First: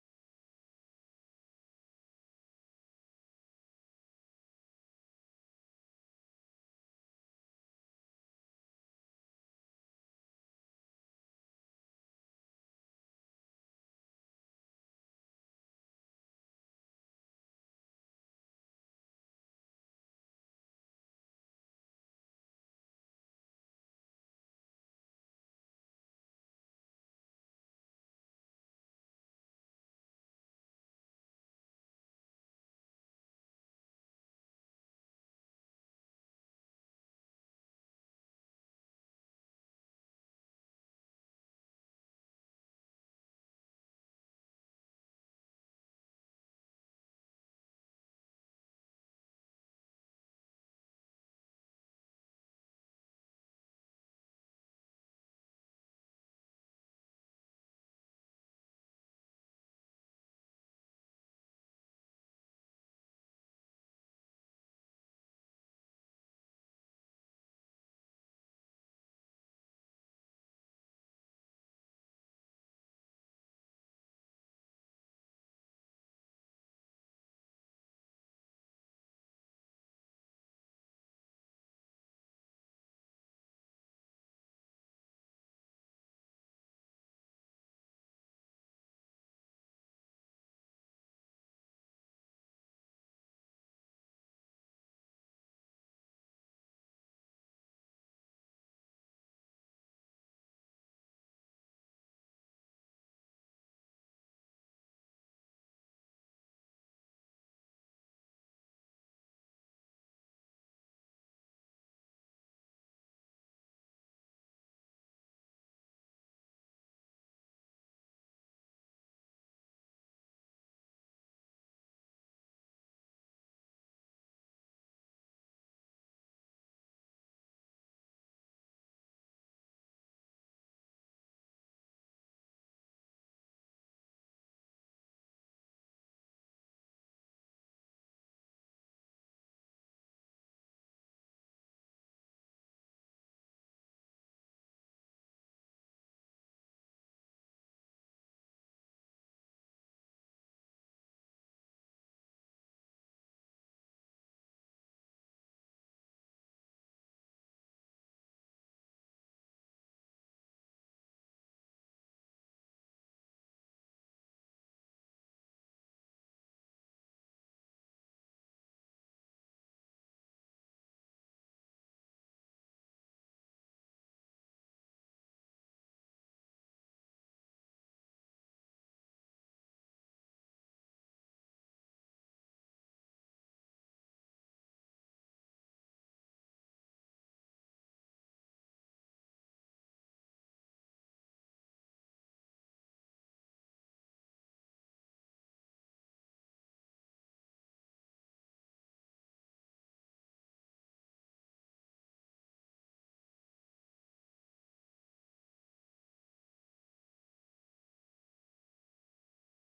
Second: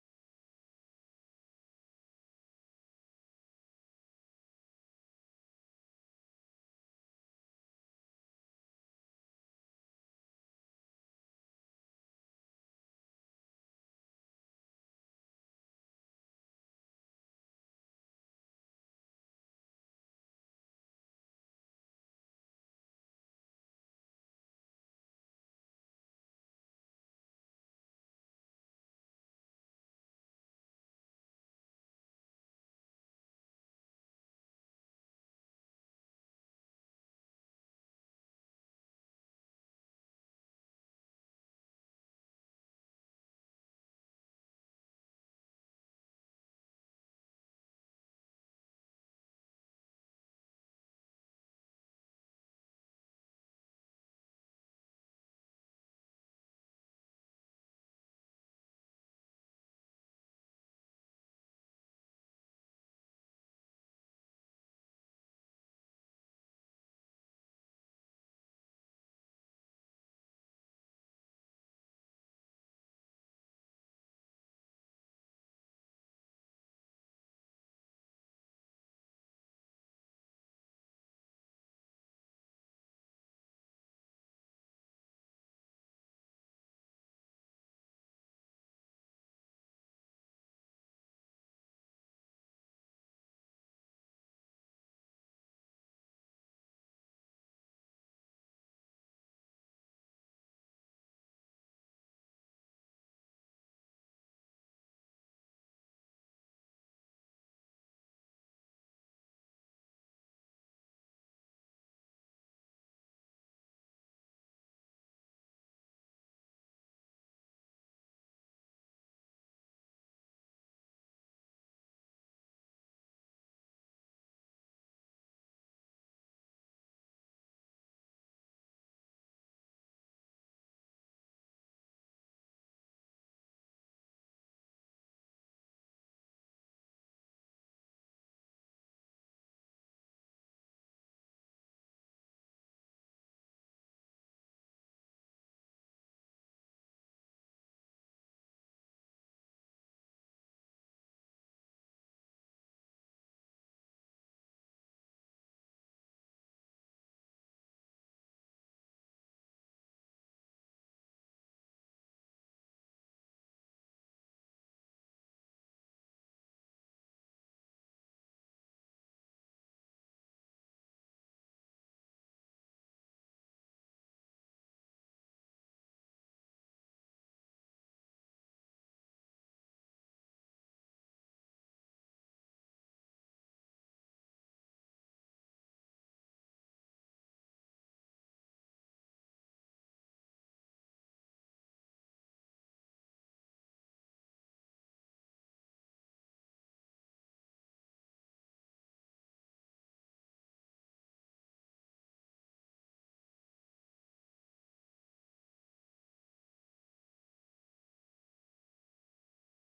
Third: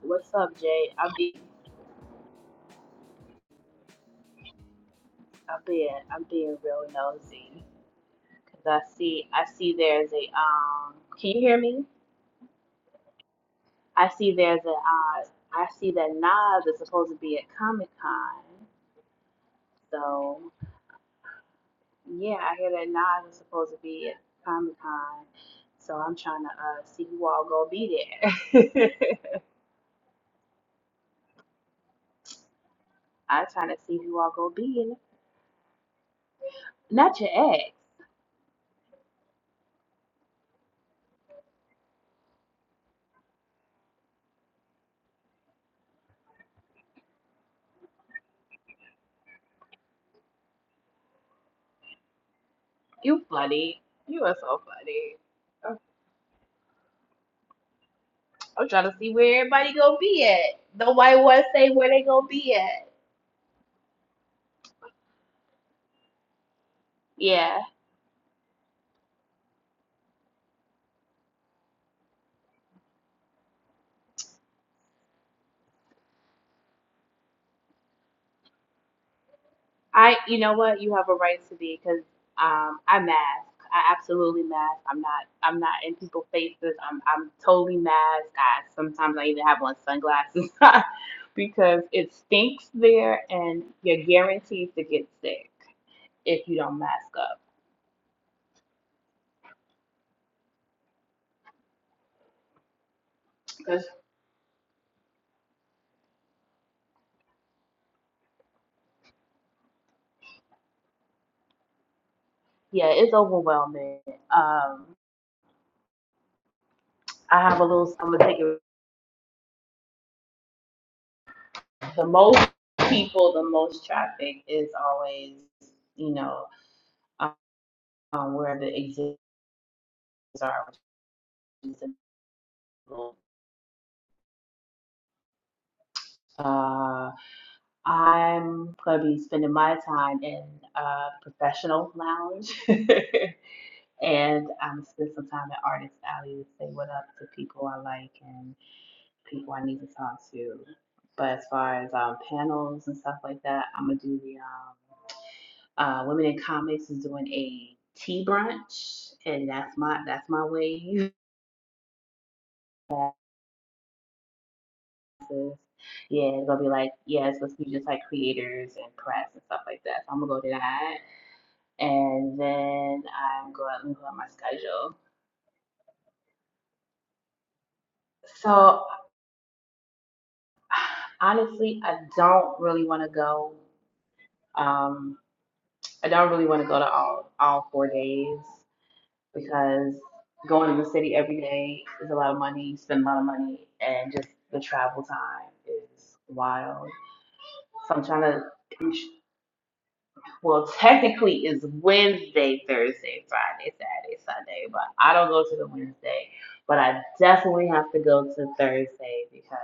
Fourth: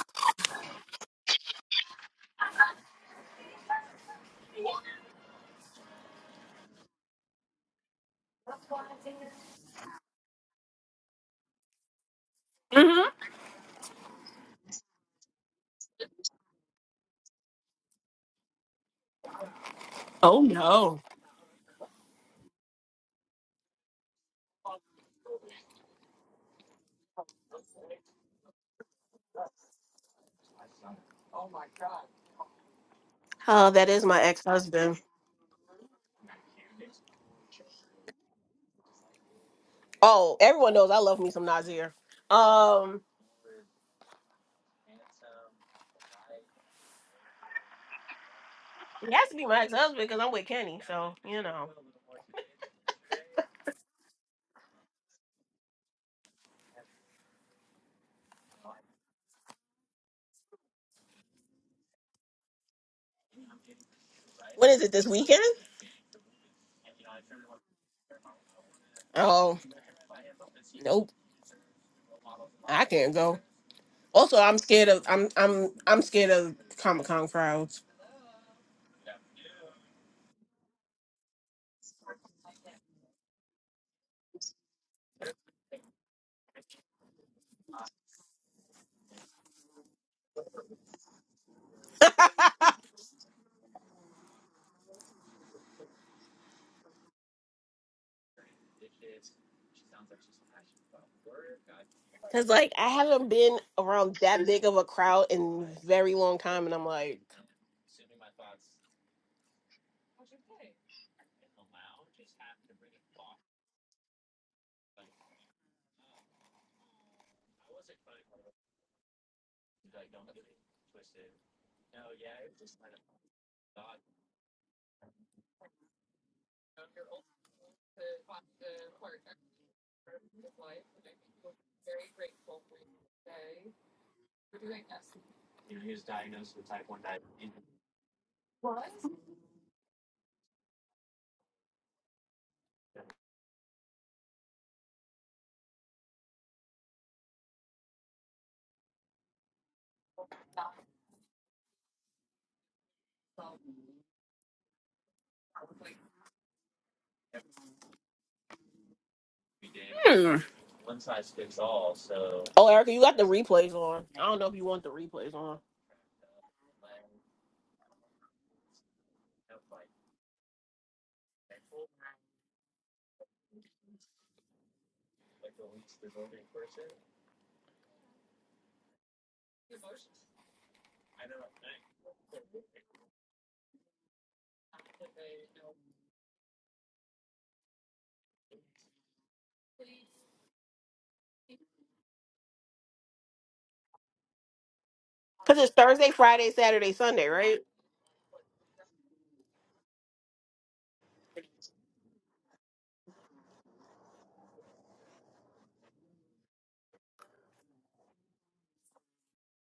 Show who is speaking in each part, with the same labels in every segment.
Speaker 1: What's up, Jay? I'm being, I'm being, I'm being real nosy because I see, I see there's a um. Can you hear me?
Speaker 2: hmm
Speaker 1: I see there's a uh. I see that Nas is supposed to be at Comic Con.
Speaker 2: Oh
Speaker 1: So
Speaker 2: no.
Speaker 1: yeah, I hear that Nas is supposed to be at Comic Con. So I'm trying to uh see who all gonna be there. I'm trying
Speaker 2: Oh,
Speaker 1: to
Speaker 2: that
Speaker 1: see
Speaker 2: is
Speaker 1: who
Speaker 2: my
Speaker 1: all
Speaker 2: ex
Speaker 1: gonna be in.
Speaker 2: husband.
Speaker 1: Not your ex.
Speaker 2: Oh, everyone knows I love me some Nazir. Um, he has to be my ex husband because I'm with Kenny, so you know.
Speaker 1: You funny. You are so funny. I'm trying to see where everybody gonna be at. Nobody want to say where they gonna be at.
Speaker 2: When is it this weekend?
Speaker 1: Yeah,
Speaker 2: Oh, nope, I can't go. Also, I'm scared of I'm I'm I'm scared of Comic Con crowds
Speaker 1: I. You know what? You have a right to be because um, I mask. I absolutely mask. I'm not. I'm not in people's faces. I'm. I'm totally masked. I sometimes I even have on sunglasses because it stinks there, and you're guaranteed to get sick if you don't mask up.
Speaker 2: because like I haven't been
Speaker 1: Cause
Speaker 2: around that big of a crowd in very long time, and I'm like,
Speaker 1: yeah, it's overwhelming. Um, I have a little. I'm gonna take it. the most people, the most traffic is always, you know, um, where the exits are. uh, I'm gonna be spending my time in a professional lounge, and I'm gonna spend some time at Artist Alley to say what up to people I like and people I need to talk to. But as far as um, panels and stuff like that, I'm gonna do the um, Uh, Women in Comics is doing a tea brunch, and that's my that's
Speaker 2: Hmm.
Speaker 1: my wave.
Speaker 2: oh, Erica, you got the replays on. I don't know if you want the replays on
Speaker 1: Yeah, it's gonna be like, yeah, it's supposed to be just like creators and press and stuff like that. So I'm gonna go to that. And then I'm going to on my schedule. So honestly, I don't really wanna go. Um, I don't really wanna go to all all four days. because going to the city every day is a lot of money, spend a lot of money, and just the travel time
Speaker 2: because it's Thursday,
Speaker 1: is
Speaker 2: Friday,
Speaker 1: wild.
Speaker 2: Saturday, Sunday, right?
Speaker 1: So I'm trying to, well, technically it's Wednesday, Thursday, Friday, Saturday, Sunday, but I don't go to the Wednesday, but I definitely have to go to Thursday because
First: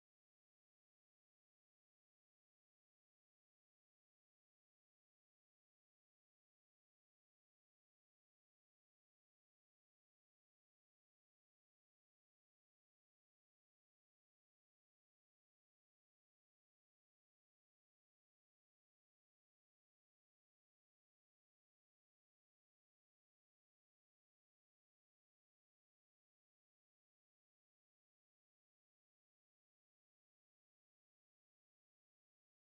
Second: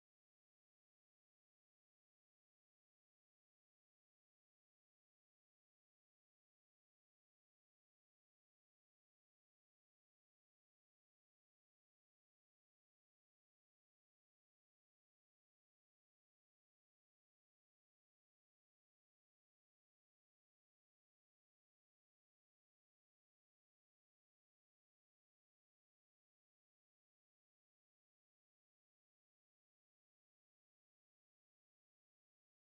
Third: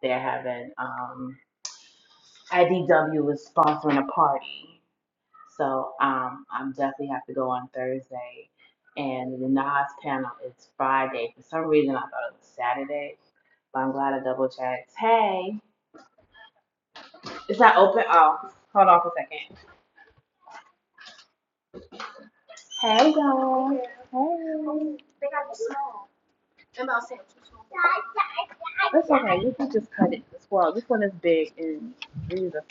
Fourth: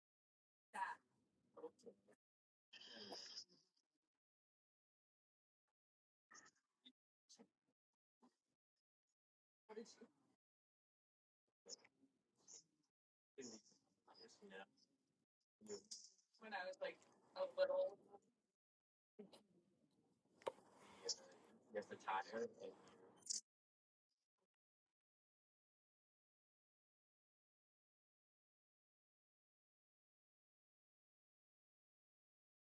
Speaker 1: they're having, um, IDW is sponsoring a party. So um, I'm definitely have to go on Thursday. And the Nas panel is Friday. For some reason, I thought it was Saturday, but I'm glad I double checked. Hey, is that open? Oh, hold on for a second. Hey, y'all. Hey. I'm about sandwiches. Okay, you can just cut it as well. This one is big and these are-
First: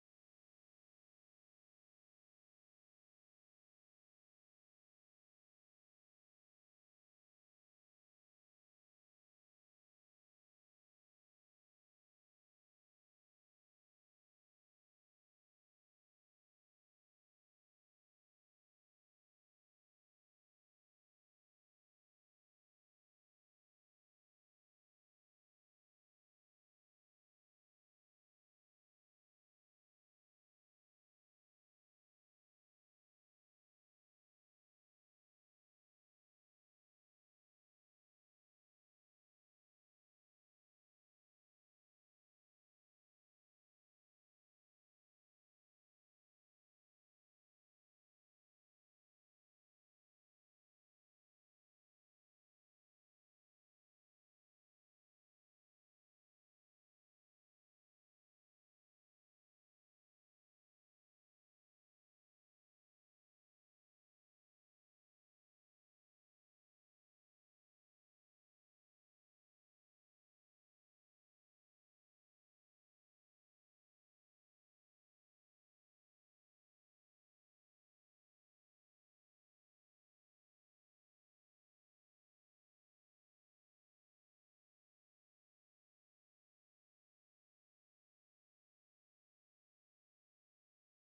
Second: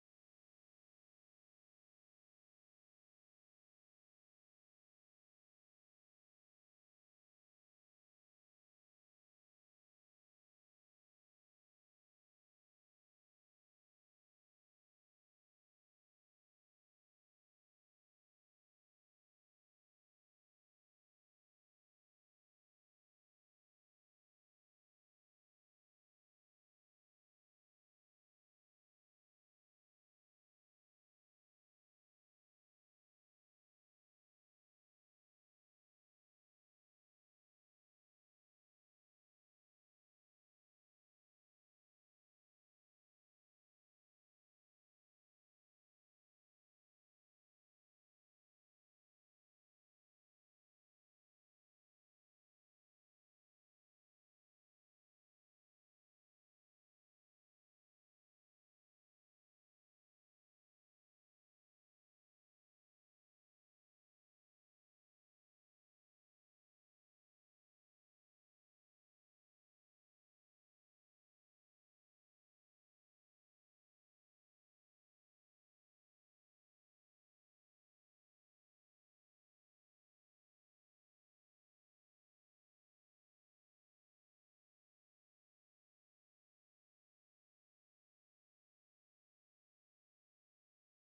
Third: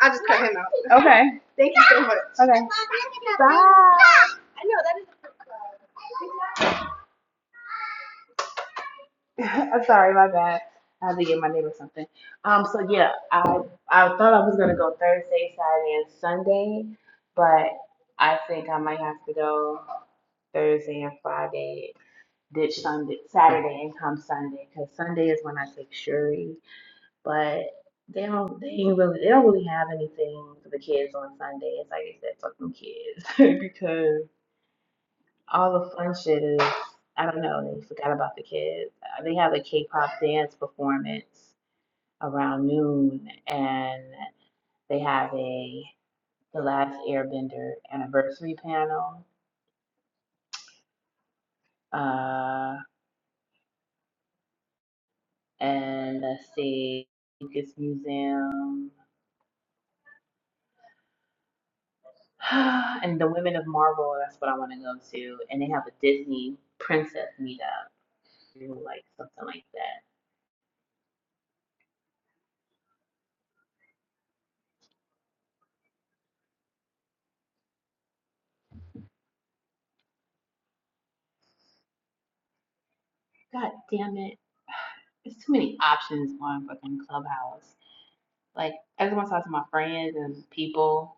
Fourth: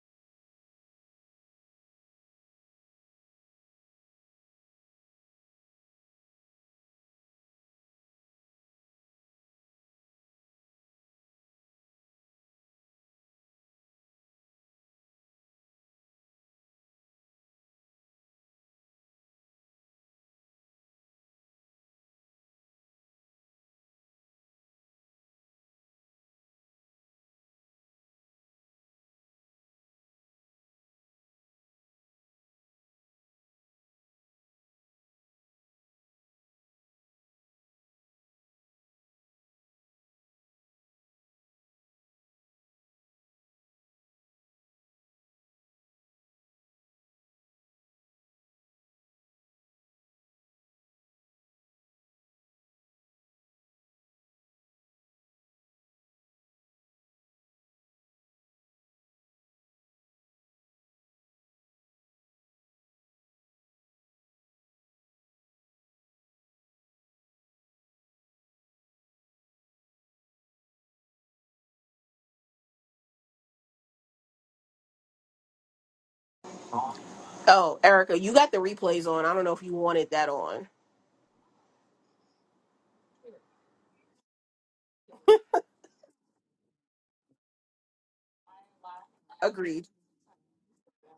Speaker 1: I just him out. Okay. Thank you so much. Okay. I'm sorry, my bad. I had to get my neighbor something. Um, so yeah, I I thought I was gonna go Thursday, Saturday, and Sunday, but I think I might have to go Thursday and Friday, ditch Sunday, Saturday, and come Sunday, cause Sunday is when I take Shuri. But they don't, they ain't really, they don't really have anything for the kids on Sunday. It's like I said, fuck them kids, because all the fun shit is I don't know. They forgot about the kids. Uh, They have a K-pop dance performance around noon, and they have a The Last Airbender anniversary panel. Uh, and let's see, Lucas Museum, and the Women of Marvel. That's what I want to go to. And they have a Disney princess meetup, or like something like that.
Speaker 2: Oh, Erica, you got the replays on. I don't know if you wanted that on.
Speaker 1: God damn it! There's too many options on fucking Clubhouse. Like, every time I just want to talk to my
Speaker 2: Agreed.
Speaker 1: friends and people.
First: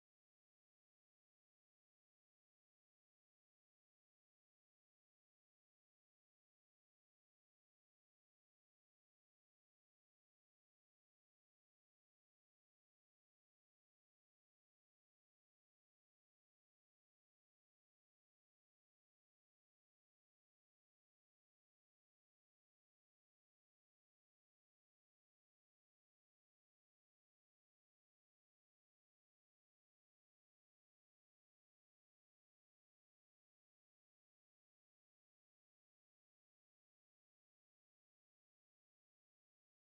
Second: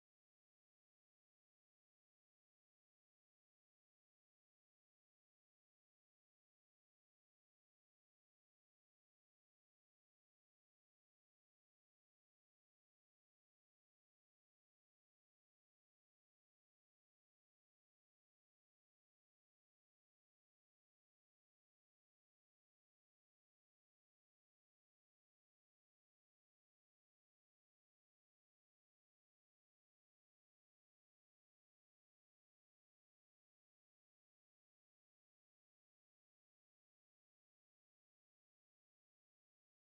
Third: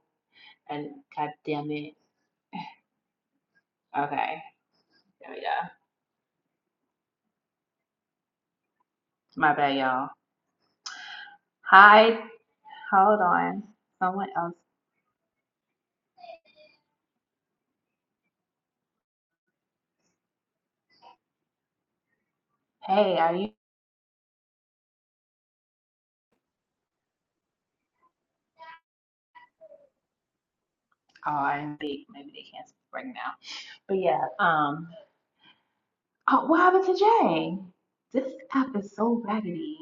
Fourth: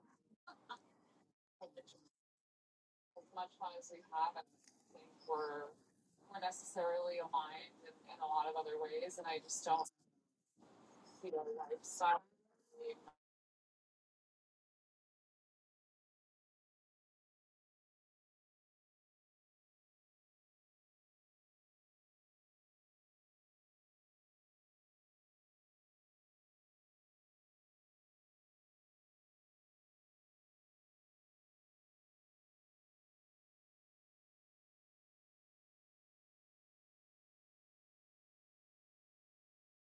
Speaker 1: And god damn it. Okay, there we go. My bad, y'all. Hi. Hold on. Someone else. Hey, are you? Oh, I'm big. Maybe they can't speak right now. But yeah. Um. Oh, what happened to Jay? This app is so raggedy,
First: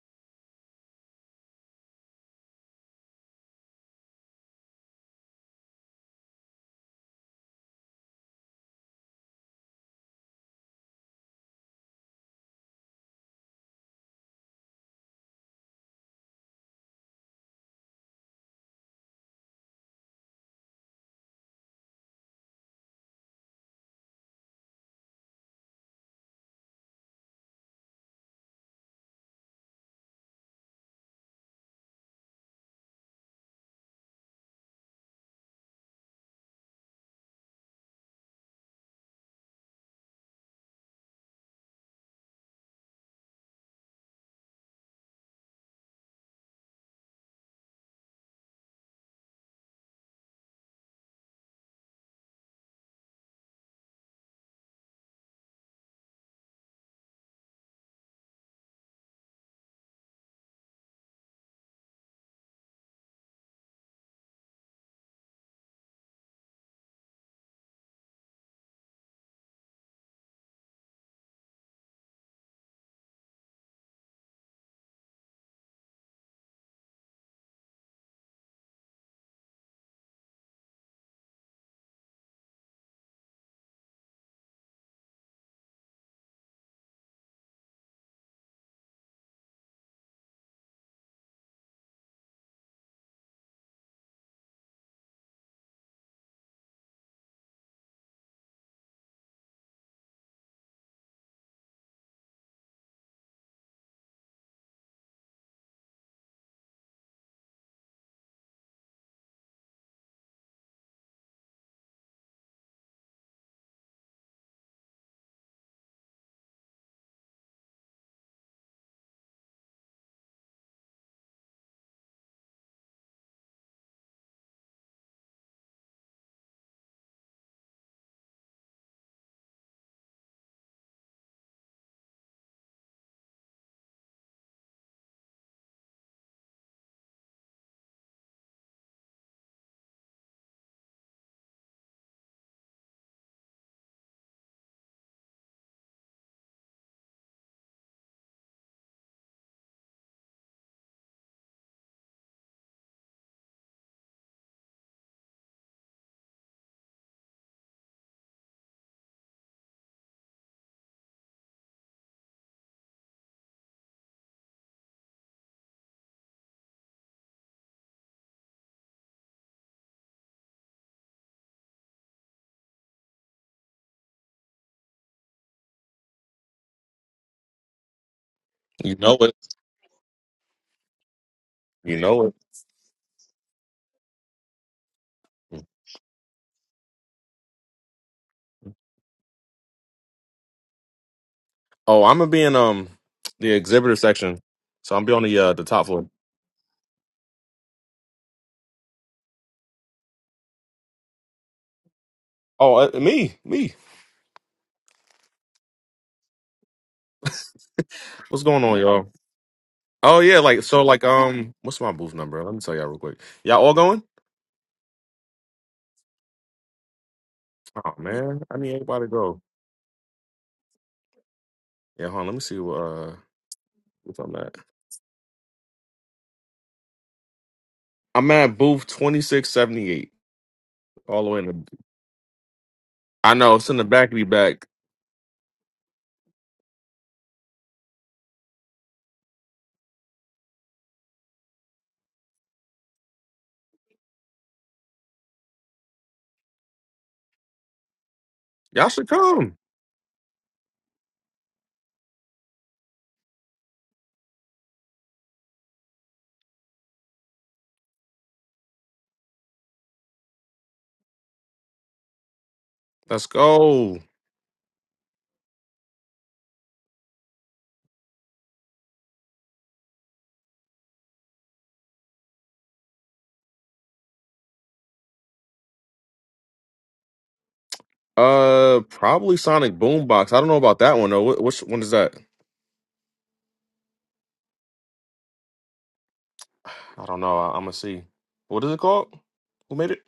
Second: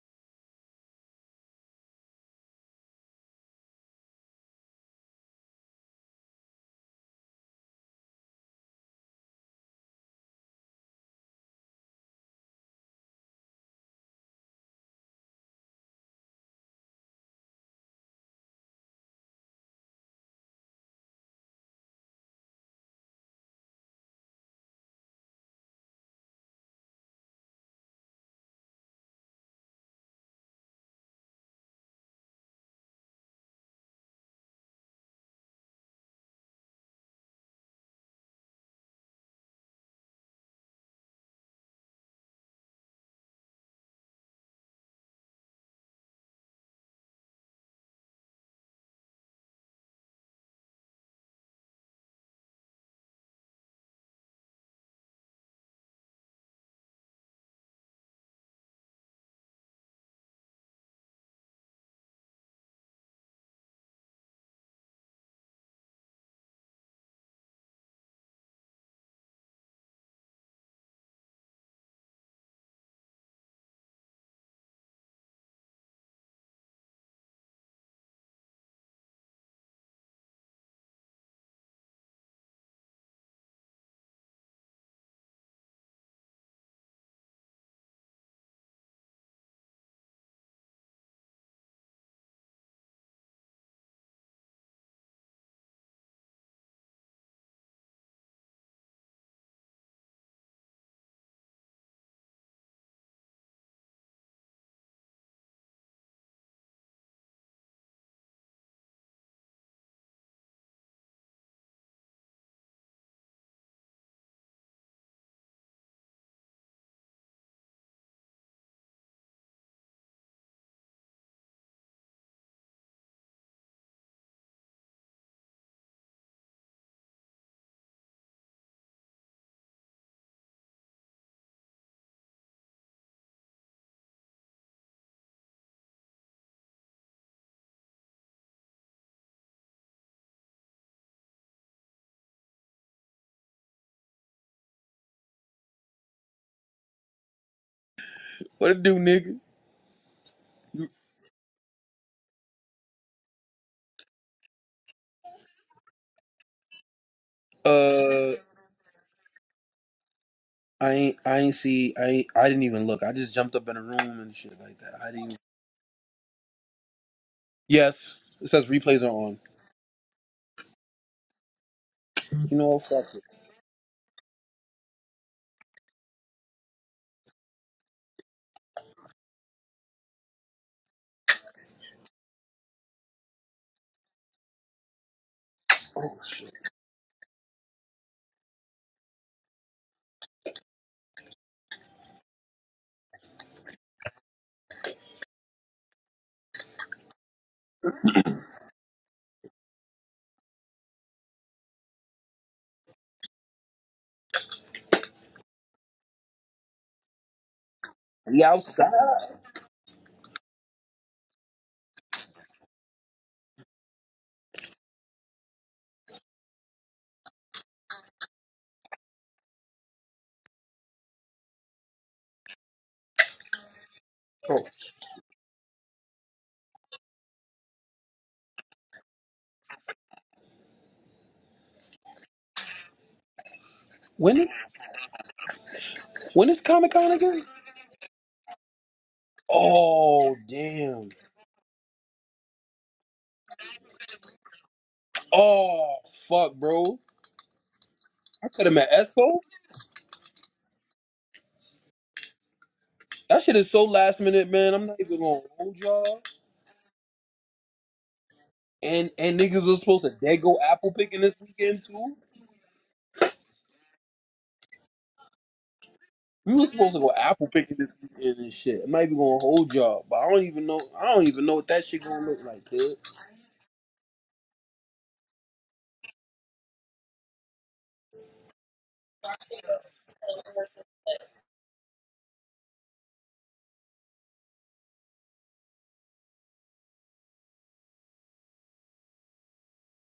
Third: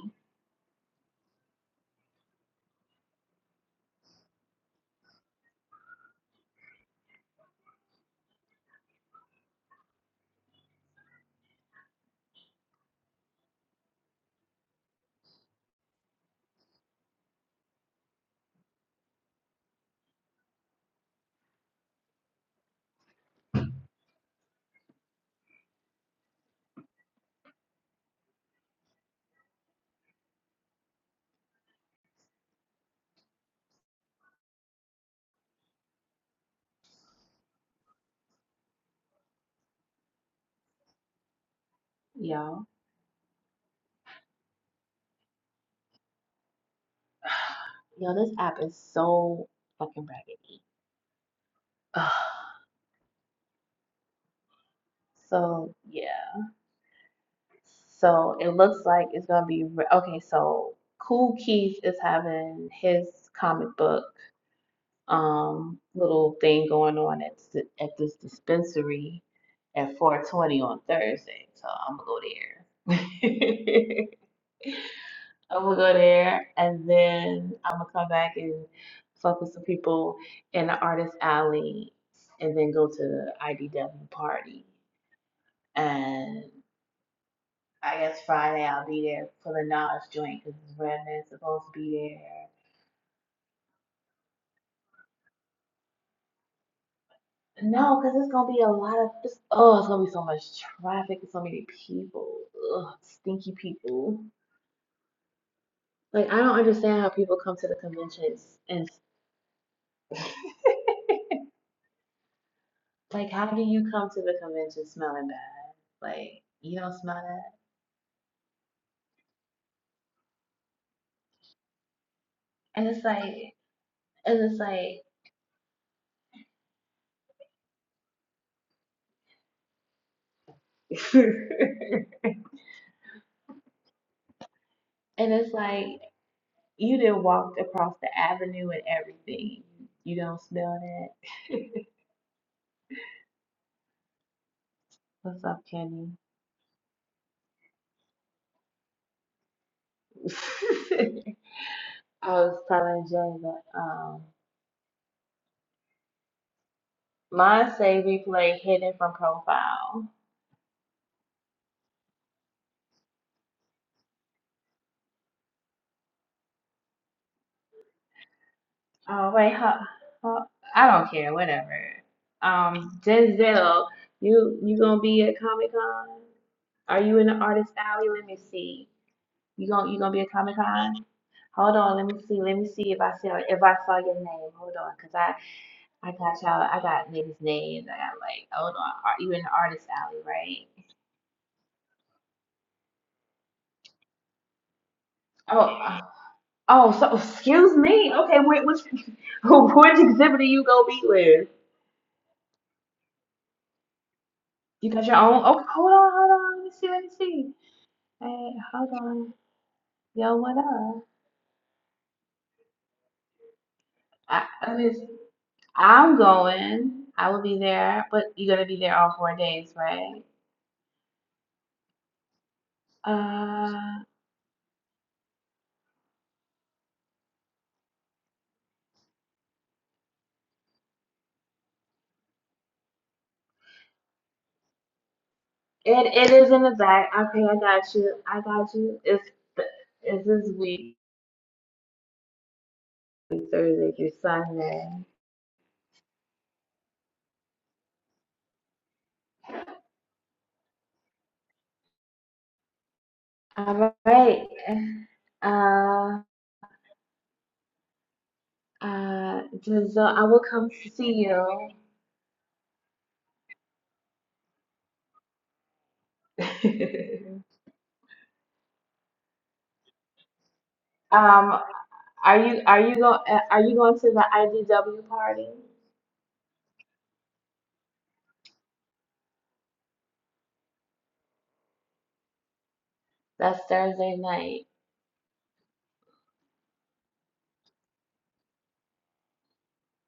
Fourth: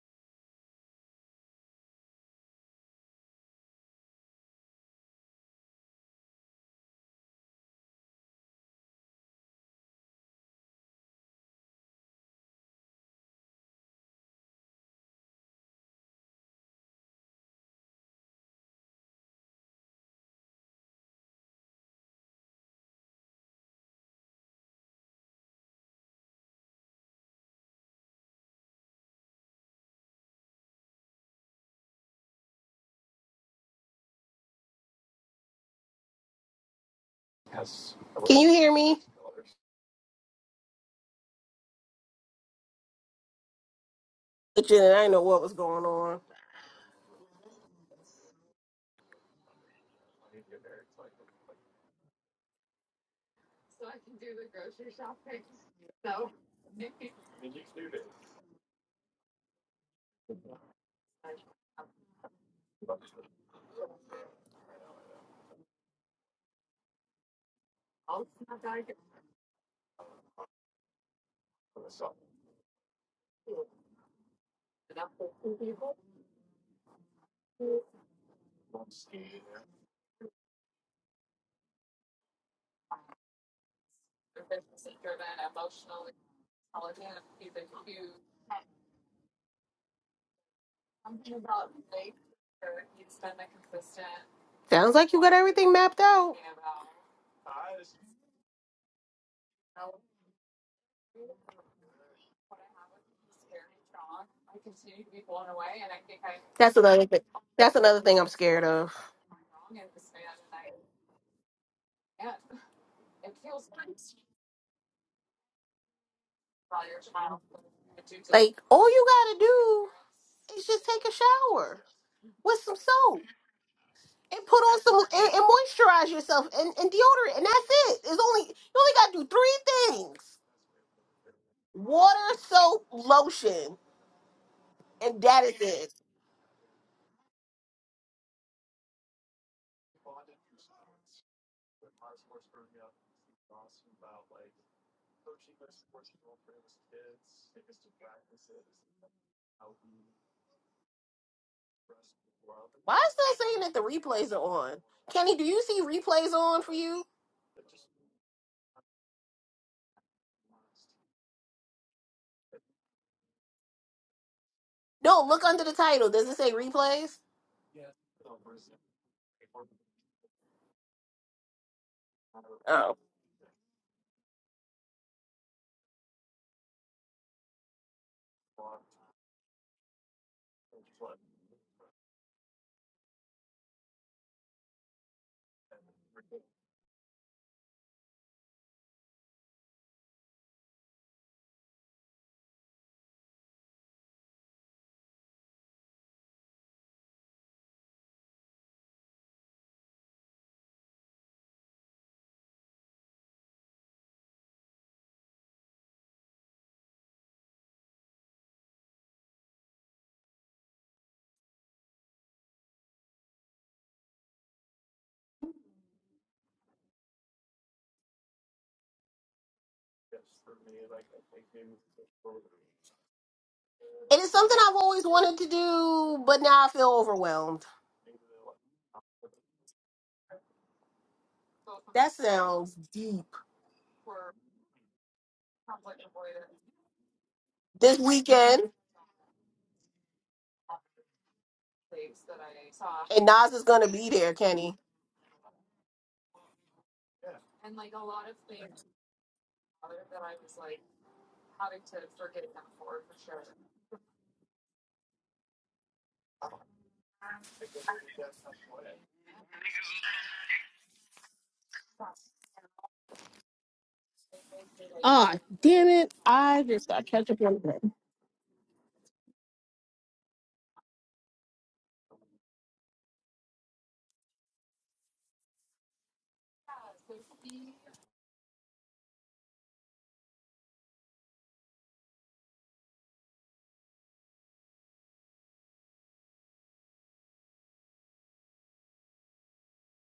Speaker 2: Can you hear me?
Speaker 1: yo.
Speaker 2: But you I didn't know what was going on.
Speaker 1: Yo, this app is so fucking raggedy. Ugh. So yeah. So it looks like it's gonna be okay. So Cool Keith is having his comic book um little thing going on at at this dispensary at 4:20 on Thursday. So I'm gonna go there. I'm gonna go there, and then I'm gonna come back and fuck with some people in the artist alley, and then go to the IDW party. and. I guess Friday I'll be there for the knowledge joint because Redman's supposed to be there.
Speaker 2: Sounds like you got everything mapped out.
Speaker 1: No, because it's gonna be a lot of this. Oh, it's gonna be so much traffic. and So many people. Ugh, stinky people. Like I don't
Speaker 2: That's
Speaker 1: understand
Speaker 2: another
Speaker 1: how
Speaker 2: thing.
Speaker 1: people come to
Speaker 2: That's
Speaker 1: the
Speaker 2: another thing I'm
Speaker 1: conventions
Speaker 2: scared
Speaker 1: and
Speaker 2: of.
Speaker 1: like how do you come to the convention smelling bad? Like you don't smell that.
Speaker 2: Like all you gotta do is just take a shower with some
Speaker 1: And it's
Speaker 2: soap
Speaker 1: like and
Speaker 2: and put
Speaker 1: it's
Speaker 2: on some
Speaker 1: like
Speaker 2: and, and moisturize yourself and, and deodorant, and that's it. It's only you only gotta do three things: water, soap, lotion, and
Speaker 1: and
Speaker 2: that
Speaker 1: it's
Speaker 2: is
Speaker 1: like
Speaker 2: it.
Speaker 1: You done walked across the avenue and everything. You don't smell that. What's up, Kenny?
Speaker 3: What it do, nigga? You-
Speaker 1: I was
Speaker 2: Why
Speaker 1: telling
Speaker 2: is
Speaker 1: Jay
Speaker 2: that saying that
Speaker 1: that
Speaker 2: the
Speaker 1: um,
Speaker 2: replays are on? Kenny, do you see replays on for you?
Speaker 1: mine say
Speaker 3: Uh,
Speaker 1: replay hidden from profile.
Speaker 3: I ain't, I ain't see, I, ain't, I didn't even look. I just jumped up in a room and shit like that. I
Speaker 2: No,
Speaker 3: didn't.
Speaker 2: look under the title. Does it say replays?
Speaker 3: Yes, it says replays are
Speaker 1: Oh
Speaker 3: on.
Speaker 1: wait, huh, huh, I don't care, whatever.
Speaker 3: You know, what?
Speaker 2: Oh.
Speaker 1: Um,
Speaker 3: fuck it.
Speaker 1: Denzel, you you gonna be at Comic Con? Are you in the artist alley? Let me see.
Speaker 4: You know it.
Speaker 1: You gonna you gonna be at Comic Con? Hold on,
Speaker 4: You
Speaker 1: let me
Speaker 4: know it.
Speaker 1: see. Let me see if I see if I saw your name. Hold on, cause I. I
Speaker 3: Oh
Speaker 1: got
Speaker 3: shit,
Speaker 1: y'all. I got niggas' names. I got like, hold on, ar- you in the artist alley, right?
Speaker 4: Oh, I'm gonna be in um the exhibitor section, so I'm be on the uh
Speaker 1: Oh,
Speaker 4: the top
Speaker 1: uh,
Speaker 4: floor.
Speaker 1: oh. So excuse me. Okay, wait, which which exhibit are you gonna be with?
Speaker 4: Oh, uh, me, me.
Speaker 1: You got your own? Okay, hold on, hold on. Let me see. Let me see.
Speaker 3: we
Speaker 4: What's
Speaker 1: Hey,
Speaker 4: going on,
Speaker 1: hold
Speaker 3: outside.
Speaker 4: y'all?
Speaker 1: on.
Speaker 4: Oh
Speaker 1: Yo,
Speaker 4: yeah,
Speaker 1: what
Speaker 4: like so, like
Speaker 1: up?
Speaker 4: um, what's my booth number? Let me tell y'all real quick. Y'all all going?
Speaker 1: I, I just, I'm going. I will be
Speaker 4: Oh
Speaker 1: there, but
Speaker 4: man,
Speaker 1: you're
Speaker 4: I
Speaker 1: gonna
Speaker 4: need
Speaker 1: be there
Speaker 4: everybody to
Speaker 1: all four
Speaker 4: go.
Speaker 1: days, right?
Speaker 4: Yeah, hold on. Let me see what uh
Speaker 1: Uh,
Speaker 2: It
Speaker 4: what's
Speaker 2: is
Speaker 4: on
Speaker 2: something
Speaker 4: that.
Speaker 3: Oh,
Speaker 2: I've always wanted to do, but now I feel overwhelmed.
Speaker 4: I'm at booth twenty six seventy eight, all the way in the.
Speaker 2: That sounds deep.
Speaker 4: I know it's in the back. of Be
Speaker 3: when is
Speaker 4: back.
Speaker 1: it it
Speaker 3: when
Speaker 1: is
Speaker 3: is
Speaker 1: in the
Speaker 3: Comic
Speaker 1: back.
Speaker 3: Con again?
Speaker 1: Okay, I got
Speaker 2: This
Speaker 1: you. I
Speaker 2: weekend,
Speaker 1: got you. It's it's
Speaker 3: Oh
Speaker 1: this week.
Speaker 3: damn.
Speaker 2: and
Speaker 1: through
Speaker 2: Nas is gonna
Speaker 1: Thursday
Speaker 2: be
Speaker 1: through
Speaker 2: there, Kenny.
Speaker 1: Sunday.
Speaker 3: Oh fuck, bro. I could have
Speaker 4: Y'all
Speaker 3: met
Speaker 4: should
Speaker 3: Espo.
Speaker 4: come.
Speaker 3: That shit is so
Speaker 1: All
Speaker 3: last
Speaker 1: right.
Speaker 3: minute, man. I'm not even gonna hold
Speaker 1: Uh,
Speaker 3: y'all. And and
Speaker 1: uh,
Speaker 3: niggas was supposed
Speaker 1: Giselle,
Speaker 3: to
Speaker 1: I
Speaker 3: they
Speaker 1: will
Speaker 3: go
Speaker 1: come to
Speaker 3: apple
Speaker 1: see
Speaker 3: picking this
Speaker 1: you.
Speaker 3: weekend too.
Speaker 4: Let's go.
Speaker 2: Ah, damn it.
Speaker 3: We
Speaker 2: I
Speaker 3: were
Speaker 2: just
Speaker 3: supposed to
Speaker 2: gotta
Speaker 3: go
Speaker 2: catch up
Speaker 3: apple
Speaker 2: on
Speaker 3: picking
Speaker 2: that.
Speaker 3: this weekend and shit. It might be gonna hold y'all, but I don't even know. I don't even know
Speaker 1: um,
Speaker 3: what that shit gonna
Speaker 1: are
Speaker 3: look
Speaker 1: you
Speaker 3: like,
Speaker 1: are you
Speaker 3: dude.
Speaker 1: going are you going to the IDW party?
Speaker 4: Uh, probably Sonic Boombox. I don't know about that one though. Wh- Which one is that?
Speaker 1: That's Thursday night.
Speaker 4: I don't know. I, I'm gonna see. What is it called? Who made it?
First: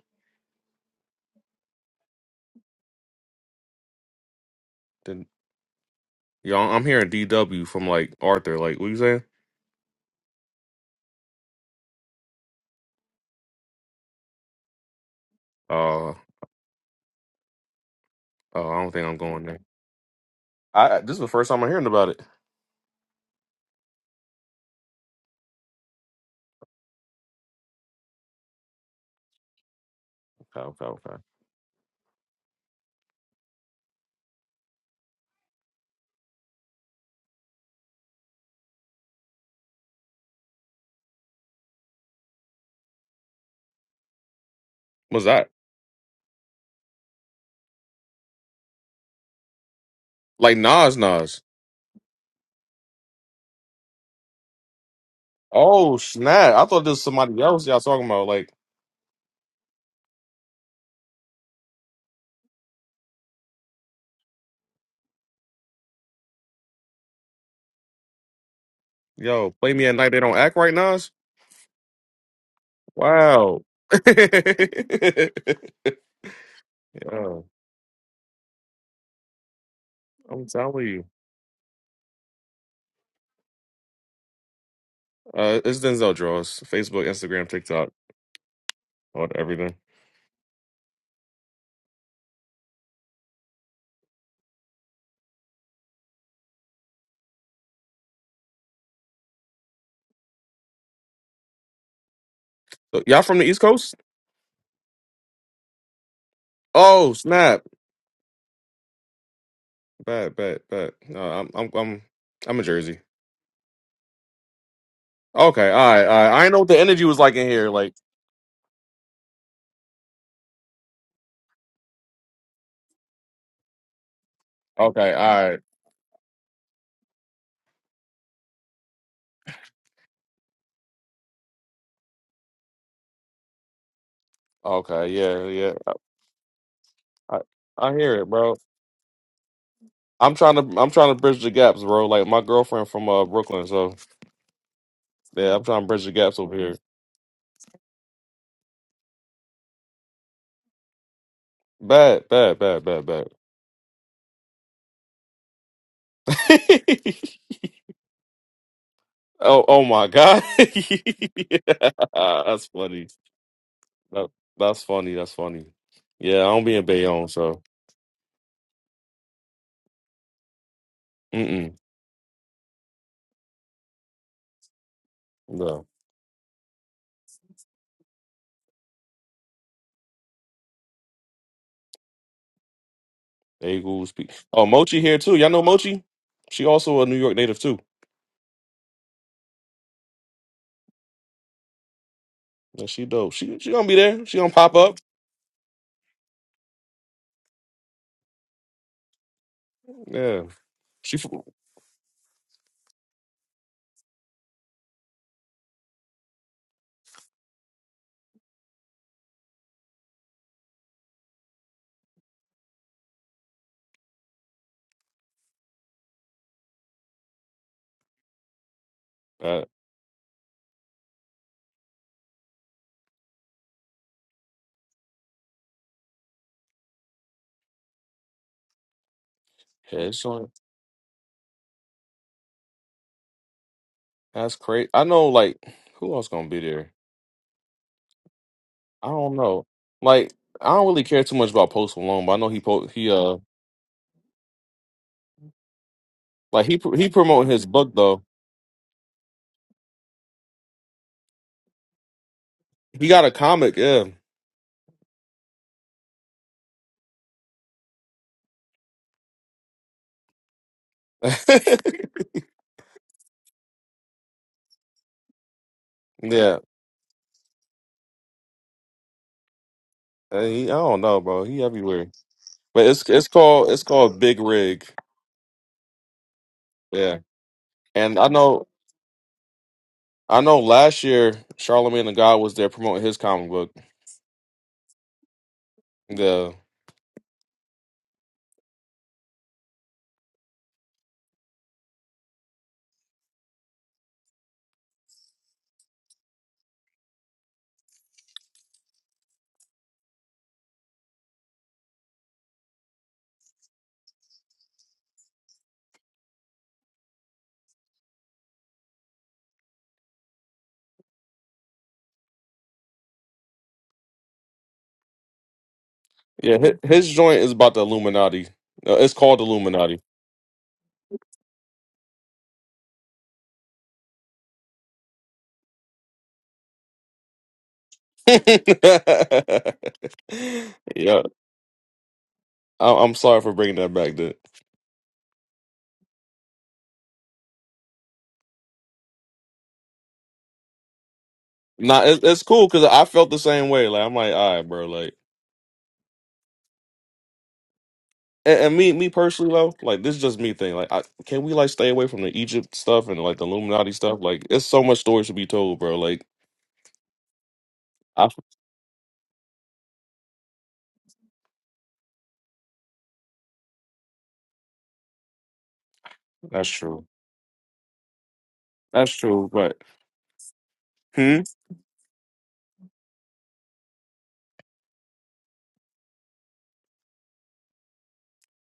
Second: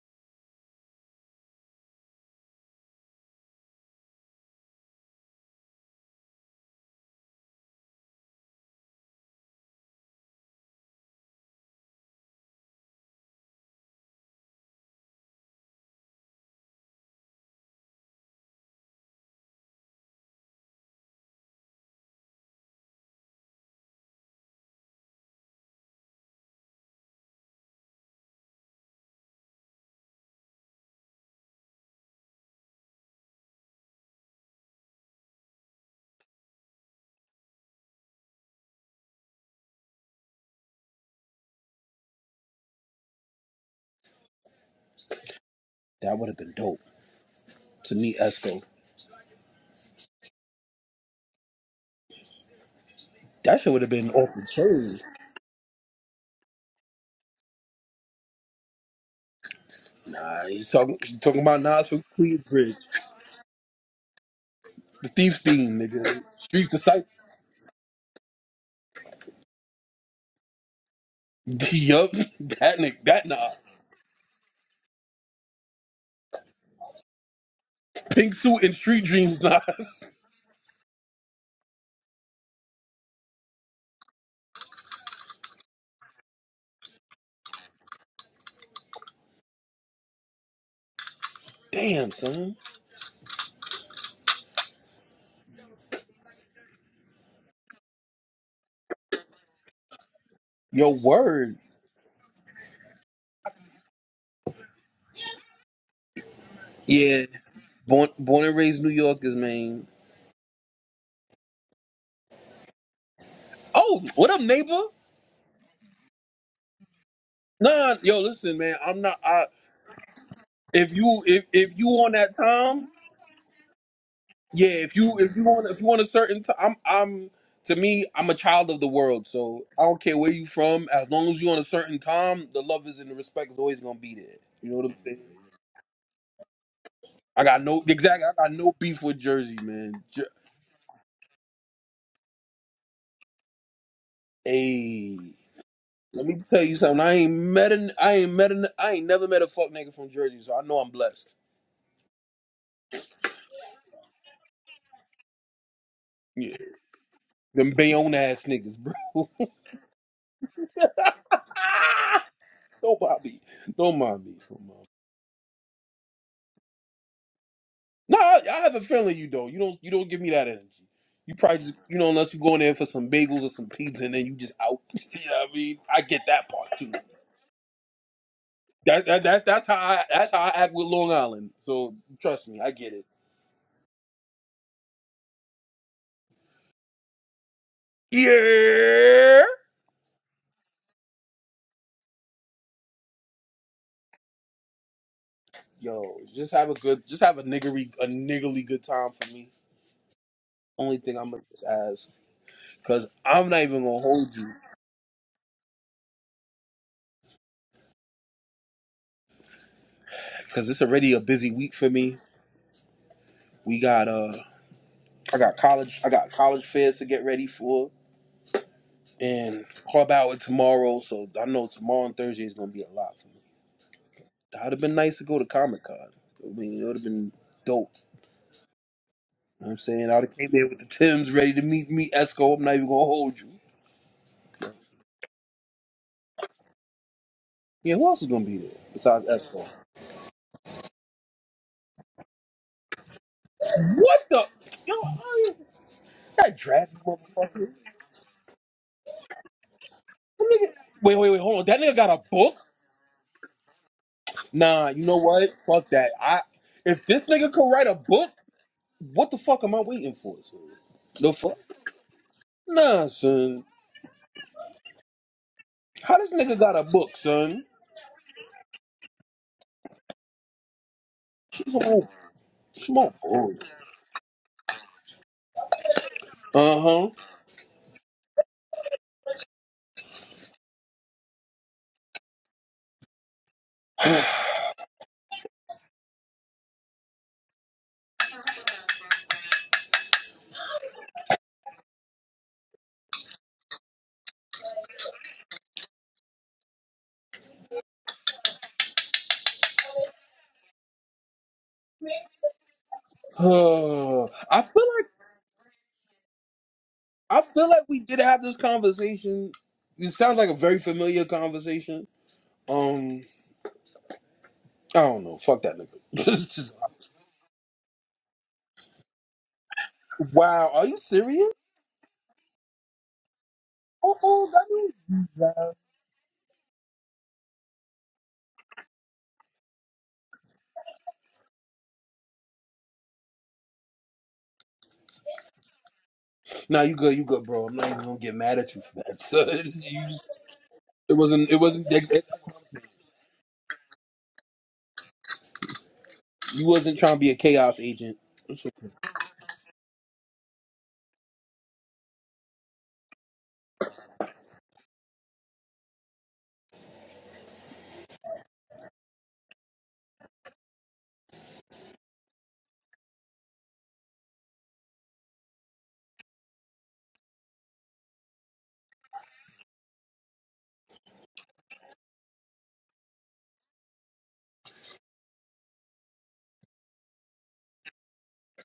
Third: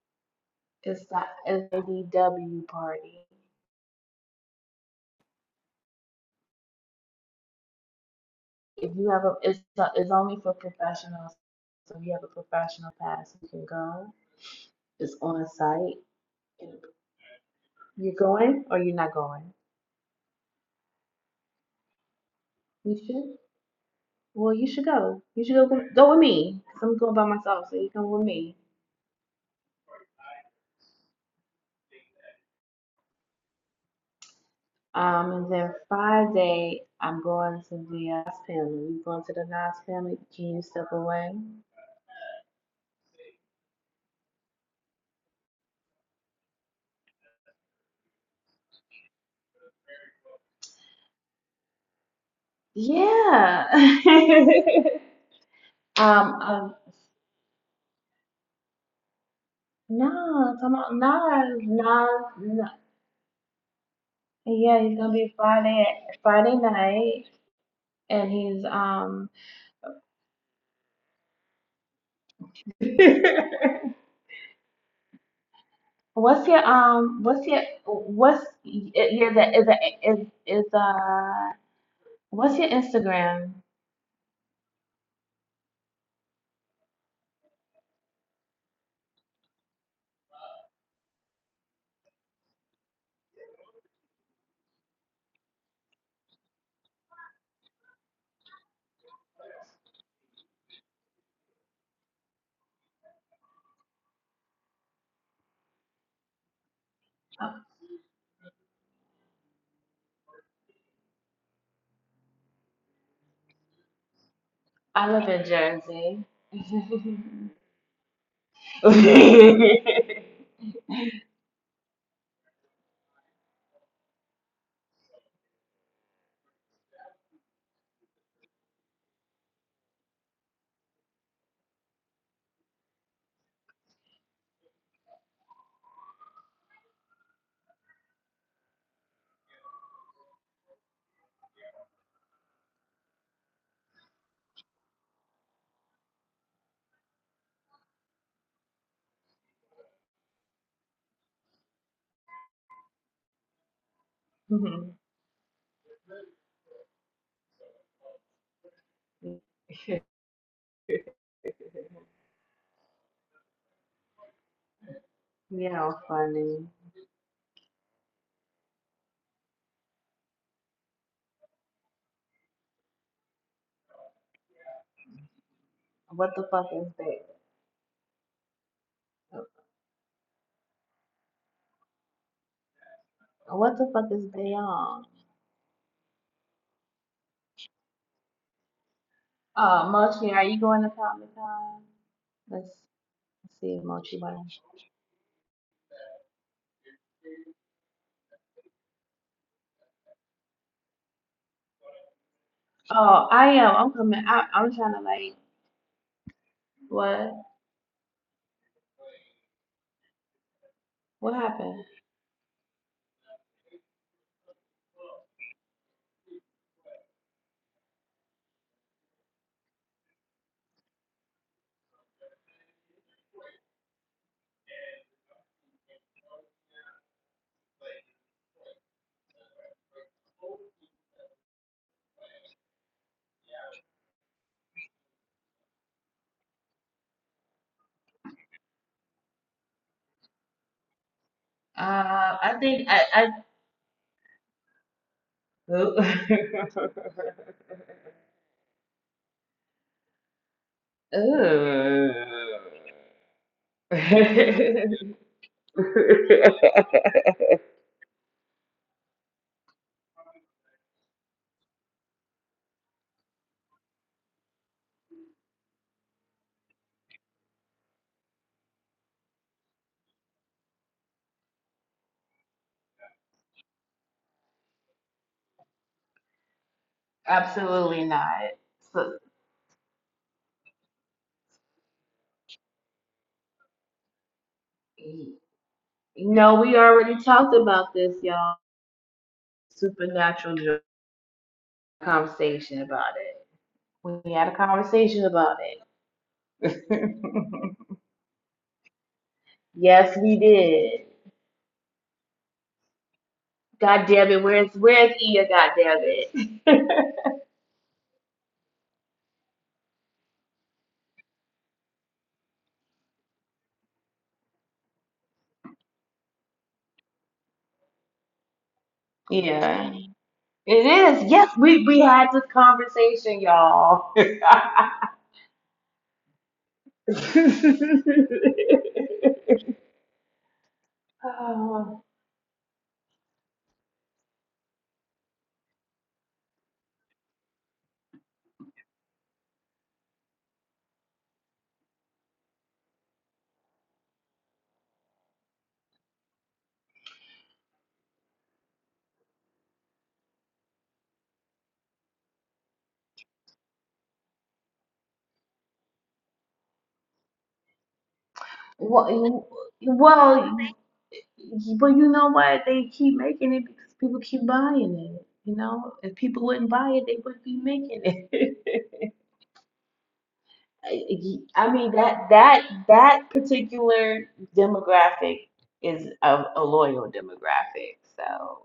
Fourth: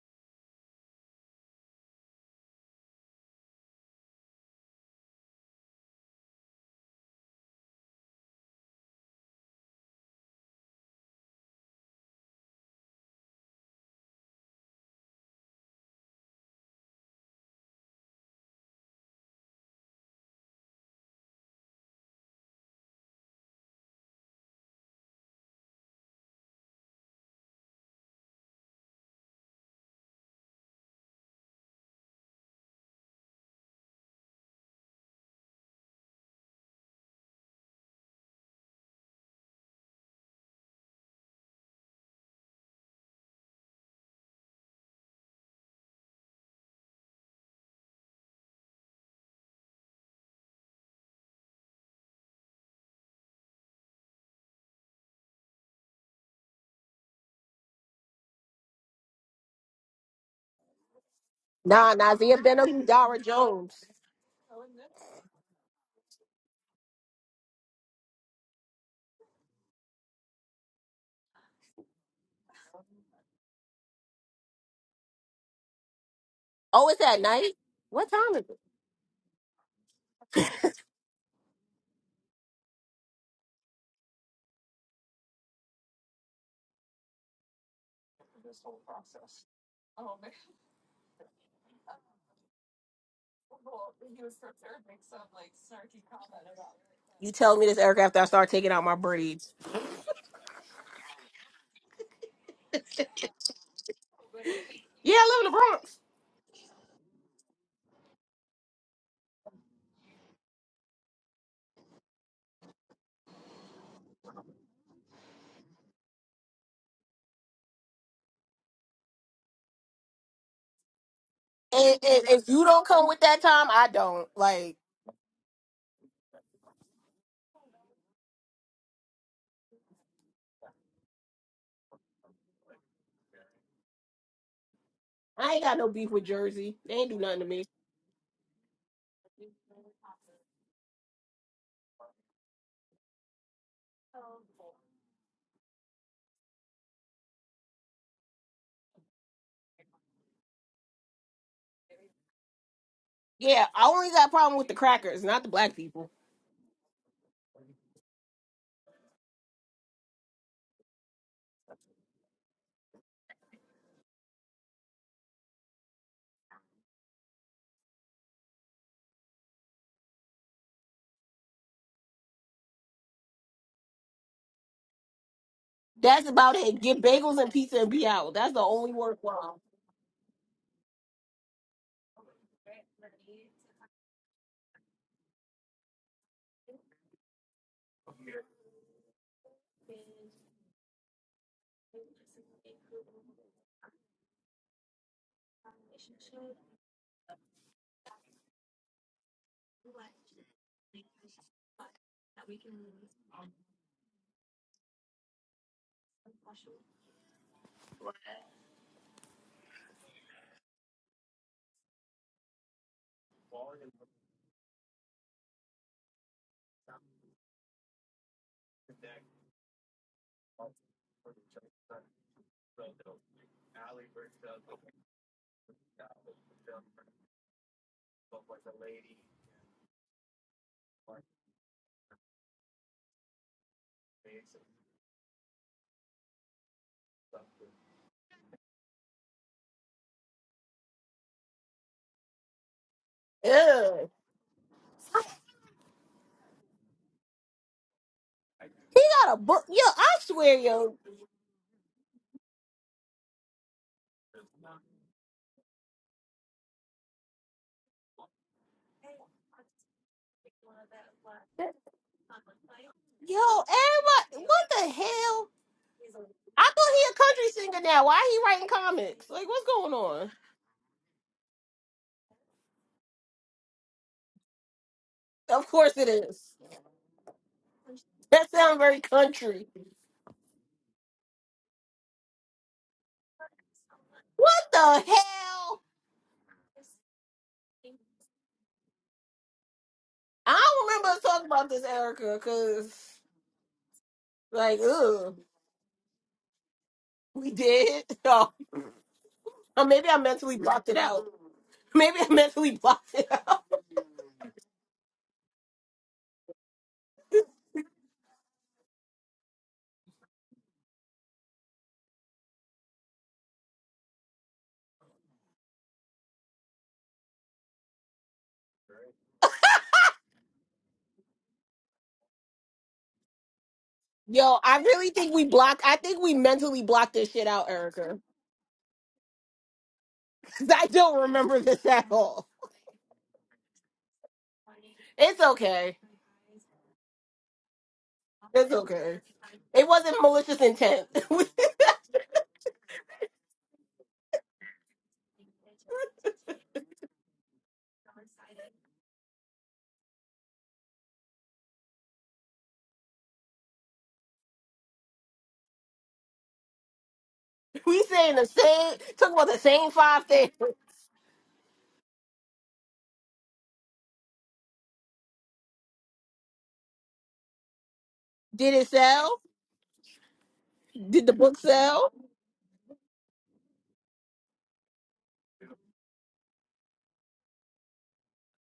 Speaker 1: It's the it's the IDW party.
Speaker 4: Then yo, I'm hearing DW from like Arthur. Like, what
Speaker 1: If
Speaker 4: you
Speaker 1: you have
Speaker 4: saying?
Speaker 1: a, it's it's only for professionals. So if you have a professional pass, you can go. It's on
Speaker 4: Uh,
Speaker 1: site.
Speaker 4: uh
Speaker 1: You're going or
Speaker 4: I don't
Speaker 1: you're
Speaker 4: think
Speaker 1: not
Speaker 4: I'm going
Speaker 1: going?
Speaker 4: there. I I- this is the first time I'm hearing about it.
Speaker 1: You should. Well, you should go. You should go go with me. i I'm going by myself, so you come with me.
Speaker 4: Okay, okay, okay.
Speaker 1: Um, and then Friday, I'm going to the Nas family. You going to the Nas family? Can you step away?
Speaker 4: What's that?
Speaker 3: That would have been dope to meet Esco.
Speaker 4: Like Nas, Nas.
Speaker 3: That
Speaker 1: Yeah.
Speaker 3: shit would have been off the chain.
Speaker 4: Oh
Speaker 1: um,
Speaker 4: snap! I
Speaker 1: um,
Speaker 4: thought this was somebody else y'all talking about. Like,
Speaker 3: Nah,
Speaker 1: no,
Speaker 3: he's
Speaker 1: come
Speaker 3: talking.
Speaker 1: on,
Speaker 3: He's talking
Speaker 1: Nas,
Speaker 3: about Nas
Speaker 2: Nah,
Speaker 3: from
Speaker 2: Nas,
Speaker 1: Nas,
Speaker 2: you
Speaker 3: Queens
Speaker 2: been
Speaker 1: Nas.
Speaker 3: Bridge,
Speaker 2: on Dara Jones.
Speaker 1: Yeah, he's
Speaker 3: the
Speaker 1: gonna be
Speaker 3: Thief's theme,
Speaker 1: Friday,
Speaker 3: nigga.
Speaker 1: Friday
Speaker 3: Streets disciple.
Speaker 1: night, and he's um.
Speaker 4: yo, play me at night. They don't act right, Nas.
Speaker 3: yup, that nigga, that Nas.
Speaker 4: Wow.
Speaker 1: What's your
Speaker 2: Oh, it's at
Speaker 1: um? What's
Speaker 4: yo,
Speaker 2: night?
Speaker 1: your
Speaker 2: What time
Speaker 3: Pink
Speaker 2: is
Speaker 1: what's
Speaker 2: it?
Speaker 3: suit and
Speaker 1: is
Speaker 3: street dreams,
Speaker 1: the is the
Speaker 3: Nas.
Speaker 1: is
Speaker 4: I'm
Speaker 1: is
Speaker 4: telling you.
Speaker 1: uh? What's your Instagram?
Speaker 4: Uh, it's Denzel Draws. Facebook, Instagram, TikTok, all everything.
Speaker 3: Damn, son.
Speaker 2: You tell me this, Eric, after I start taking out my braids.
Speaker 3: Your word.
Speaker 4: So, Y'all from the East Coast?
Speaker 2: Yeah, I live in the Bronx.
Speaker 4: Oh
Speaker 3: Yeah.
Speaker 1: Oh,
Speaker 4: snap!
Speaker 3: Born, born and raised New Yorkers, man.
Speaker 4: Bad, bad, bad. No, I'm, I'm, I'm, I'm in Jersey.
Speaker 3: Oh, what up, neighbor?
Speaker 1: I live in
Speaker 4: Okay, all right, all
Speaker 1: Jersey.
Speaker 4: right. I didn't know what the energy was like in here. Like,
Speaker 3: Nah, yo, listen, man. I'm not. I. If you if if you on
Speaker 2: And,
Speaker 3: that
Speaker 2: and if you don't
Speaker 3: time,
Speaker 2: come with that time, I don't.
Speaker 3: yeah.
Speaker 2: Like,
Speaker 3: If
Speaker 4: okay,
Speaker 3: you if
Speaker 4: all
Speaker 3: you
Speaker 4: right,
Speaker 3: on if you on a certain time, I'm I'm to me I'm a child of the world, so I don't care where you from. As long as you on a certain time, the love is and the respect is always gonna be there. You know what I'm
Speaker 4: okay,
Speaker 3: saying?
Speaker 4: yeah,
Speaker 2: I ain't
Speaker 4: yeah.
Speaker 2: got no beef with Jersey. They ain't do nothing
Speaker 4: I,
Speaker 3: I
Speaker 2: to
Speaker 3: got
Speaker 2: me.
Speaker 3: no
Speaker 4: I hear
Speaker 3: exactly.
Speaker 4: it,
Speaker 3: I got
Speaker 4: bro.
Speaker 3: no beef with Jersey, man. Jer-
Speaker 4: I'm trying to, I'm trying to bridge the gaps, bro. Like my girlfriend from uh Brooklyn, so
Speaker 3: hey,
Speaker 4: yeah, I'm trying to bridge the
Speaker 3: let
Speaker 4: gaps
Speaker 3: me
Speaker 4: over
Speaker 3: tell
Speaker 4: here.
Speaker 3: you something. I ain't met an I ain't met an I ain't never met a fuck nigga from Jersey, so I know I'm blessed.
Speaker 4: Bad, bad, bad, bad, bad.
Speaker 2: Yeah, I only got problem with the
Speaker 1: Mhm.
Speaker 2: crackers, not the black people.
Speaker 3: Yeah, them Bayonne ass niggas, bro.
Speaker 4: oh, oh my god, yeah, that's
Speaker 3: don't
Speaker 4: funny.
Speaker 3: mind me. Don't mind
Speaker 4: That,
Speaker 3: me.
Speaker 4: that's funny. That's funny.
Speaker 1: yeah,
Speaker 4: Yeah, I don't
Speaker 1: funny.
Speaker 4: be in Bayonne, so
Speaker 3: No, I, I have a feeling you don't. You don't. You don't give me that energy. You probably just,
Speaker 4: mm-mm.
Speaker 3: you know, unless you go in there for some bagels or some pizza, and then you just out. you know what I
Speaker 4: no.
Speaker 3: mean, I get
Speaker 2: That's
Speaker 1: What
Speaker 3: that
Speaker 1: the
Speaker 2: about
Speaker 1: fuck
Speaker 3: part
Speaker 2: it.
Speaker 1: is
Speaker 3: too.
Speaker 2: Get
Speaker 1: that?
Speaker 2: bagels and pizza and be out. That's the only
Speaker 3: That, that that's
Speaker 2: worthwhile.
Speaker 3: that's how I that's how I act with Long Island. So trust me, I get it.
Speaker 1: What the fuck
Speaker 4: Daegu
Speaker 1: is
Speaker 4: speak. Oh, Mochi
Speaker 1: Bayonne?
Speaker 4: here too. Y'all know Mochi? She also a New York native too.
Speaker 3: Yeah.
Speaker 1: Uh, Mochi, are you going to Comic Con? Let's
Speaker 4: Yeah, she dope. She she
Speaker 1: see if
Speaker 4: gonna be
Speaker 1: Mochi
Speaker 4: there.
Speaker 1: went.
Speaker 4: She gonna pop up.
Speaker 3: Yo, just have a good, just have a niggery, a niggly good time for me.
Speaker 4: Yeah.
Speaker 3: Only thing
Speaker 4: She f-
Speaker 3: I'm gonna just ask, cause
Speaker 1: Oh, I
Speaker 3: I'm not
Speaker 1: am.
Speaker 3: even
Speaker 1: I'm
Speaker 3: gonna
Speaker 1: coming.
Speaker 3: hold
Speaker 1: I,
Speaker 3: you,
Speaker 1: I'm trying to like what?
Speaker 3: cause it's already a
Speaker 1: What
Speaker 3: busy week
Speaker 1: happened?
Speaker 3: for me. We got uh, I got college, I got college fairs to get ready for.
Speaker 4: uh,
Speaker 3: and club hour tomorrow. So I know tomorrow and Thursday is gonna be a lot for me. That would have been nice to go to Comic Con. I mean, it would have been dope. You know what I'm saying
Speaker 4: yeah,
Speaker 3: I
Speaker 4: she
Speaker 3: would have
Speaker 4: gonna,
Speaker 3: came there with the Tims ready to meet me, Esco. I'm not even gonna hold you.
Speaker 4: that's crazy. I know like who else gonna be there?
Speaker 3: Yeah, who else is gonna be there
Speaker 4: I
Speaker 3: besides
Speaker 4: don't know.
Speaker 3: Esco?
Speaker 4: Like I don't really care too much about Post Malone, but
Speaker 1: Uh,
Speaker 4: I know
Speaker 1: I
Speaker 4: he po-
Speaker 1: think I
Speaker 4: he
Speaker 1: I.
Speaker 4: uh
Speaker 2: Ugh.
Speaker 3: What the yo? I ain't- That
Speaker 4: like he
Speaker 3: draft
Speaker 4: pr- he promoting his
Speaker 3: motherfucker. That
Speaker 4: book though.
Speaker 2: got a book? yo. I swear,
Speaker 3: nigga-
Speaker 2: yo,
Speaker 3: Wait, wait, wait. Hold on. That nigga got a
Speaker 1: Ooh.
Speaker 3: book.
Speaker 4: He got a comic, yeah.
Speaker 3: Nah, you know what? Fuck that. I if this nigga could write a book, what the fuck am I waiting for? son? The fuck? Nah, son.
Speaker 2: yo, everybody, what the hell?
Speaker 3: How this
Speaker 4: yeah.
Speaker 3: nigga
Speaker 2: I thought
Speaker 3: got a
Speaker 2: he
Speaker 3: book,
Speaker 2: a country
Speaker 3: son?
Speaker 2: singer now. Why he writing comics? Like, what's going on?
Speaker 4: Uh, he, I don't know, bro. He
Speaker 3: Come
Speaker 4: everywhere.
Speaker 3: on,
Speaker 4: But
Speaker 3: come
Speaker 4: it's
Speaker 3: on,
Speaker 4: it's
Speaker 3: boy.
Speaker 4: called it's called Big Rig.
Speaker 2: Of course it is.
Speaker 3: Uh
Speaker 4: Yeah.
Speaker 1: Absolutely
Speaker 4: And I
Speaker 2: That
Speaker 1: not.
Speaker 4: know
Speaker 2: sounds very
Speaker 1: So,
Speaker 2: country.
Speaker 4: I know last year Charlemagne the God was there promoting his comic book.
Speaker 3: huh.
Speaker 2: What the hell?
Speaker 4: The
Speaker 1: No, we already talked about this, y'all.
Speaker 2: I
Speaker 1: Supernatural joy
Speaker 2: don't remember us talking about this, Erica,
Speaker 1: conversation
Speaker 2: because,
Speaker 1: about it. We had a
Speaker 2: like,
Speaker 1: conversation
Speaker 2: ugh,
Speaker 1: about it.
Speaker 2: we did. Oh, or maybe I
Speaker 1: yes, we
Speaker 2: mentally blocked it
Speaker 1: did.
Speaker 2: out. Maybe I mentally blocked it out.
Speaker 1: God
Speaker 3: Uh,
Speaker 1: damn it,
Speaker 3: I
Speaker 1: where's
Speaker 3: feel like
Speaker 1: where's Ia? God damn it.
Speaker 3: I feel like we did have this conversation. It sounds like a very familiar conversation. Um, I don't know. Fuck that nigga. It's
Speaker 4: yeah,
Speaker 3: just-
Speaker 4: his, his joint is about the Illuminati. No, it's called
Speaker 1: yeah,
Speaker 4: Illuminati.
Speaker 3: wow, are
Speaker 1: it
Speaker 3: you
Speaker 1: is.
Speaker 3: serious?
Speaker 1: Yes, we we had this conversation, y'all.
Speaker 3: Oh, oh
Speaker 2: Yo,
Speaker 3: that
Speaker 2: I
Speaker 3: dude.
Speaker 2: really think we blocked, I think we mentally blocked this shit out, Erica.
Speaker 4: yeah,
Speaker 2: Because I don't remember this
Speaker 1: Oh,
Speaker 2: at all.
Speaker 4: I, I'm sorry for bringing that back. Then
Speaker 2: It's okay.
Speaker 3: Nah, you good, you good, bro. I'm not even gonna get mad
Speaker 2: It's
Speaker 3: at you for
Speaker 2: okay.
Speaker 3: that. son.
Speaker 2: It
Speaker 3: You
Speaker 2: wasn't
Speaker 3: just-
Speaker 2: malicious intent.
Speaker 3: it
Speaker 2: we,
Speaker 3: wasn't. It wasn't.
Speaker 4: nah,
Speaker 3: It,
Speaker 4: it's
Speaker 3: it-
Speaker 4: it's cool because I felt the same way. Like I'm like, all right, bro. Like,
Speaker 3: you wasn't trying to be a chaos agent.
Speaker 4: and,
Speaker 3: It's
Speaker 4: and
Speaker 3: okay.
Speaker 4: me, me personally though, like this is just me thing. Like, I, can we like stay away from the Egypt stuff and like the Illuminati stuff? Like, it's so much stories to be told, bro. Like,
Speaker 2: we
Speaker 4: I,
Speaker 2: saying the same, talking
Speaker 1: well,
Speaker 2: about the same five things.
Speaker 1: well, But you know what? They keep making it because people keep buying it. You know, if people
Speaker 4: that's
Speaker 1: wouldn't buy it,
Speaker 4: true.
Speaker 1: they wouldn't be making
Speaker 2: Did it
Speaker 1: it.
Speaker 4: That's
Speaker 2: sell?
Speaker 4: true. But
Speaker 1: I
Speaker 2: Did the
Speaker 4: hmm,
Speaker 2: book
Speaker 1: I mean
Speaker 2: sell?
Speaker 1: that that that particular demographic is a, a loyal demographic, so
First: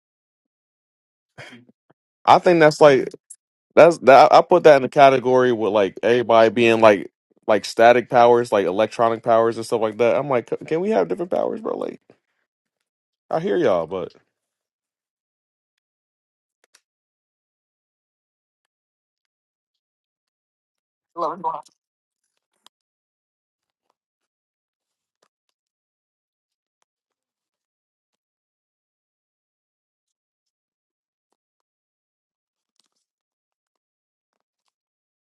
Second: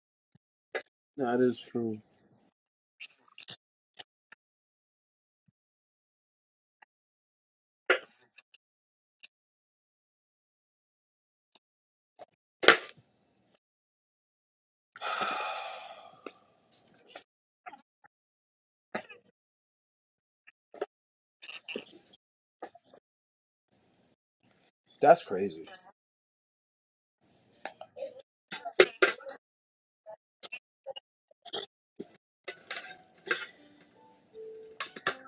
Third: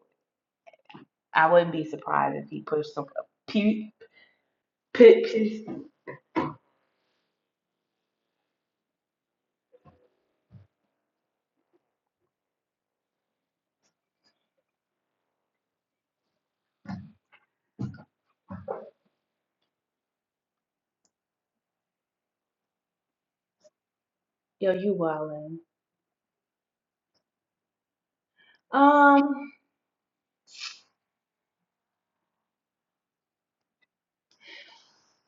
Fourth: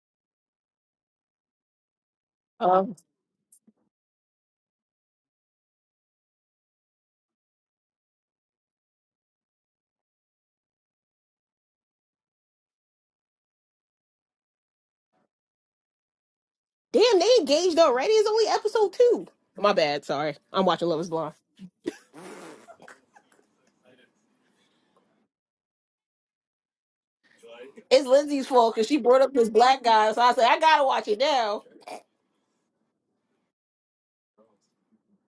Speaker 3: Nah, that
Speaker 1: I
Speaker 3: is
Speaker 1: wouldn't be
Speaker 3: true.
Speaker 1: surprised
Speaker 4: I
Speaker 1: if he
Speaker 4: think that's
Speaker 2: Oh.
Speaker 1: pushed
Speaker 4: like
Speaker 1: some. P,
Speaker 4: That's that. I put that in the
Speaker 1: p,
Speaker 4: category
Speaker 1: p,
Speaker 4: with like everybody being like like static powers, like electronic powers and stuff like that. I'm like, can we have different powers, bro? Like, I hear y'all, but.
Speaker 2: Damn, they engaged already. It's only episode two. My bad. Sorry. I'm watching Love is Blind.
Speaker 1: yo, you
Speaker 3: That's
Speaker 1: wildin'.
Speaker 3: crazy.
Speaker 2: It's Lindsay's fault because she brought up this
Speaker 1: Um,
Speaker 2: black guy. So I said, I got to watch it now.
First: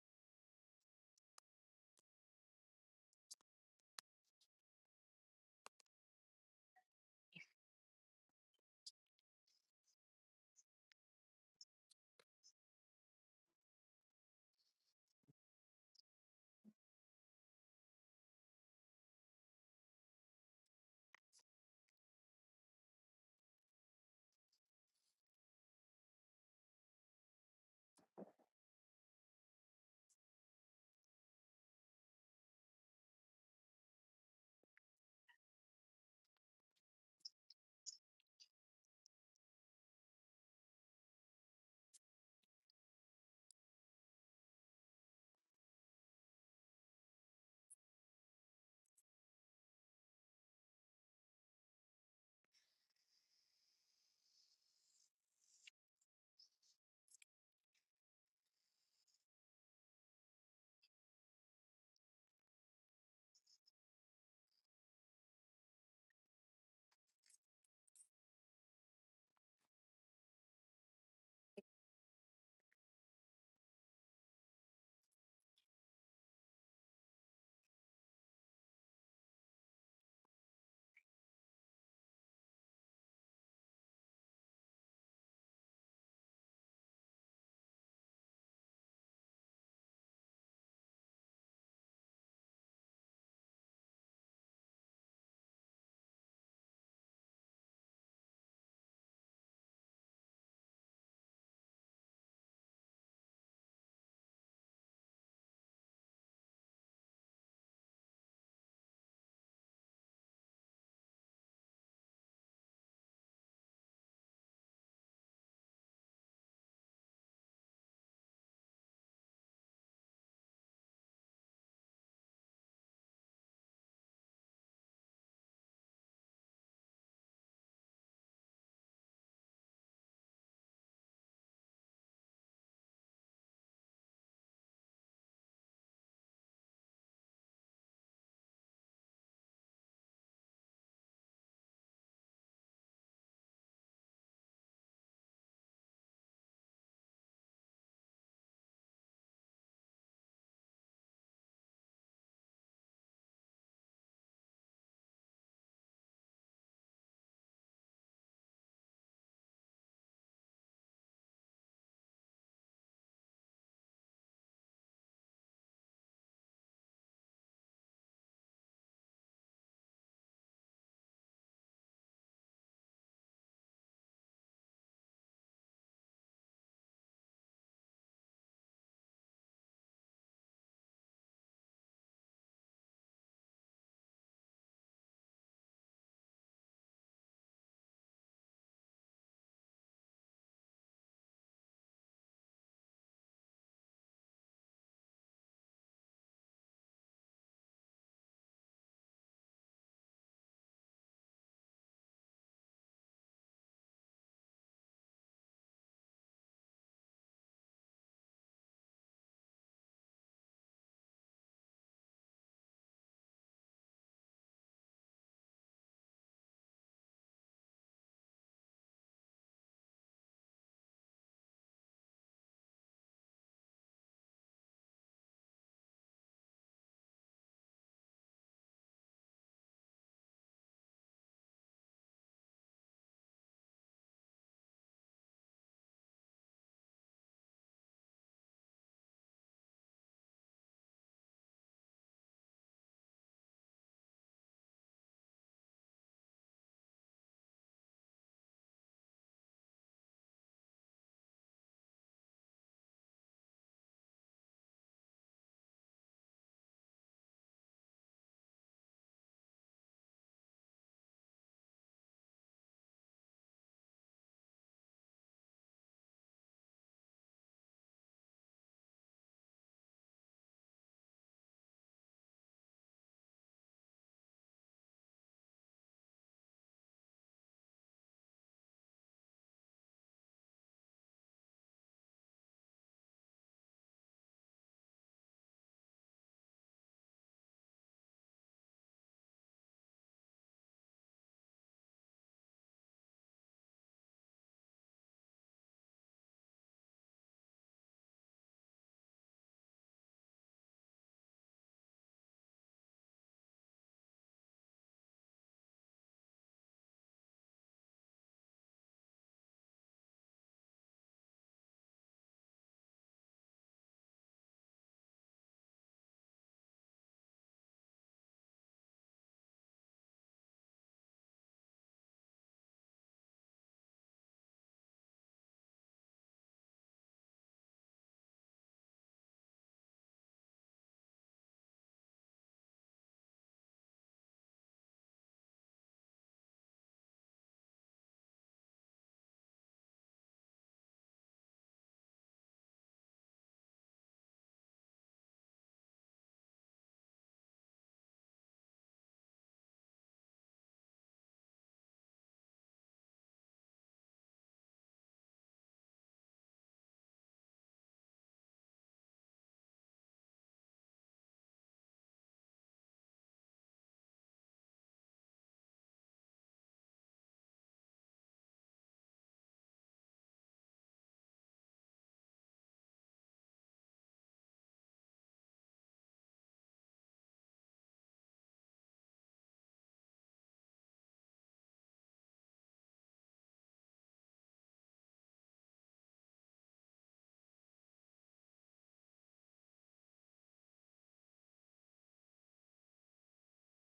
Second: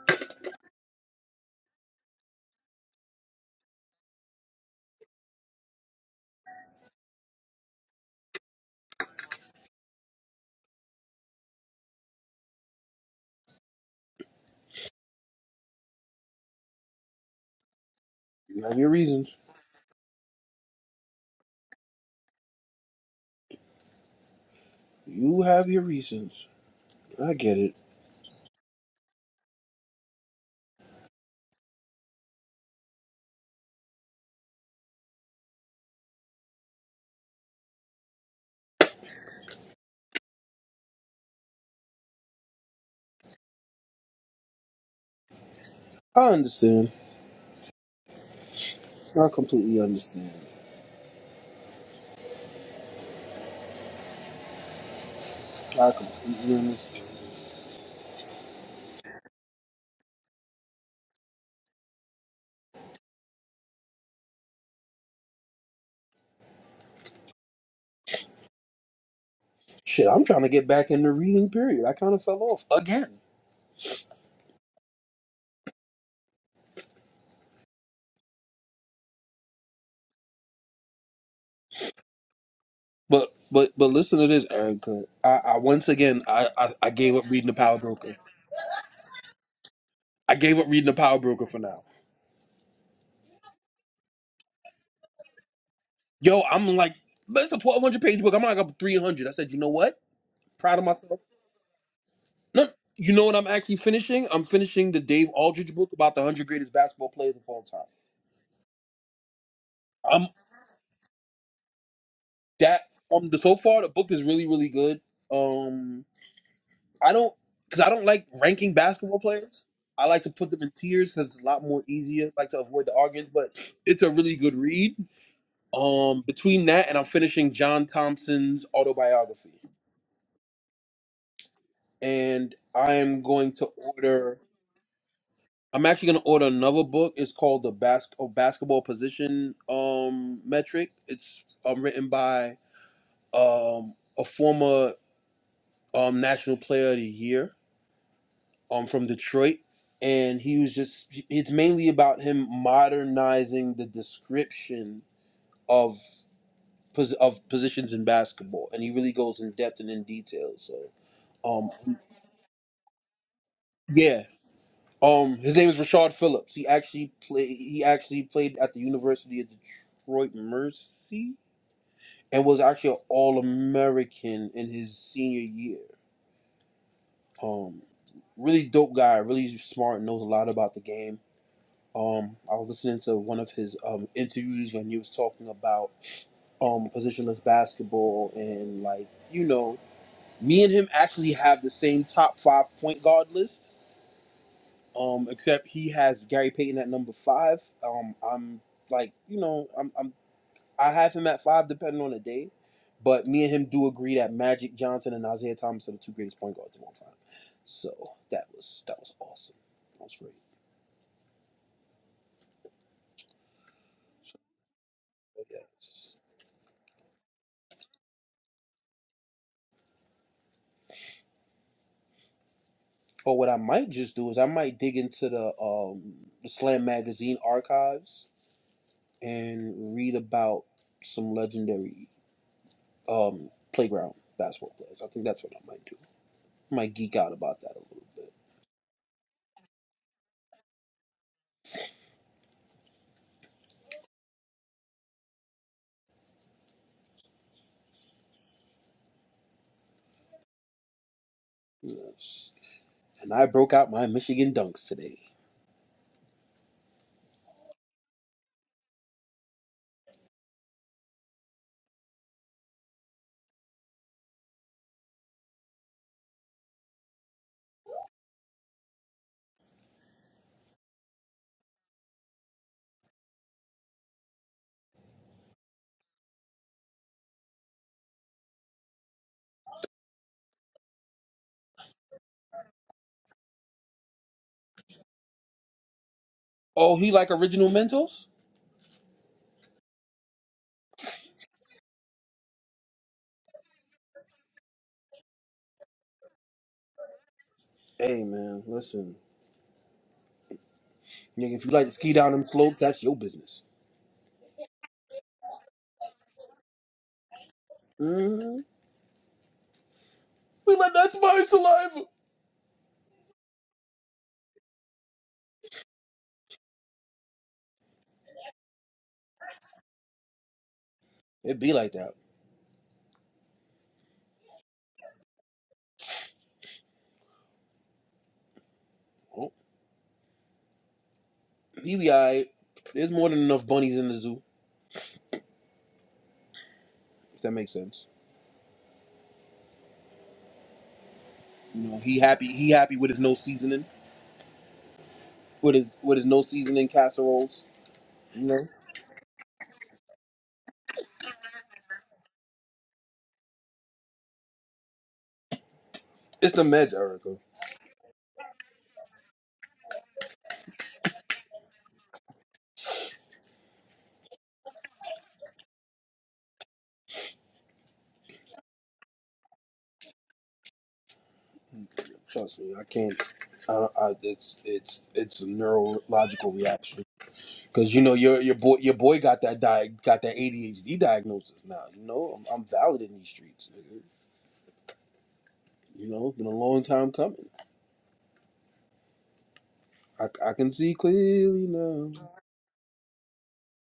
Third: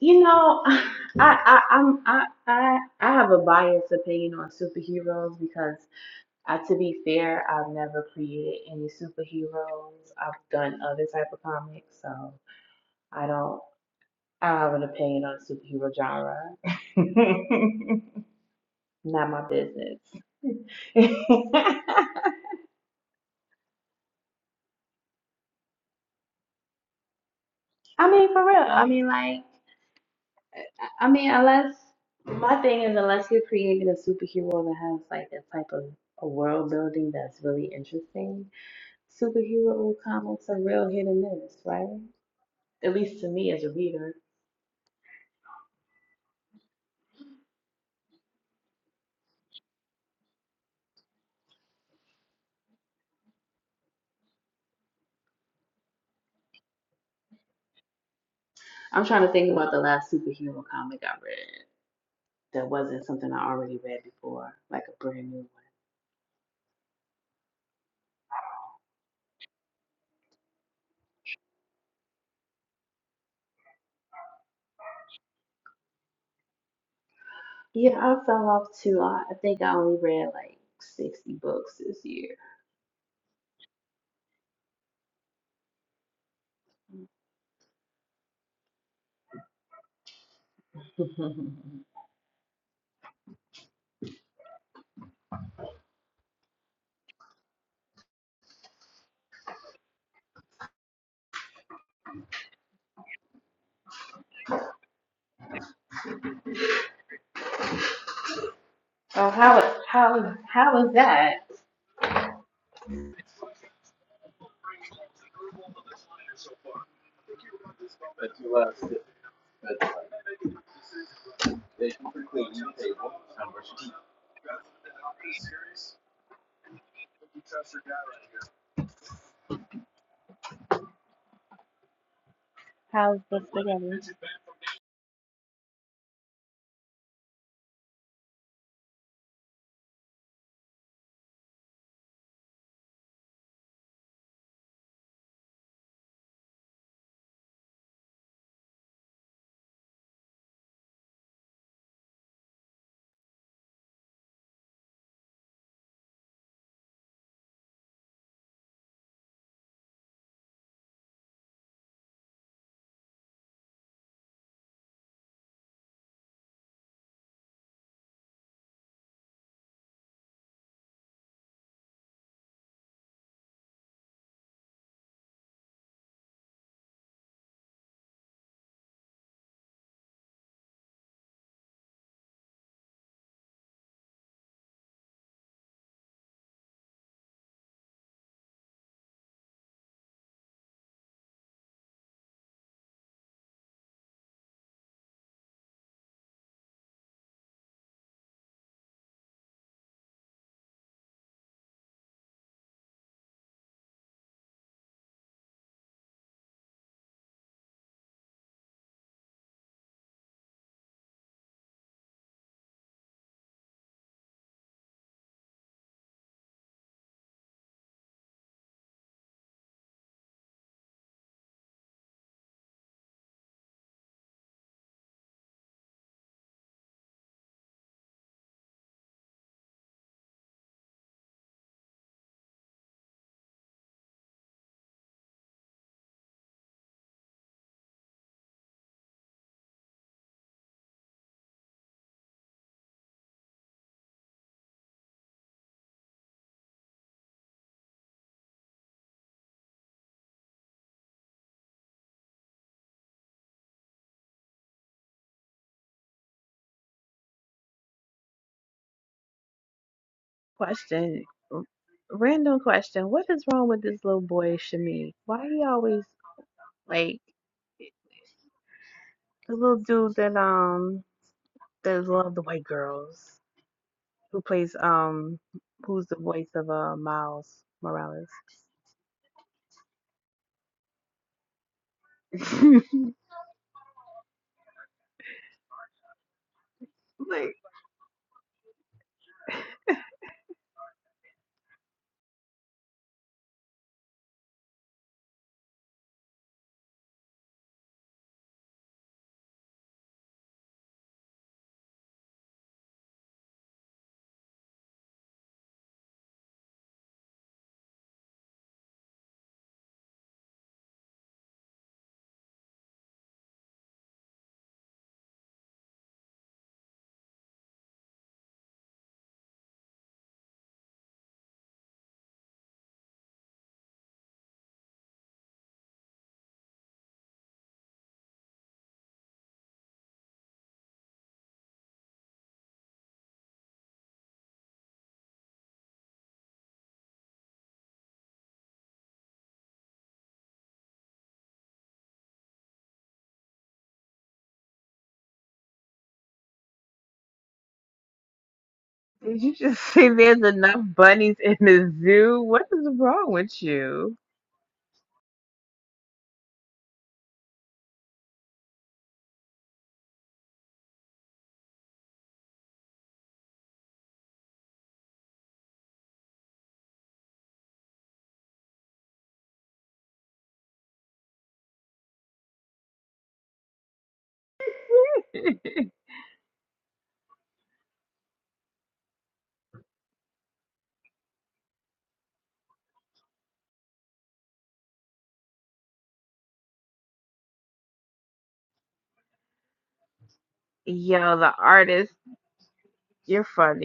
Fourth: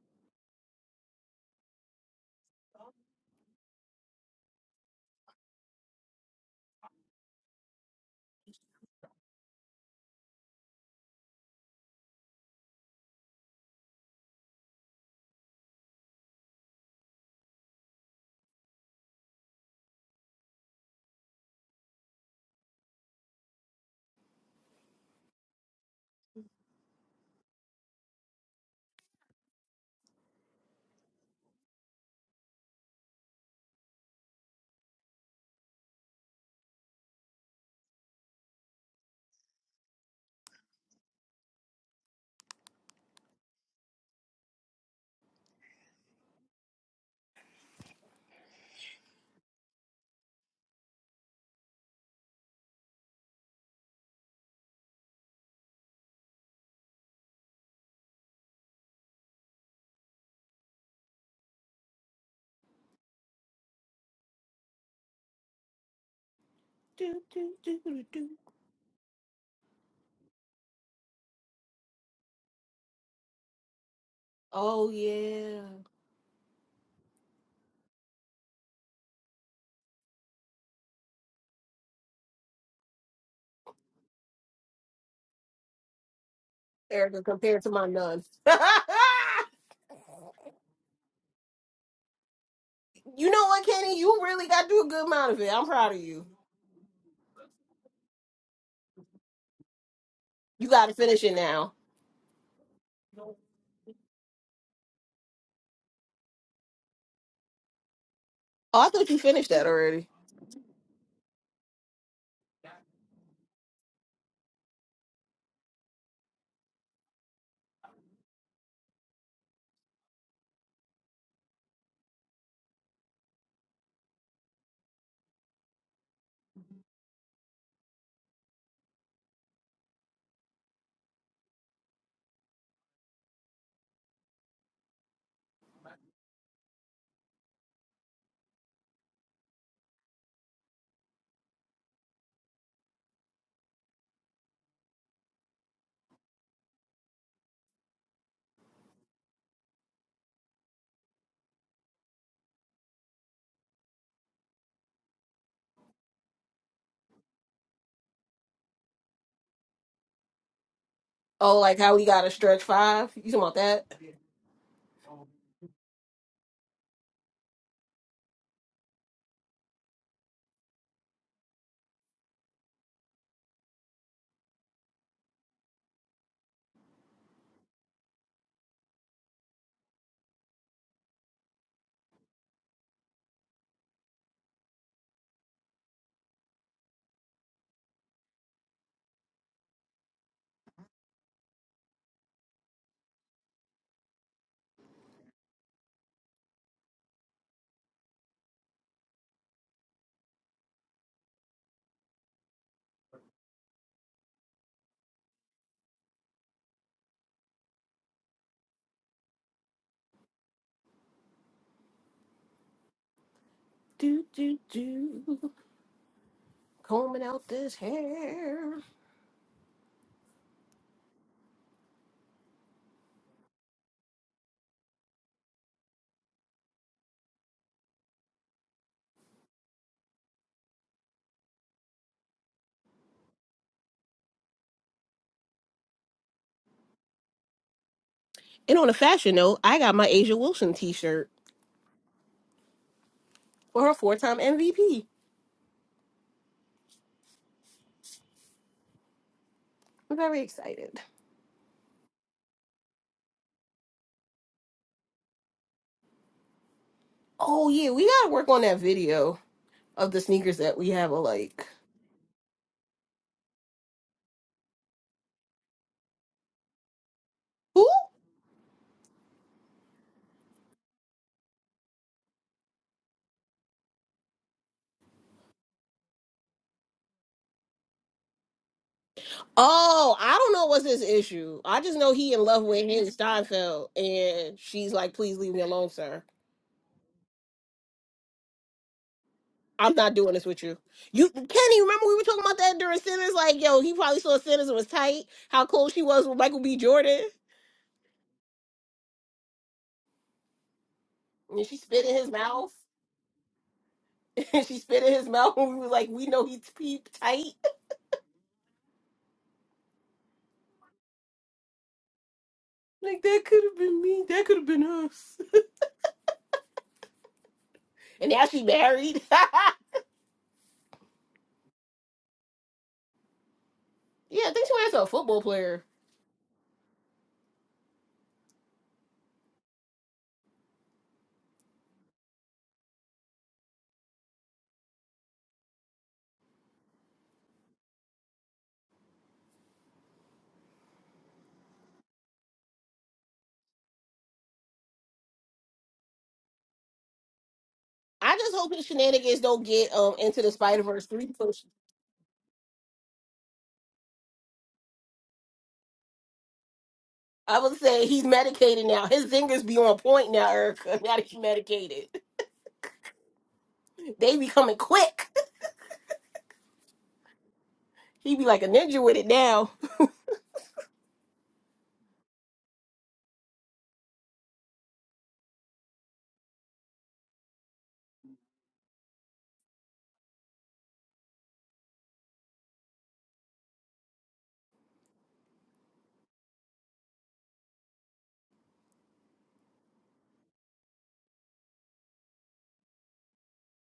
Speaker 1: you know, I I I'm I I I have a biased opinion on superheroes because. Uh, to be fair, I've never created any superheroes. I've done other type of comics, so I don't. I don't have an opinion on the superhero genre.
Speaker 3: You have your reasons.
Speaker 1: Not my business. I
Speaker 3: You have your reasons. I get it.
Speaker 1: mean, for real. I mean, like, I mean, unless my thing is, unless you're creating a superhero that has like a type of a world building that's really interesting, superhero comics are real hit and miss, right? At least to me as a reader.
Speaker 3: I understand. I completely understand. I completely understand.
Speaker 1: I'm trying to think about the last superhero comic I read that wasn't something I already read before, like a brand new one.
Speaker 2: Do, do, do, do, do.
Speaker 3: Shit, I'm trying to get back in the reading period. I kind of fell off again.
Speaker 2: Oh, yeah.
Speaker 1: Yeah, I fell off too. I, I think I only read like 60 books this year.
Speaker 3: But but but listen to this, Erica. I, I once again I, I I gave
Speaker 2: Erica,
Speaker 3: up reading the
Speaker 2: compared to
Speaker 3: Power
Speaker 2: my
Speaker 3: Broker.
Speaker 2: nuns.
Speaker 3: I gave up reading the Power Broker for now.
Speaker 2: you know what, Kenny? You really got to do a good amount of it. I'm proud of you.
Speaker 3: Yo, I'm like, but it's a 1,200 page book. I'm like up 300. I said, you know what?
Speaker 2: You
Speaker 3: Proud of
Speaker 2: got to
Speaker 3: myself.
Speaker 2: finish it now.
Speaker 3: No, you know what? I'm actually finishing. I'm finishing the Dave Aldridge book about the 100 greatest basketball players of all time.
Speaker 2: Oh, I thought you
Speaker 1: Oh,
Speaker 2: finished that
Speaker 1: how
Speaker 2: already.
Speaker 3: I'm.
Speaker 1: how how is that?
Speaker 3: that um the so far the book is really really good um i don't because i don't like ranking basketball players i like to put them in tiers because it's a lot more easier I like to avoid the arguments but it's a really good read um between that and i'm finishing john thompson's autobiography and i
Speaker 1: How's
Speaker 3: am
Speaker 1: this
Speaker 3: going to
Speaker 1: together?
Speaker 3: order i'm actually going to order another book it's called the Bas- oh, basketball position um metric it's um, written by um a former um national player of the year um from Detroit, and he was just it's mainly about him modernizing the description of pos- of positions in basketball, and he really goes in depth and in detail. So,
Speaker 2: Oh, like how
Speaker 3: um,
Speaker 2: we got to stretch five? You talking about that?
Speaker 3: yeah, um, his name is Rashard Phillips. He actually play he actually played at the University of Detroit Mercy and was actually an All American in his senior year. Um, really dope guy, really smart, knows a lot about the game Um, I was listening to one of his um, interviews when he was talking about um, positionless basketball and like you know, me and him actually have the same top five point guard list. Um, except he has Gary Payton at number five. Um, I'm like you know, I'm, I'm I have him at five depending on the day, but me and him do agree that Magic Johnson and Isaiah Thomas are the two greatest point guards of all time. So that was that was awesome. That was great.
Speaker 2: Do, do, do.
Speaker 3: So, Yes.
Speaker 2: combing out this hair.
Speaker 3: Or what I might just do is I might dig into the um the Slam magazine archives and read about some legendary um playground basketball players. I think that's what I might do. I might geek out about that a little bit.
Speaker 2: And on a fashion note, I got my Asia Wilson t-shirt for her four-time MVP. I'm very excited.
Speaker 3: Yes. And I broke out my Michigan dunks today.
Speaker 2: Oh yeah, we gotta work on that video of the sneakers that we have alike.
Speaker 1: Random question. What is wrong with this little boy Shami? Why he always like
Speaker 2: Who?
Speaker 1: the little dude that um that love the white girls who plays um who's the voice of uh Miles Morales?
Speaker 2: Oh, I don't know what's his issue. I just know he in love with his Steinfeld, and she's like, "Please leave me alone, sir.
Speaker 3: Oh, he like original Mentos?
Speaker 2: I'm not doing this with you." You Kenny, remember we were talking about that during Sinners? Like, yo, he probably saw Sinners and was tight. How close she was with Michael B. Jordan,
Speaker 3: Hey man, listen. Nigga, if
Speaker 2: and
Speaker 3: you
Speaker 2: she
Speaker 3: like to
Speaker 2: spit
Speaker 3: ski
Speaker 2: in his
Speaker 3: down them
Speaker 2: mouth.
Speaker 3: slopes, that's your business.
Speaker 2: and she spit in his mouth. And we was like, we know he's peep tight.
Speaker 3: Mm-hmm. We like that's my saliva.
Speaker 2: Like that could have been me. That could have been us. And now she married. yeah,
Speaker 3: It be like that.
Speaker 2: I think she married to a football player.
Speaker 3: Oh, he be alright. There's more than enough bunnies in the zoo. if that makes sense. You know, he happy he happy with his no seasoning, with his with his no seasoning casseroles.
Speaker 2: I
Speaker 3: You
Speaker 2: just
Speaker 3: know,
Speaker 2: hope his shenanigans
Speaker 1: Did you
Speaker 2: don't
Speaker 1: just
Speaker 2: get
Speaker 1: say
Speaker 2: um into
Speaker 1: there's
Speaker 2: the
Speaker 1: enough
Speaker 2: Spider Verse three
Speaker 1: bunnies in
Speaker 2: push.
Speaker 1: the zoo? What is wrong with you?
Speaker 3: it's the meds, Erica.
Speaker 2: I would say he's medicated now. His zingers be on point now, Erica. Now that he's medicated, they be coming quick. He be like a ninja with it now.
Speaker 3: Trust me, I can't. I, I, it's it's it's a neurological reaction because you know your your boy your boy got that di- got that ADHD diagnosis now. You know, I'm, I'm valid in these streets. Nigga. You know, it's been a long time coming. I, I can see
Speaker 1: Yes,
Speaker 3: clearly now.
Speaker 1: you're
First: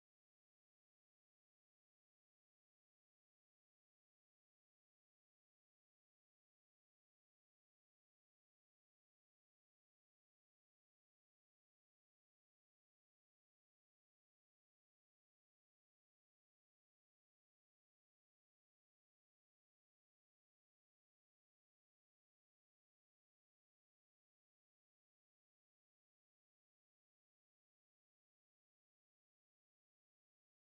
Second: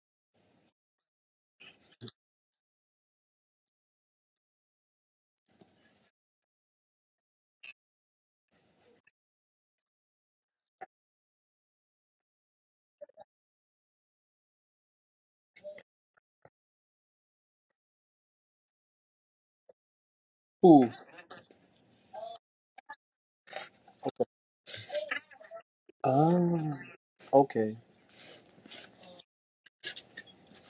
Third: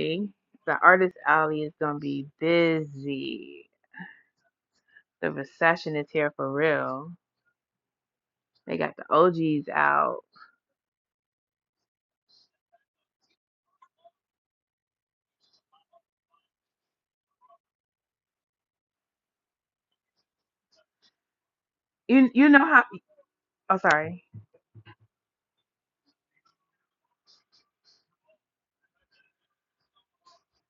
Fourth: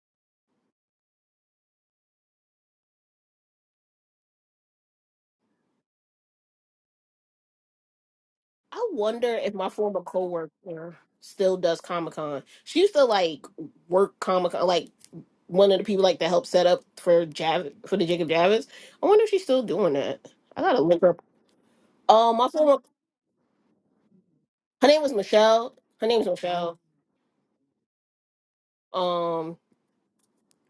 Speaker 1: f***ing the RBD. The recession is here for real. They
Speaker 2: I
Speaker 1: got the
Speaker 2: wonder if my
Speaker 1: OGs
Speaker 2: former
Speaker 1: out.
Speaker 2: coworker still does Comic Con. She used to like work Comic Con, like one of the people like that helped set up for Jav for the Jacob Javis. I wonder if she's still doing that. I gotta
Speaker 3: Ooh,
Speaker 2: look her. up.
Speaker 1: You
Speaker 2: Um, my former her name was Michelle. Her name was
Speaker 3: ah,
Speaker 2: Michelle.
Speaker 3: okay.
Speaker 2: Um,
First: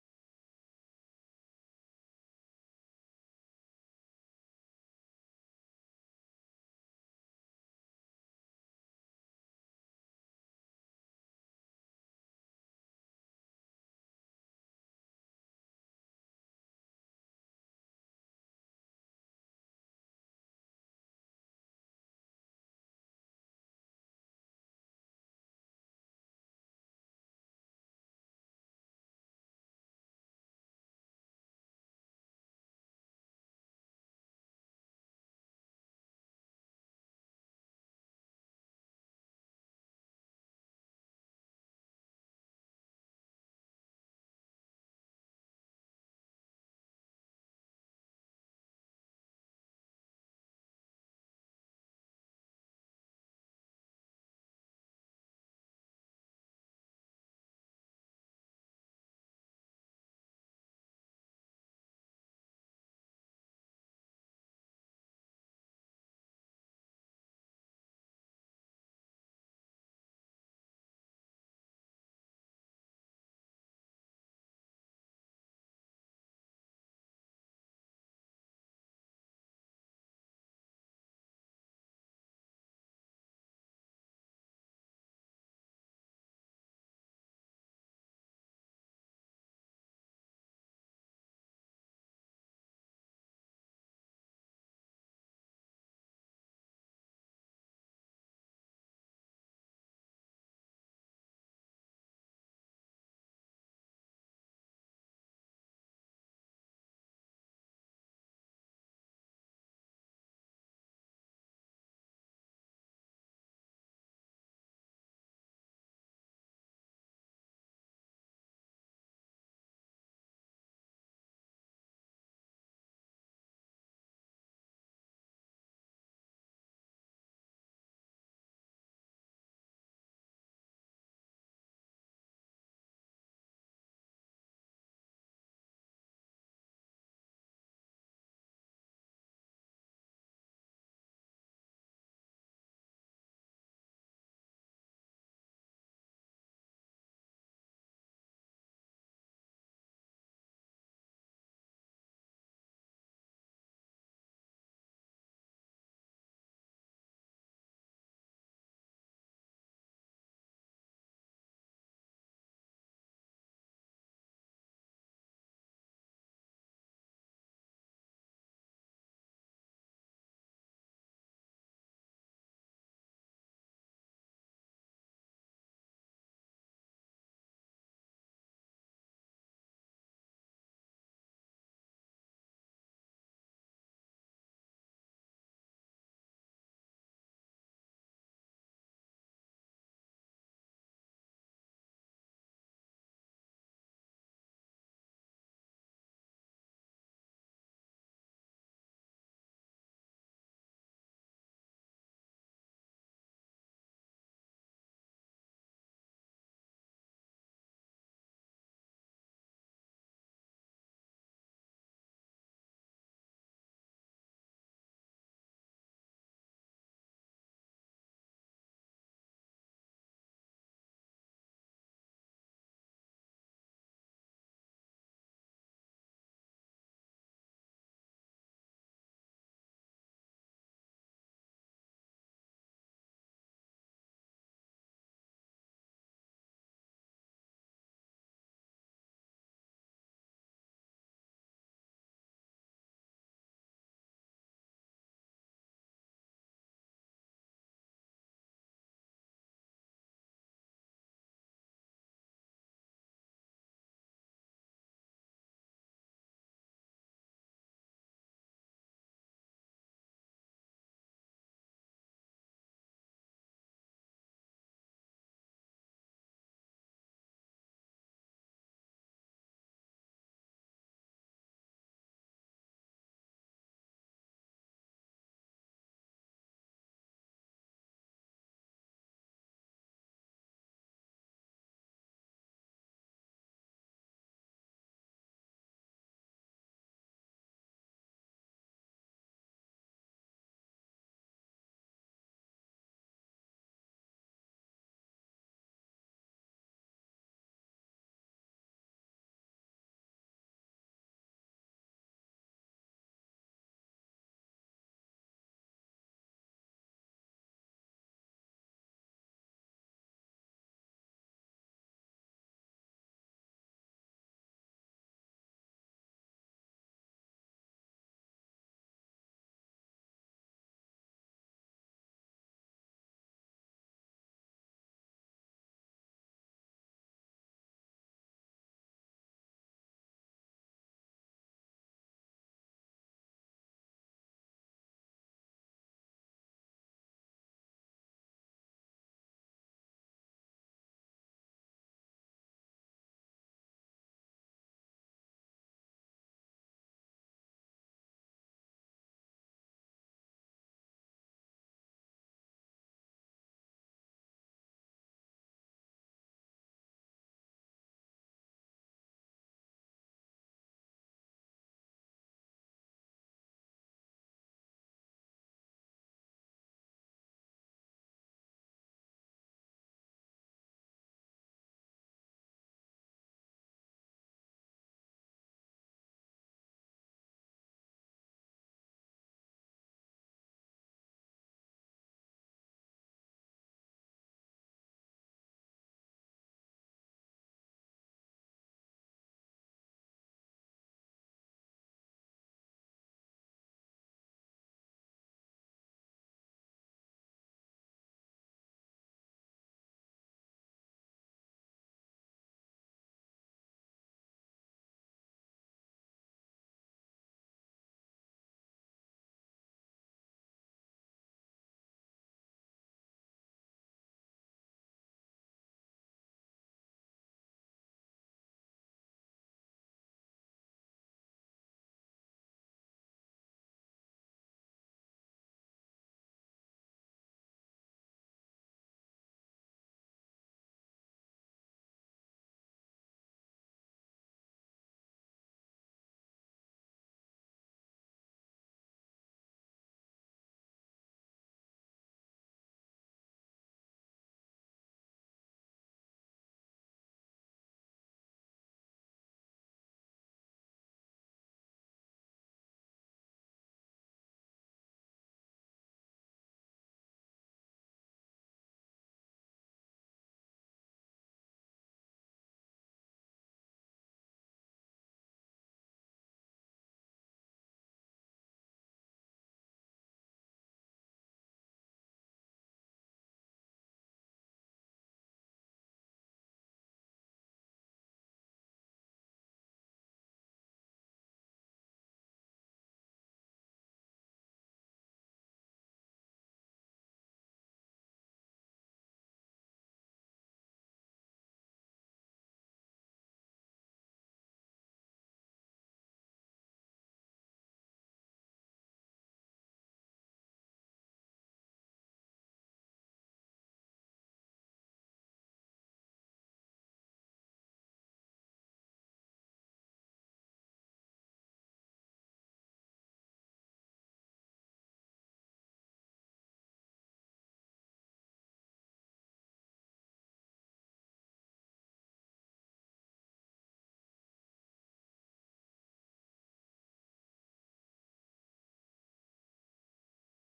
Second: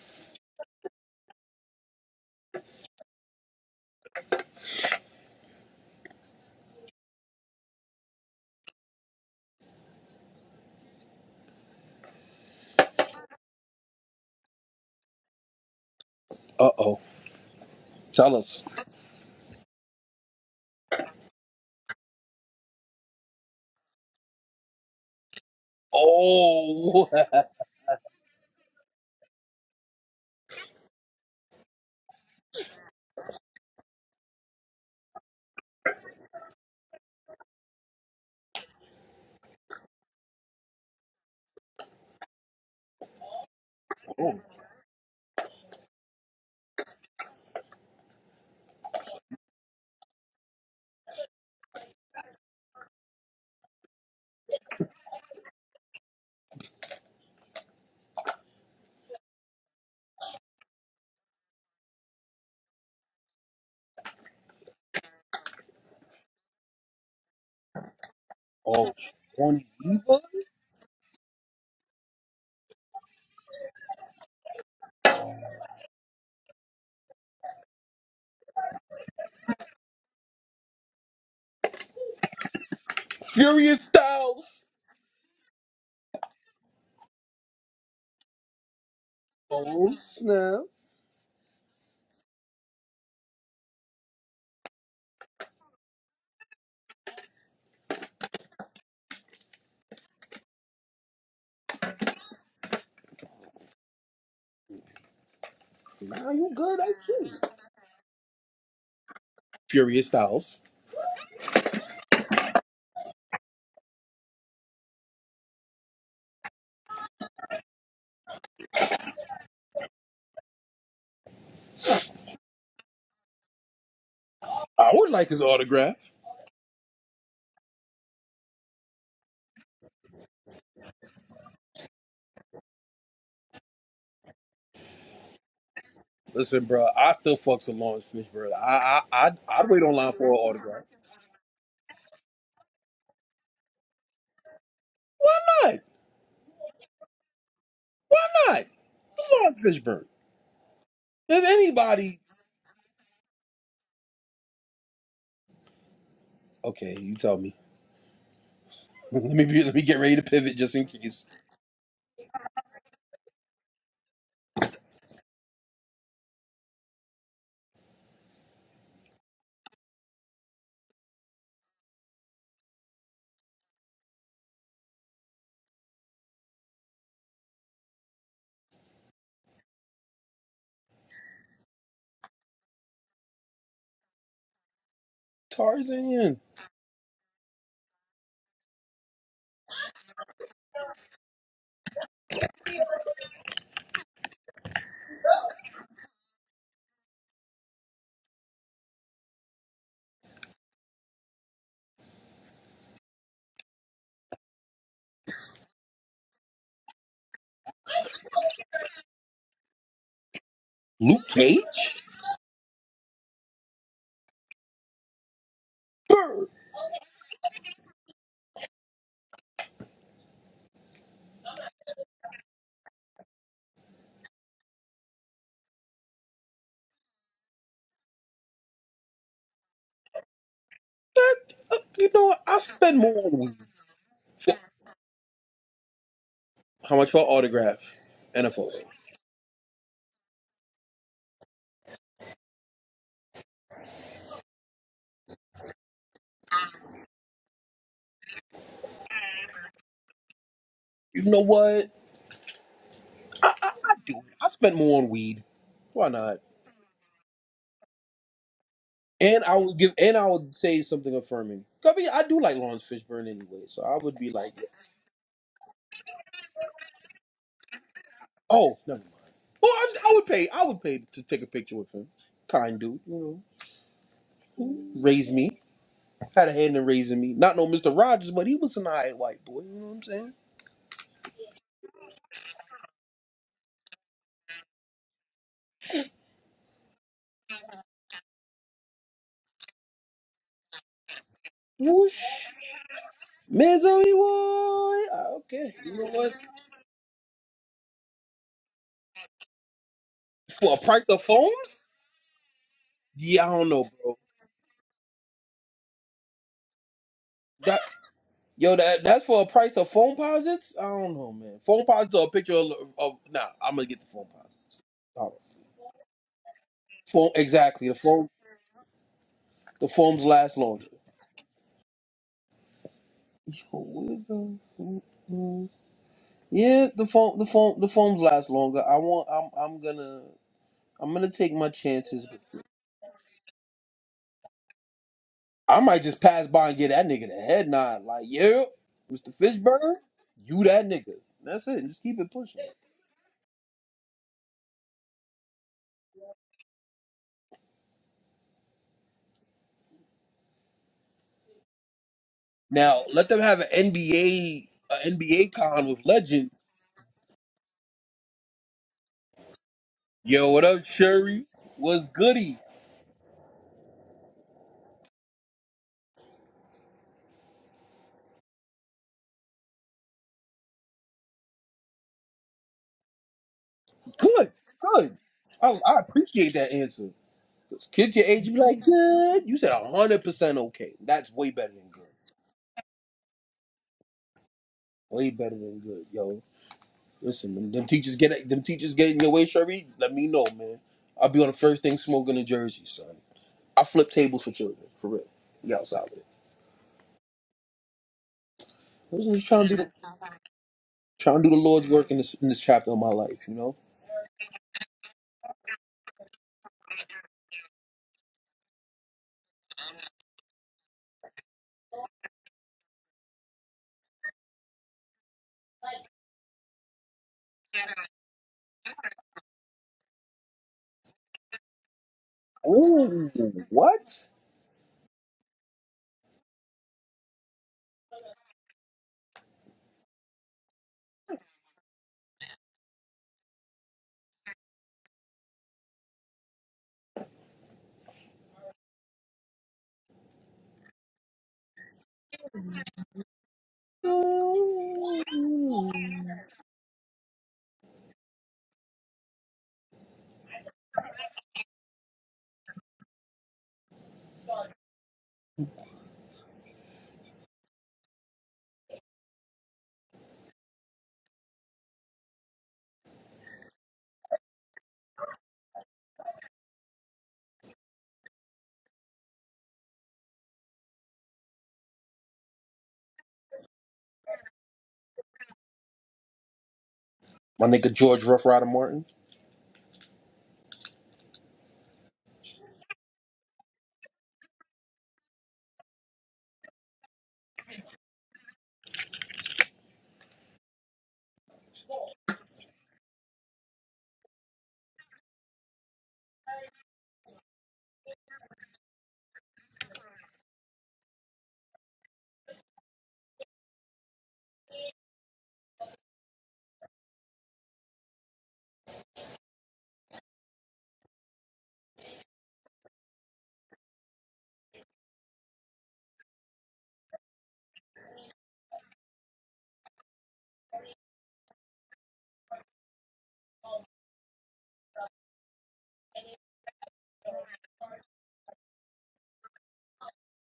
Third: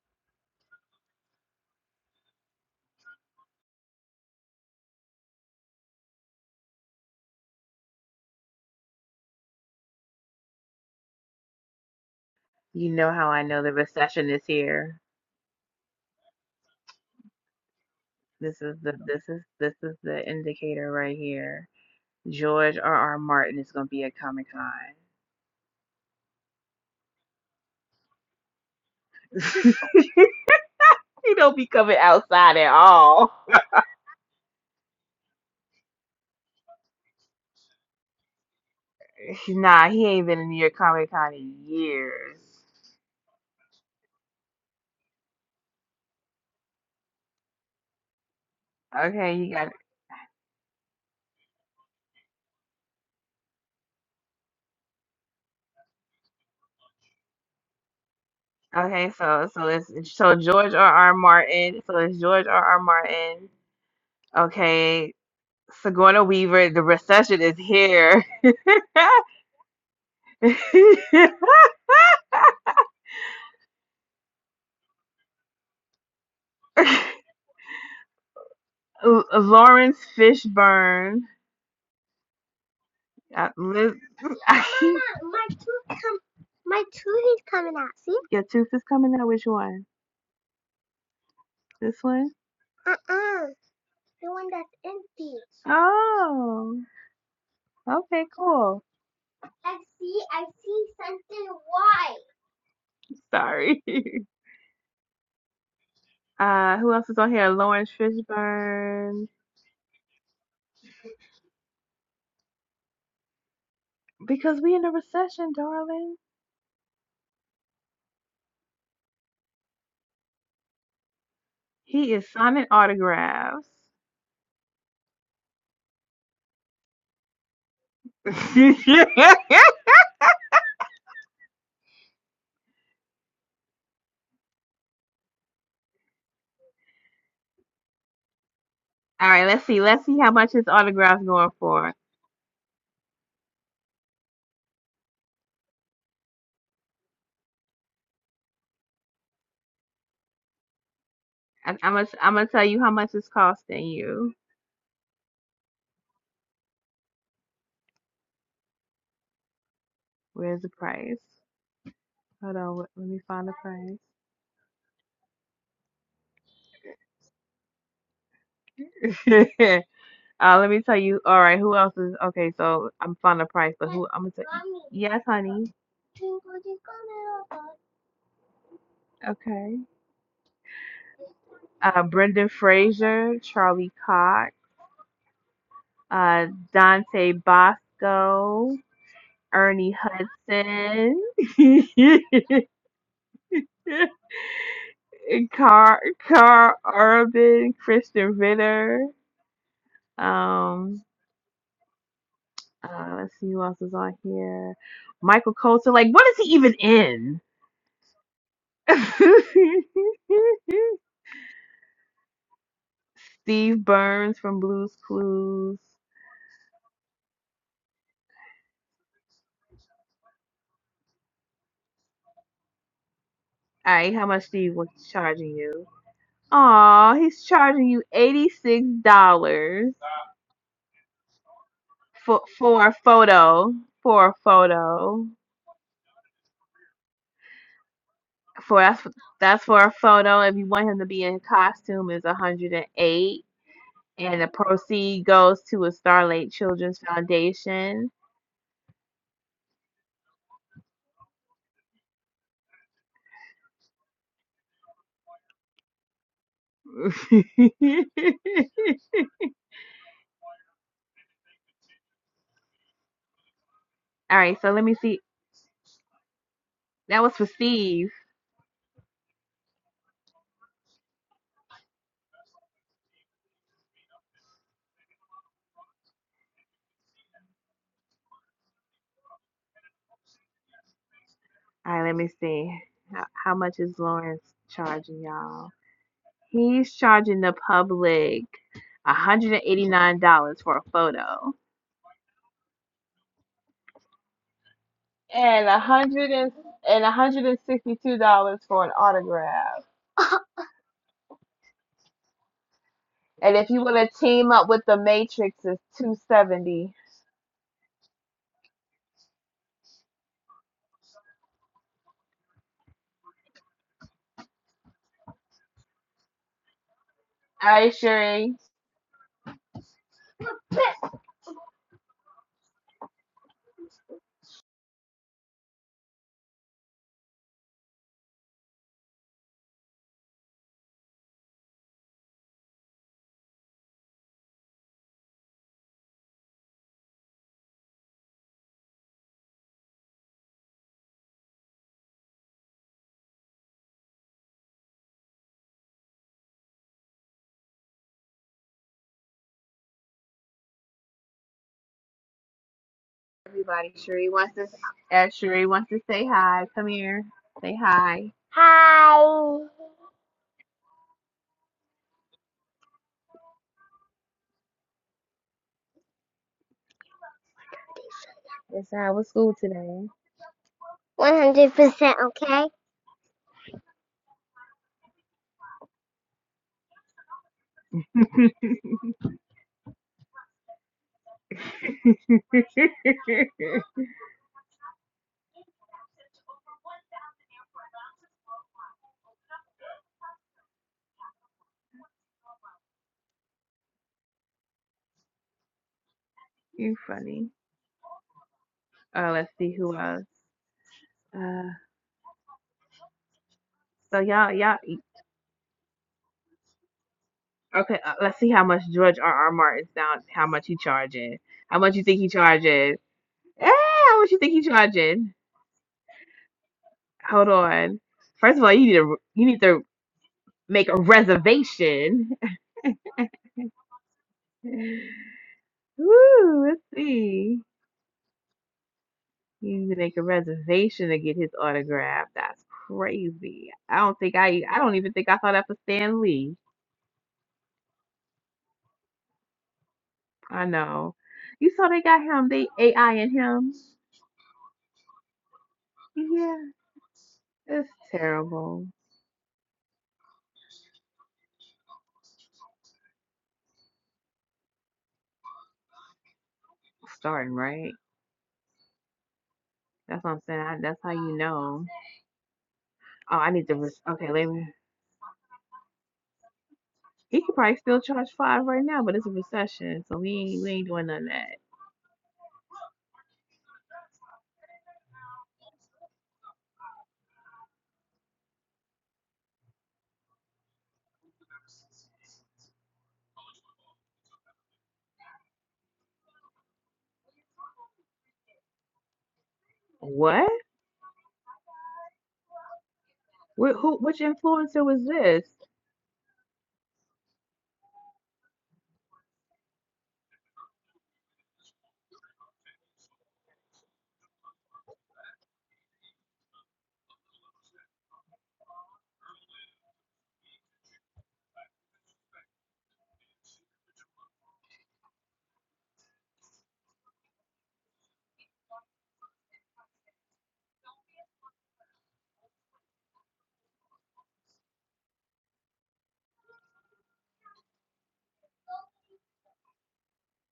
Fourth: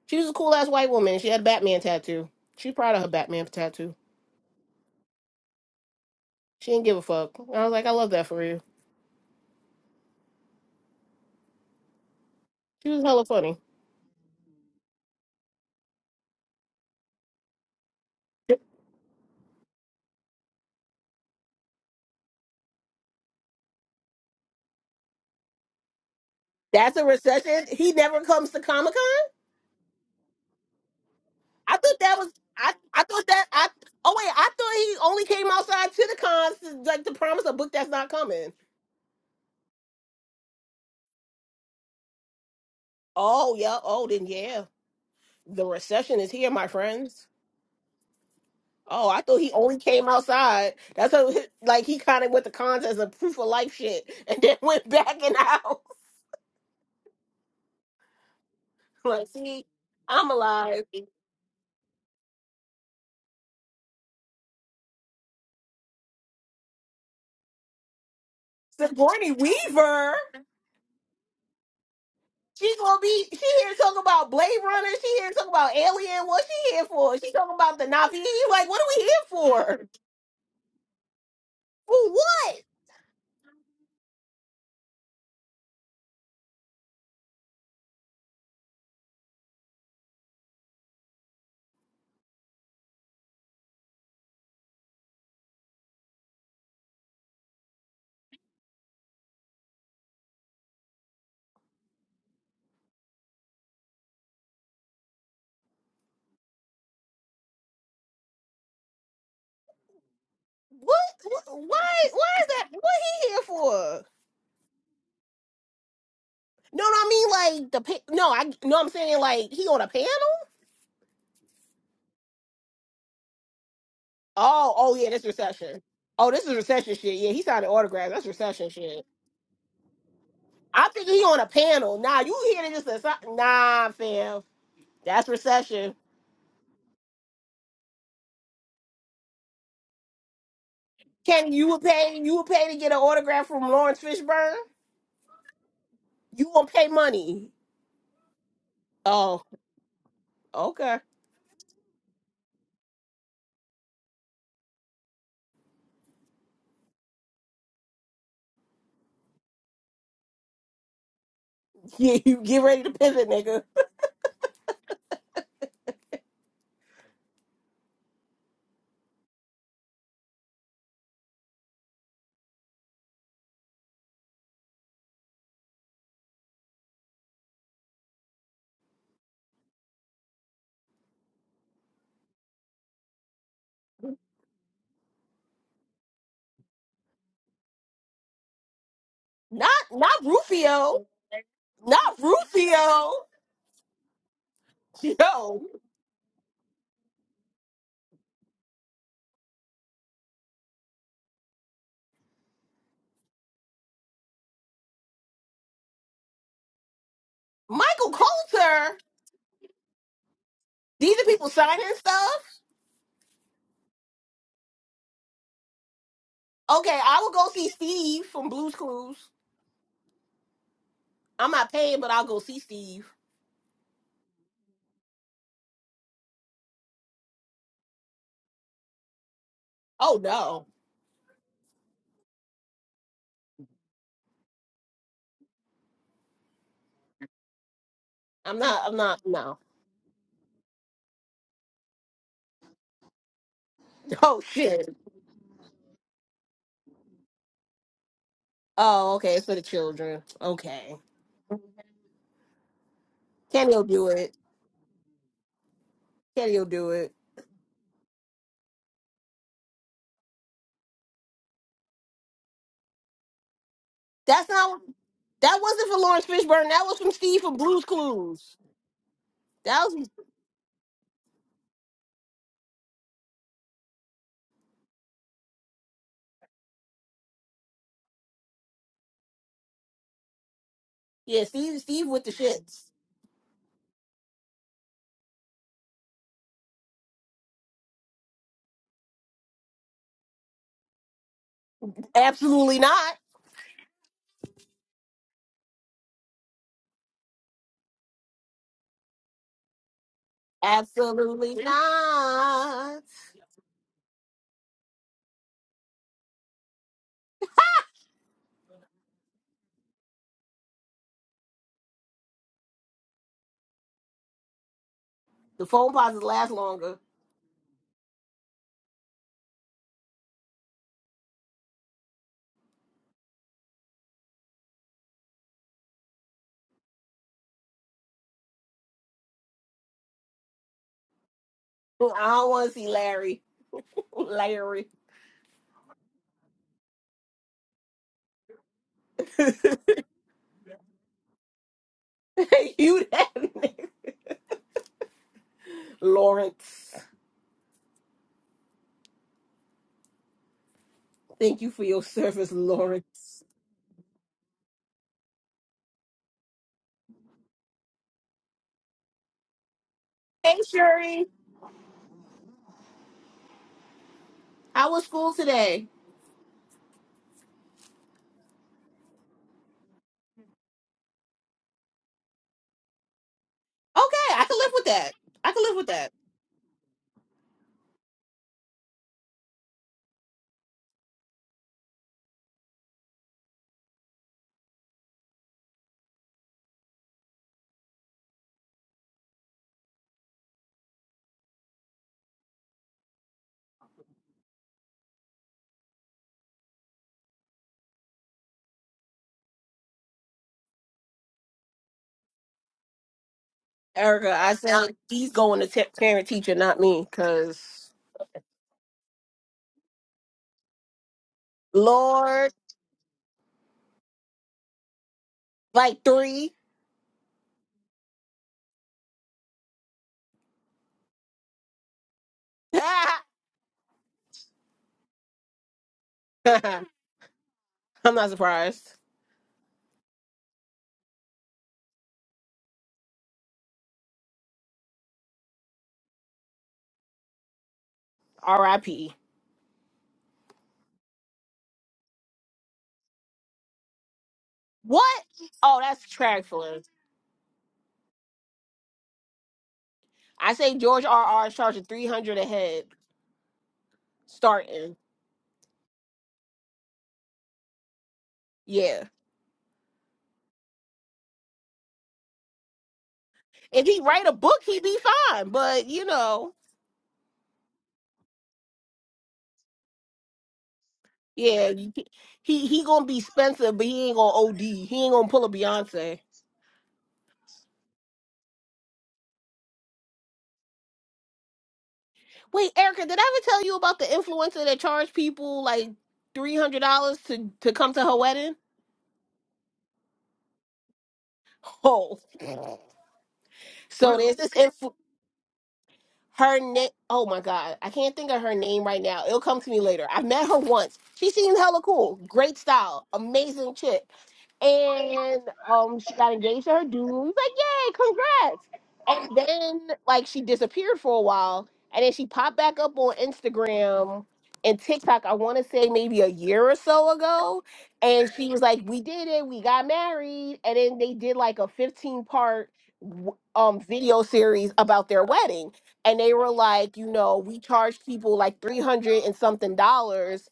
Speaker 2: she was a cool ass white woman. She had a Batman tattoo. She proud of her Batman tattoo. She didn't give a fuck. I was like, I love that for you.
Speaker 1: know,
Speaker 2: She was hella funny.
Speaker 1: yeah,
Speaker 3: Uh oh, tell us.
Speaker 1: this is the this is this is their George R. R. Martin
Speaker 2: That's a
Speaker 3: Oh,
Speaker 2: recession. He never comes to Comic Con.
Speaker 1: He don't be
Speaker 2: I thought
Speaker 1: coming
Speaker 2: that was.
Speaker 1: outside
Speaker 2: I
Speaker 1: at
Speaker 2: I thought that
Speaker 1: all.
Speaker 2: I. Oh wait, I thought he only came outside to the cons to, like to promise a book that's not coming.
Speaker 1: Nah, he ain't been in New York Comic Con in years.
Speaker 2: Oh yeah. Oh then yeah. The recession is here, my friends. Oh, I
Speaker 1: Okay,
Speaker 2: thought he
Speaker 1: you got
Speaker 2: only came outside. That's how, like, he kind of went to cons as a proof of life shit and then went back and out.
Speaker 1: okay.
Speaker 2: Like,
Speaker 1: So
Speaker 2: see,
Speaker 1: so it's
Speaker 2: I'm
Speaker 1: so George
Speaker 2: alive.
Speaker 1: R. R. Martin. So it's George R. R. Martin. Okay, Sigourney Weaver, the recession is here.
Speaker 3: Oh,
Speaker 2: Sigourney
Speaker 3: on
Speaker 2: Weaver,
Speaker 3: Eva?
Speaker 2: she gonna be, she here talking about Blade Runner. She here talking about Alien. What she here for? She talking about the Navi. You Like, what are we here
Speaker 1: L-
Speaker 2: for?
Speaker 1: Lawrence Fishburne.
Speaker 2: For what?
Speaker 1: Uh,
Speaker 3: Furious
Speaker 1: Liz,
Speaker 3: Styles.
Speaker 1: your tooth is coming out. Which one?
Speaker 3: Oh, snap.
Speaker 1: This one? Oh, okay, cool. Sorry.
Speaker 3: Now you
Speaker 1: Uh,
Speaker 3: good, I
Speaker 1: who else is on
Speaker 3: see.
Speaker 1: here? Lawrence Fishburne.
Speaker 3: Furious Styles.
Speaker 2: What? what why? Why is that? What he here for?
Speaker 1: Because we in a recession, darling.
Speaker 2: No, no, I mean like the pa- no, I no, I'm saying like he on a panel.
Speaker 1: He is signing autographs.
Speaker 2: Oh,
Speaker 3: I
Speaker 2: oh yeah,
Speaker 3: would
Speaker 2: that's
Speaker 3: like his
Speaker 2: recession.
Speaker 3: autograph.
Speaker 2: Oh, this is recession shit. Yeah, he signed an autograph. That's
Speaker 1: All
Speaker 2: recession shit. I think he on a panel. Nah, you hearing this? as- Nah, fam. That's recession.
Speaker 3: Listen, bro, I still fucks with Lawrence Fishburne. I, I, I'd,
Speaker 1: right,
Speaker 3: I'd
Speaker 1: let's
Speaker 3: wait
Speaker 1: see. Let's
Speaker 3: online
Speaker 1: see
Speaker 3: for
Speaker 1: how
Speaker 3: an
Speaker 1: much his
Speaker 3: autograph.
Speaker 1: autograph's going
Speaker 2: Can you would
Speaker 1: for.
Speaker 2: pay? You would pay to get an autograph from Lawrence Fishburne?
Speaker 3: Why not?
Speaker 2: You will pay money.
Speaker 3: Why not? It's
Speaker 2: Oh,
Speaker 3: Lawrence Fishburne.
Speaker 2: okay.
Speaker 3: If
Speaker 1: I, I'm gonna
Speaker 3: anybody,
Speaker 1: I'm gonna tell you how much it's costing you.
Speaker 3: okay, you tell me. let me be, let me get ready to pivot
Speaker 1: Where's the
Speaker 3: just in
Speaker 1: price?
Speaker 3: case.
Speaker 2: Yeah, you
Speaker 1: Hold
Speaker 2: get
Speaker 1: on,
Speaker 2: ready
Speaker 1: let
Speaker 2: to
Speaker 1: let me
Speaker 2: pivot,
Speaker 1: find the
Speaker 2: nigga.
Speaker 1: price. uh, let me tell you. All right, who else is okay? So I'm finding the price, but who, I'm gonna tell. Yes, honey. Okay. Uh, Brendan Fraser, Charlie Cox,
Speaker 3: Tarzan,
Speaker 1: uh, Dante Bosco,
Speaker 2: Not,
Speaker 1: Ernie
Speaker 2: not Rufio.
Speaker 1: Hudson,
Speaker 2: Not Rufio. Yo,
Speaker 1: Car Car Urban, Kristen Ritter. Um, Uh, let's see who else is on here. Michael Coulter. Like, what is he even in?
Speaker 2: Michael Coulter. These are
Speaker 3: Luke
Speaker 2: people
Speaker 3: Cage,
Speaker 2: signing stuff.
Speaker 1: Steve Burns from Blues Clues.
Speaker 3: Bird.
Speaker 2: Okay, I will go see Steve from Blue's Clues. I'm not paying, but I'll go see Steve.
Speaker 1: All right, how much Steve was charging you? Aw, he's charging you eighty-six dollars
Speaker 2: Oh no,
Speaker 3: That, uh, you know,
Speaker 1: for
Speaker 3: what? I
Speaker 1: for a
Speaker 3: spend more on weed.
Speaker 1: photo. For a photo.
Speaker 3: How much for an autograph and a
Speaker 2: I'm
Speaker 3: photo?
Speaker 1: For
Speaker 2: not. I'm
Speaker 1: that's
Speaker 2: not. No.
Speaker 1: that's for a photo. If you want him to be in costume, is hundred and eight,
Speaker 2: Oh
Speaker 1: and the
Speaker 2: shit.
Speaker 1: proceed goes to a Starlight Children's Foundation.
Speaker 2: Oh, okay. It's for the children. Okay.
Speaker 3: You know what? I, I,
Speaker 2: Kenny will
Speaker 3: I
Speaker 2: do
Speaker 3: do.
Speaker 2: it.
Speaker 3: I spent more on weed. Why not?
Speaker 2: Kenny will do it.
Speaker 3: And I would give. And I would say something affirming. 'Cause I mean, I do like Lawrence Fishburne anyway, so I would be
Speaker 1: All
Speaker 2: That's
Speaker 3: like,
Speaker 1: right, so
Speaker 2: not.
Speaker 1: let me see.
Speaker 2: That wasn't for Lawrence Fishburne. That was from
Speaker 1: That was
Speaker 2: Steve
Speaker 1: for
Speaker 2: from Blue's
Speaker 1: Steve.
Speaker 2: Clues.
Speaker 3: oh, never mind. Well,
Speaker 2: That
Speaker 3: I,
Speaker 2: was
Speaker 3: I would pay. I would pay to take a picture with him. Kind dude, you know. who Raised me. Had a hand in raising me. Not no Mister Rogers, but he was an alright white boy. You know what I'm saying?
Speaker 2: yeah. Steve.
Speaker 1: All
Speaker 2: Steve
Speaker 1: right, let
Speaker 2: with
Speaker 1: me
Speaker 2: the
Speaker 1: see.
Speaker 2: shits.
Speaker 1: How, how much is Lawrence charging y'all? He's charging the public $189 for a photo.
Speaker 3: Whoosh,
Speaker 2: Absolutely not.
Speaker 3: misery boy. Ah,
Speaker 1: And
Speaker 3: Okay,
Speaker 1: a
Speaker 3: you know
Speaker 1: hundred
Speaker 3: what?
Speaker 1: and and one hundred and sixty-two dollars for an autograph.
Speaker 3: For a price of
Speaker 2: Absolutely
Speaker 3: phones?
Speaker 2: not.
Speaker 3: Yeah, I
Speaker 1: And
Speaker 3: don't
Speaker 1: if you
Speaker 3: know,
Speaker 1: want
Speaker 3: bro.
Speaker 1: to team up with the Matrix, it's two hundred seventy.
Speaker 3: Yo, that that's for a price of phone posits. I don't know, man. Phone posits or a picture of, of nah. I'm gonna get the phone posits. Honestly,
Speaker 2: The phone pauses last longer.
Speaker 3: phone
Speaker 1: dollars. All
Speaker 3: exactly.
Speaker 1: right,
Speaker 3: The phone
Speaker 1: Sheree.
Speaker 3: the foams last longer. Yo, where's the- mm, mm. Yeah, the foam the foam the foams last longer. I want. I'm I'm gonna I'm gonna take my
Speaker 2: I
Speaker 3: chances.
Speaker 2: don't want to see Larry. Larry.
Speaker 3: I might just pass by and get that nigga the head nod. Like, yeah,
Speaker 2: you
Speaker 3: Mr. Fishburne, you that nigga. That's it. Just keep it pushing.
Speaker 2: that nigga. Lawrence. Thank you for your service,
Speaker 3: Now let them
Speaker 2: Lawrence.
Speaker 3: have an
Speaker 1: Everybody, Sheree wants to.
Speaker 3: NBA a
Speaker 1: Uh,
Speaker 3: NBA
Speaker 1: Sheree
Speaker 3: con
Speaker 1: wants
Speaker 3: with
Speaker 1: to say
Speaker 3: legends
Speaker 1: hi. Come here. Say hi.
Speaker 3: Yo,
Speaker 2: Hey,
Speaker 3: what up,
Speaker 2: Shuri.
Speaker 3: Sherry? What's goody?
Speaker 2: How was school today?
Speaker 1: Yes, I was school today.
Speaker 2: Okay, I
Speaker 3: Good,
Speaker 2: can live with that.
Speaker 3: good.
Speaker 2: I can
Speaker 3: I,
Speaker 2: live with
Speaker 3: I
Speaker 2: that.
Speaker 3: appreciate that answer. Kid your age, be like, good. You said 100% okay. That's way better than good. Way better than good, yo. Listen, them, them teachers get them teachers get in your way, Sherry. Let me know, man. I'll be on the first thing smoking in Jersey, son. I flip tables for children, for real. Be outside with it.
Speaker 1: you funny. Uh,
Speaker 3: Listen, just
Speaker 1: let's
Speaker 3: trying to
Speaker 1: see
Speaker 3: do the,
Speaker 1: who else.
Speaker 3: trying to do the
Speaker 1: Uh,
Speaker 3: Lord's work in this in this chapter of my life, you know.
Speaker 1: so
Speaker 2: Erica,
Speaker 1: y'all,
Speaker 2: I
Speaker 1: y'all.
Speaker 2: said he's going to t- parent teacher, not me, because
Speaker 1: Okay, uh, let's see how much George R. R. Martin's down. How much he charging? How much you think he
Speaker 2: Lord,
Speaker 1: charging? Eh, how much you think he charging?
Speaker 2: like three.
Speaker 1: Hold on. First of all, you need to you need to make a reservation.
Speaker 3: Ooh, what?
Speaker 1: Woo, let's
Speaker 2: I'm
Speaker 1: see.
Speaker 2: not surprised.
Speaker 1: You need to make a reservation to get his autograph. That's crazy. I don't think I I don't even think I saw that for Stan Lee.
Speaker 2: R.I.P.
Speaker 1: I know. You saw they got him. They AI in him.
Speaker 2: What? Oh, that's
Speaker 1: Yeah.
Speaker 2: trifling.
Speaker 1: It's terrible.
Speaker 2: I say George R.R. is charging 300 a head starting.
Speaker 1: Starting right.
Speaker 2: Yeah.
Speaker 1: That's what I'm saying. I, that's how you know. Oh, I need to.
Speaker 2: If
Speaker 1: Re-
Speaker 2: he write
Speaker 1: okay,
Speaker 2: a
Speaker 1: let
Speaker 2: book,
Speaker 1: me.
Speaker 2: he'd be fine. But, you know.
Speaker 1: He could probably still charge five right now, but it's a recession, so we ain't we ain't doing none of that.
Speaker 2: Yeah, you, he he gonna be Spencer, but he ain't gonna OD. He ain't gonna pull a Beyonce.
Speaker 3: My nigga George Rough Rider Martin.
Speaker 2: Wait, Erica, did I ever tell you about the influencer that charged people like three hundred dollars to to come to her wedding?
Speaker 1: What?
Speaker 2: Oh,
Speaker 1: Wh- who?
Speaker 2: so
Speaker 1: Which
Speaker 2: there's this
Speaker 1: influencer
Speaker 2: influ
Speaker 1: was this?
Speaker 2: her name. Oh my god, I can't think of her name right now. It'll come to me later. I met her once. She seemed hella cool, great style, amazing chick. and um she got engaged to her dude. He was like, Yay, congrats. And then like she disappeared for a while and then she popped back up on Instagram and TikTok, I wanna say maybe a year or so ago. And she was like, We did it, we got married, and then they did like a 15 part um video series about their wedding and they were like you know we charged people like 300 and something dollars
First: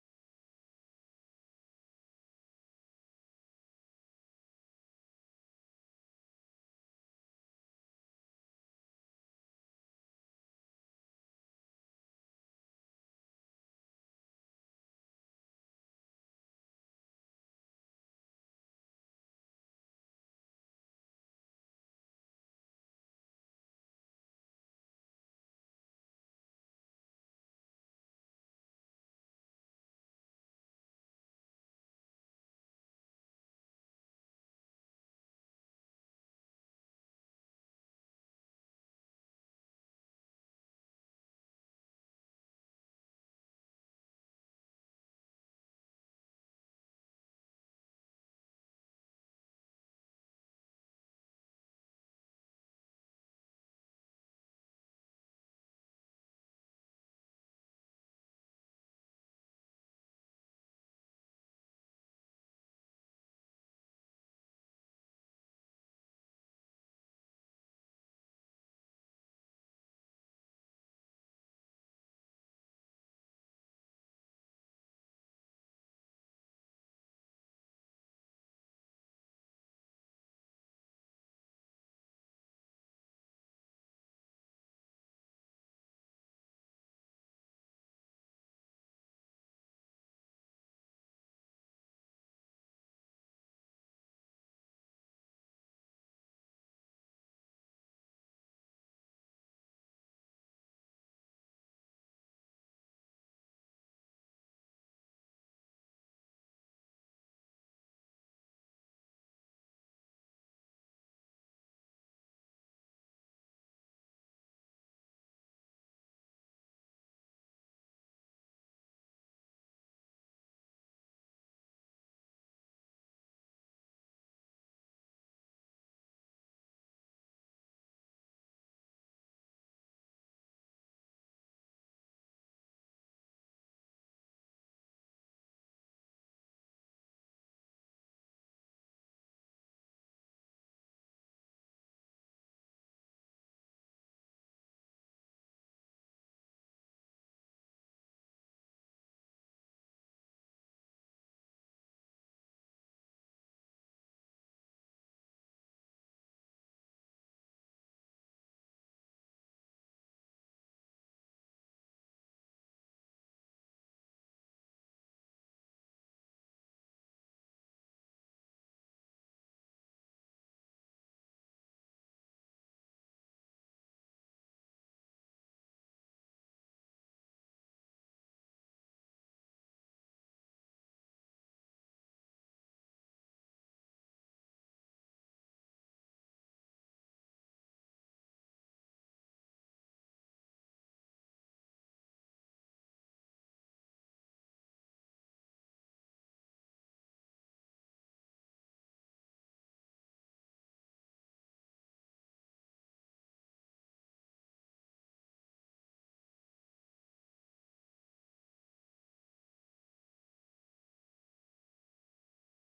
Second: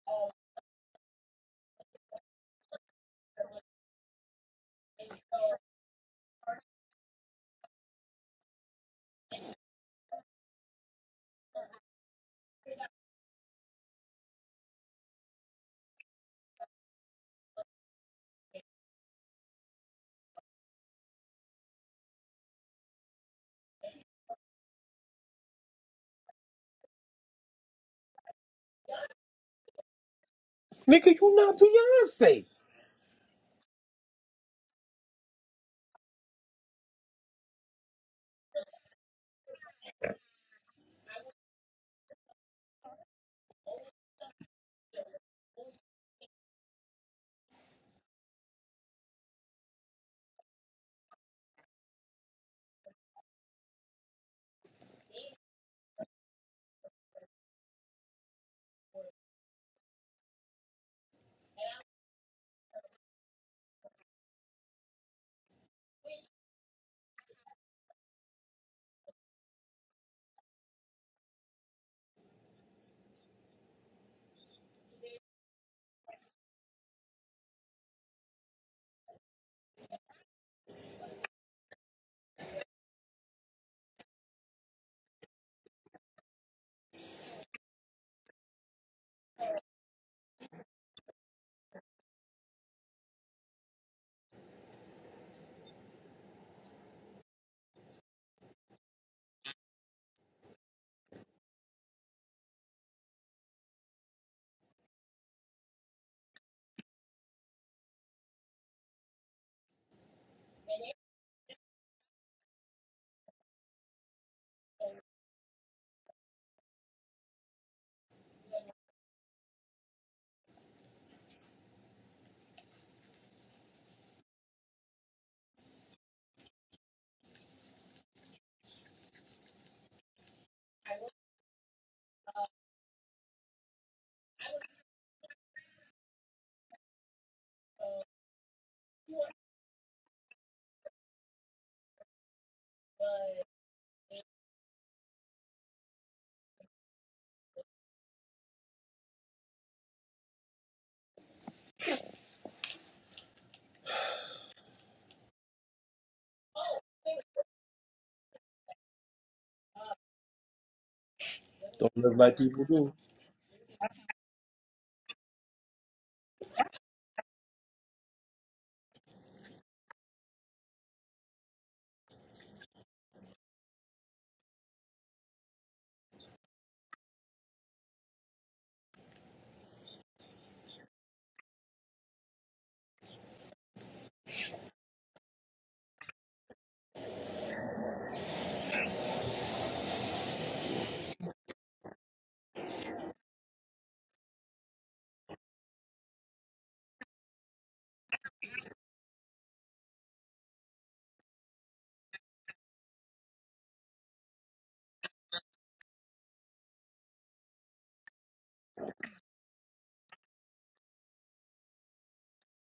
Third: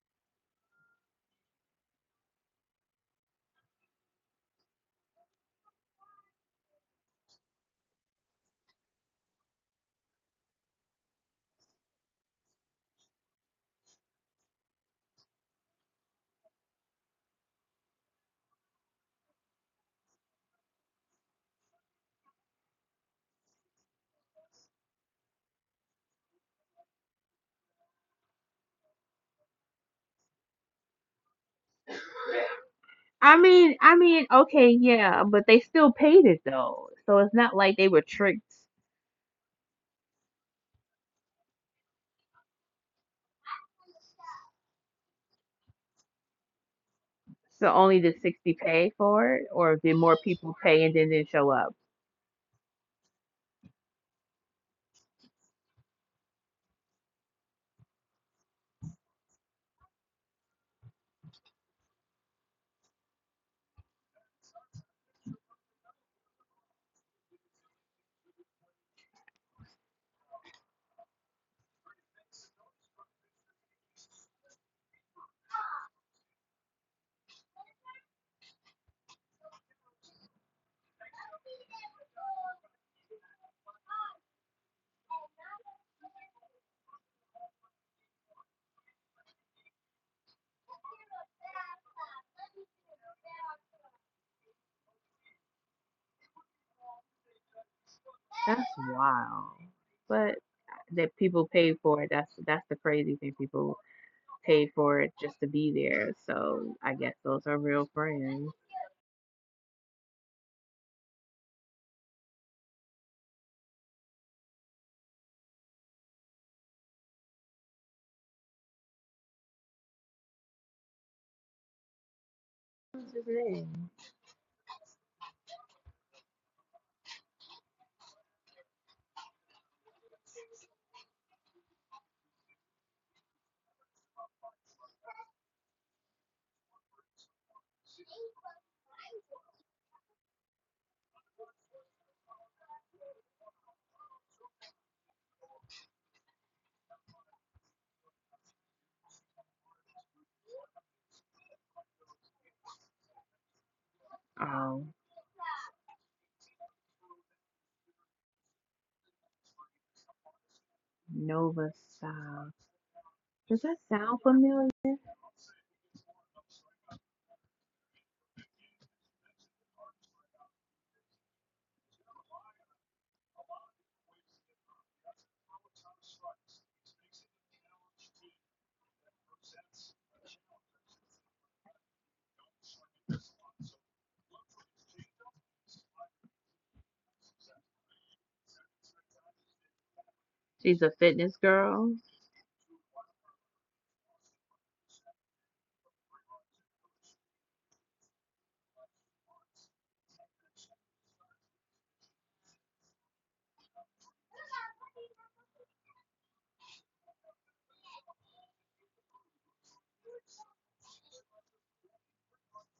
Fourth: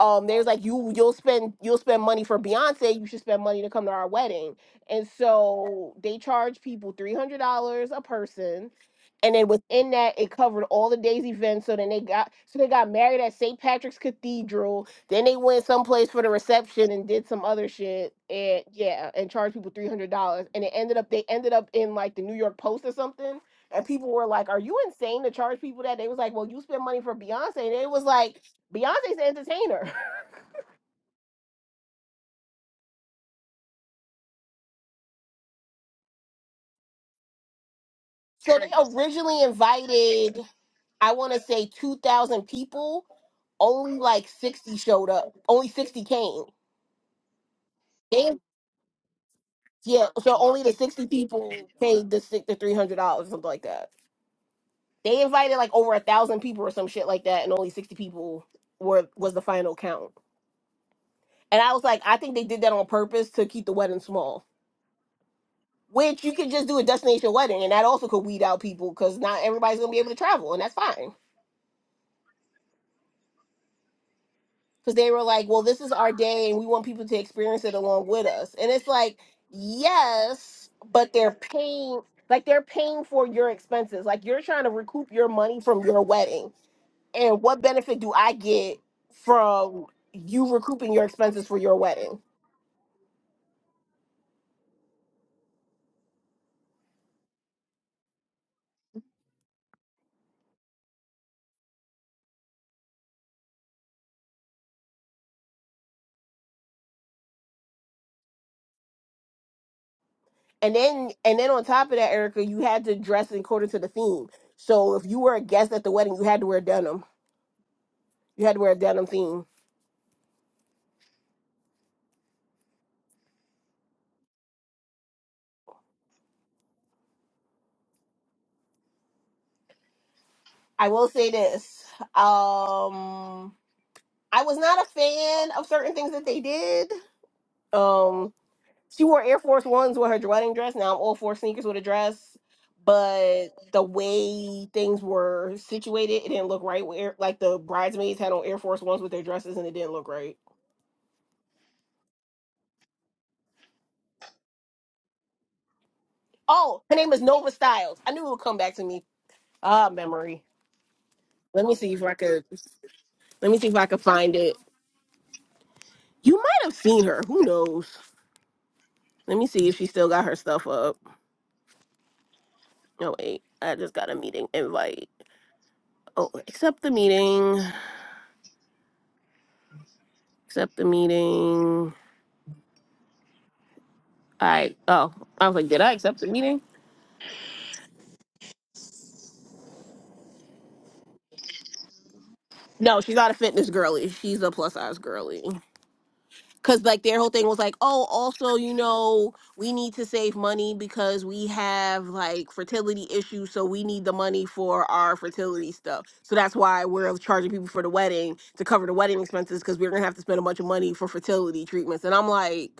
Speaker 2: um they was like you you'll spend you'll spend money for Beyonce, you should spend money to come to our wedding. And so they charge people three hundred dollars a person. And then within that, it covered all the day's events. So then they got so they got married at St. Patrick's Cathedral. Then they went someplace for the reception and did some other shit. And yeah, and charged people three hundred dollars. And it ended up they ended up in like the New York Post or something. And people were like, "Are you insane to charge people that?" They was like, "Well, you spend money for Beyonce." And it was like, Beyonce's an entertainer.
Speaker 3: Nigga, you not Beyonce.
Speaker 1: I mean, I mean, okay, yeah, but they still paid it though, so it's not like they were tricked.
Speaker 2: So they originally invited, I want to say, 2,000 people. Only like 60 showed up. Only 60 came.
Speaker 1: So only the
Speaker 2: They,
Speaker 1: sixty pay for it, or did
Speaker 2: yeah,
Speaker 1: more
Speaker 2: so
Speaker 1: people
Speaker 2: only the
Speaker 1: pay and
Speaker 2: 60
Speaker 1: then didn't show
Speaker 2: people
Speaker 1: up?
Speaker 2: paid the, six- the $300 or something like that. They invited like over a thousand people or some shit like that, and only 60 people were was the final count. And I was like, I think they did that on purpose to keep the wedding small. Which you could just do a destination wedding, and that also could weed out people because not everybody's gonna be able to travel, and that's fine. because they were like, well, this is our day and we want people to experience it along with us. And it's like, yes, but they're paying, like, they're paying for your expenses. Like, you're trying to recoup your money from your wedding. And what benefit do I get from you recouping your expenses for your wedding?
Speaker 1: That's wild. But uh, that people paid for it. That's that's the crazy thing people paid for it just to be there. So I guess those are real friends.
Speaker 2: And then, and then on top of that, Erica, you had to dress according to the theme. So if you were a guest at the wedding, you had to wear denim. You had to wear a denim theme. I will say this. Um, I was not a fan of certain things that they did. Um, she wore Air Force Ones with her wedding dress. Now I'm all for sneakers with a dress, but the way things were situated, it didn't look right. Where like the bridesmaids had on Air Force Ones with their dresses, and it didn't look right.
Speaker 1: Um,
Speaker 2: Oh, her name is Nova Styles. I knew it would come back to me. Ah, memory. Let
Speaker 1: Nova
Speaker 2: me see
Speaker 3: Don't
Speaker 2: if I
Speaker 3: live like
Speaker 2: could.
Speaker 1: South.
Speaker 3: people do.
Speaker 2: Let me
Speaker 1: Does
Speaker 2: see if
Speaker 1: that
Speaker 2: I could
Speaker 1: sound
Speaker 2: find it.
Speaker 1: familiar?
Speaker 2: You might have seen her. Who knows? Let me see if she still got her stuff up. No, wait. I just got a meeting invite. Oh, accept the meeting. Accept the meeting. I oh, I was like, did I accept the meeting?
Speaker 1: She's a fitness girl.
Speaker 2: No, she's not a fitness girly. She's a plus size girly. Cause like their whole thing was like, oh, also, you know, we need to save money because we have like fertility issues, so we need the money for our fertility stuff. So that's why we're charging people for the wedding to cover the wedding expenses because we're gonna have to spend a bunch of money for fertility treatments. And I'm like,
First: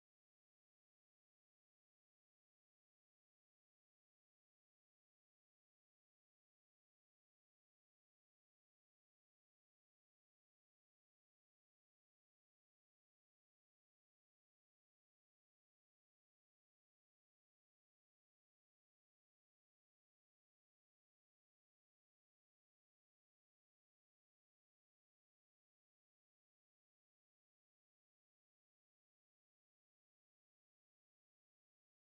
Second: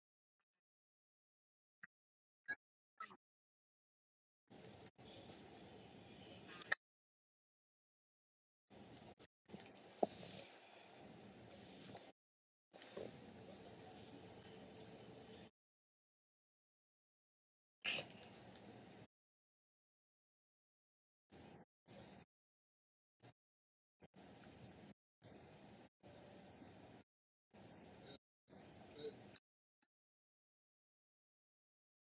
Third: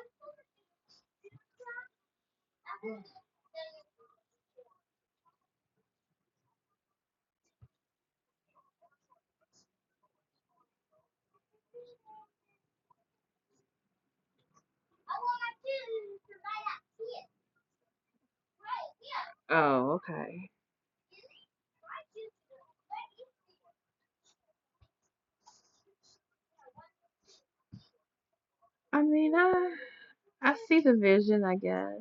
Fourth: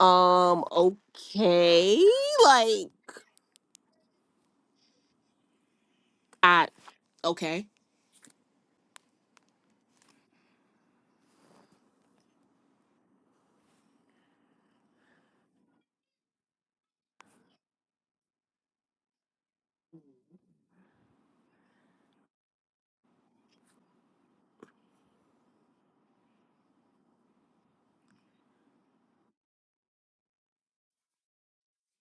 Speaker 2: Um, okay. Like, I, okay.
Speaker 1: Oh, okay. I mean, I I see the vision, I guess.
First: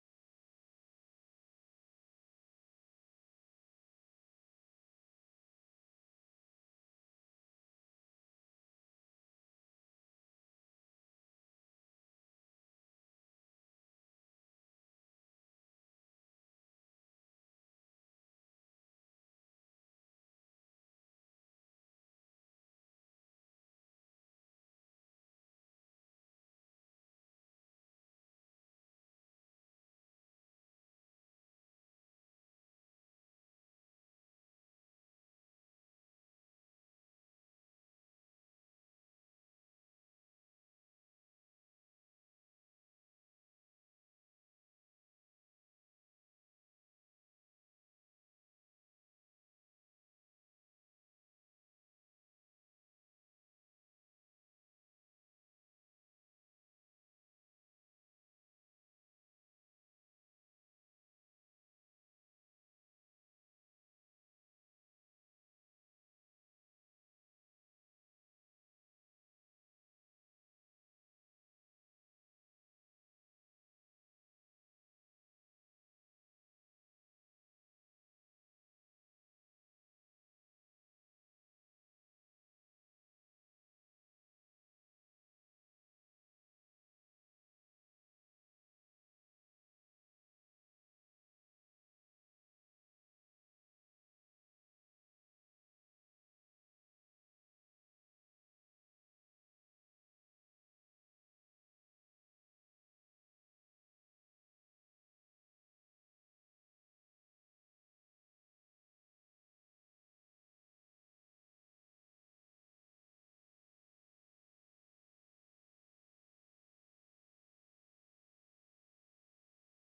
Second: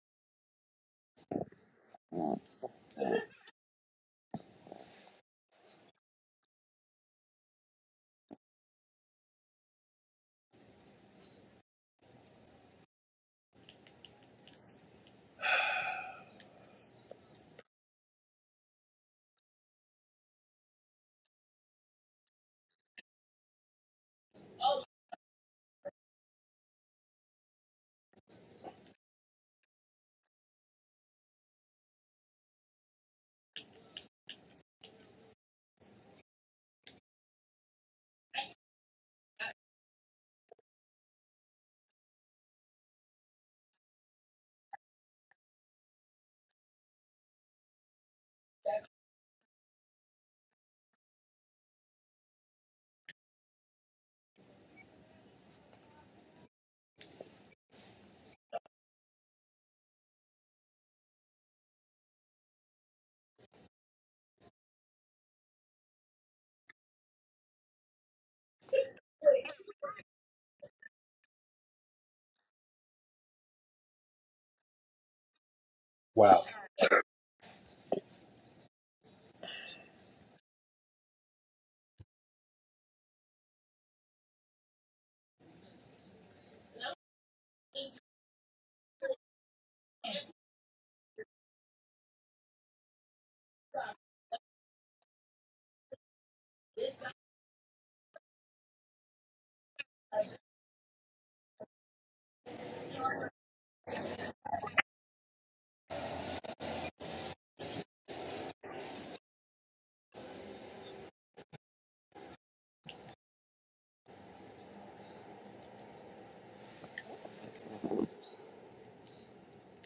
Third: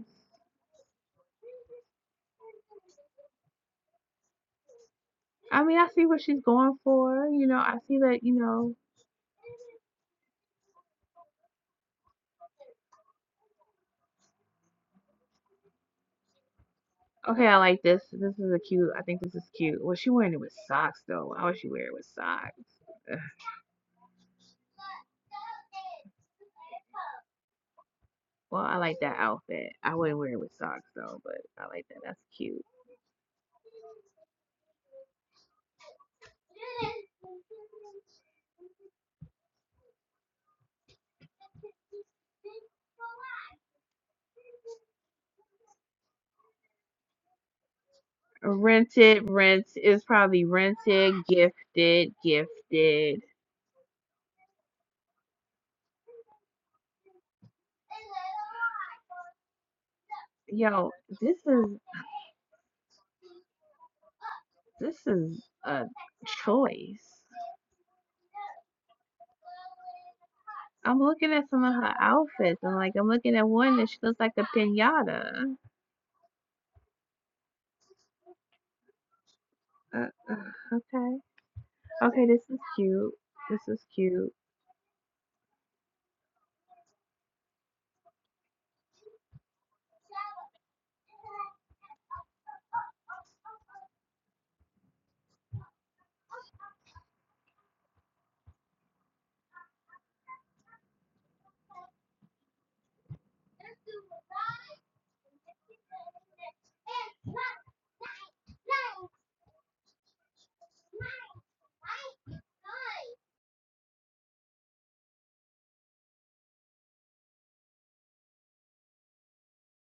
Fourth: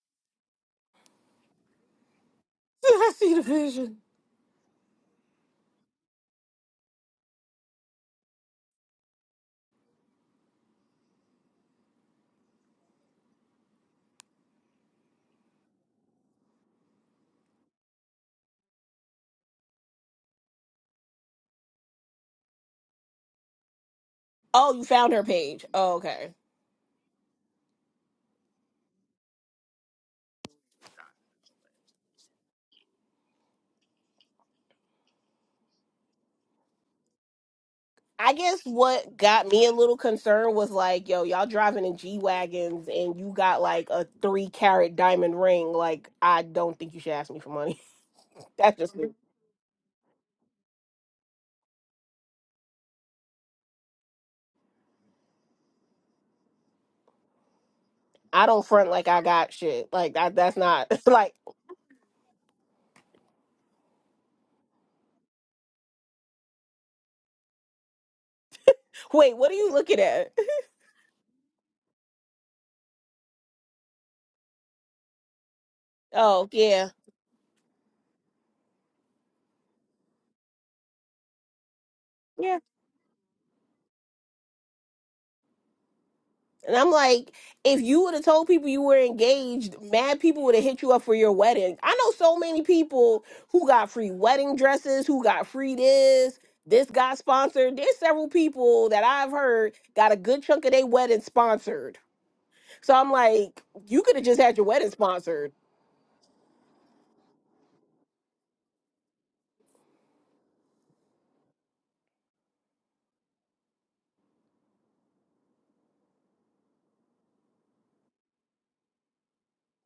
Speaker 2: Did I see the vision?
Speaker 1: I mean, I see what she's going for. You know, I see that. You know, okay, I like this. This is a cute. I think this is cute. Well, she wearing it with socks though. Why would she wear it with socks?
Speaker 2: Oh, you found her page. Oh, okay.
Speaker 1: Well, I like that outfit. I wouldn't wear it with socks though, but I like that. That's cute.
Speaker 2: I guess what got me a little concerned was like, yo, y'all driving in G Wagons and you got like a three carat diamond ring. Like, I don't think you should ask me for money. That's just me.
Speaker 1: Rented, rent is probably rented, gifted, gifted.
Speaker 2: I don't front like I got shit. Like, that, that's not,
Speaker 1: Yo,
Speaker 2: like,
Speaker 1: this is this is a choice.
Speaker 2: wait, what are you looking at?
Speaker 1: I'm on her outfits. I'm like I'm like a pinata.
Speaker 3: Wow.
Speaker 2: Oh, yeah.
Speaker 1: Okay, okay, this
Speaker 2: yeah. And I'm like, if you would have told people you were engaged, mad people would have hit you up for your wedding. I know so many people who got free wedding dresses, who got free this, this got sponsored. There's several people that I've heard got a good chunk of their wedding sponsored. So I'm like, you could have just had your wedding sponsored.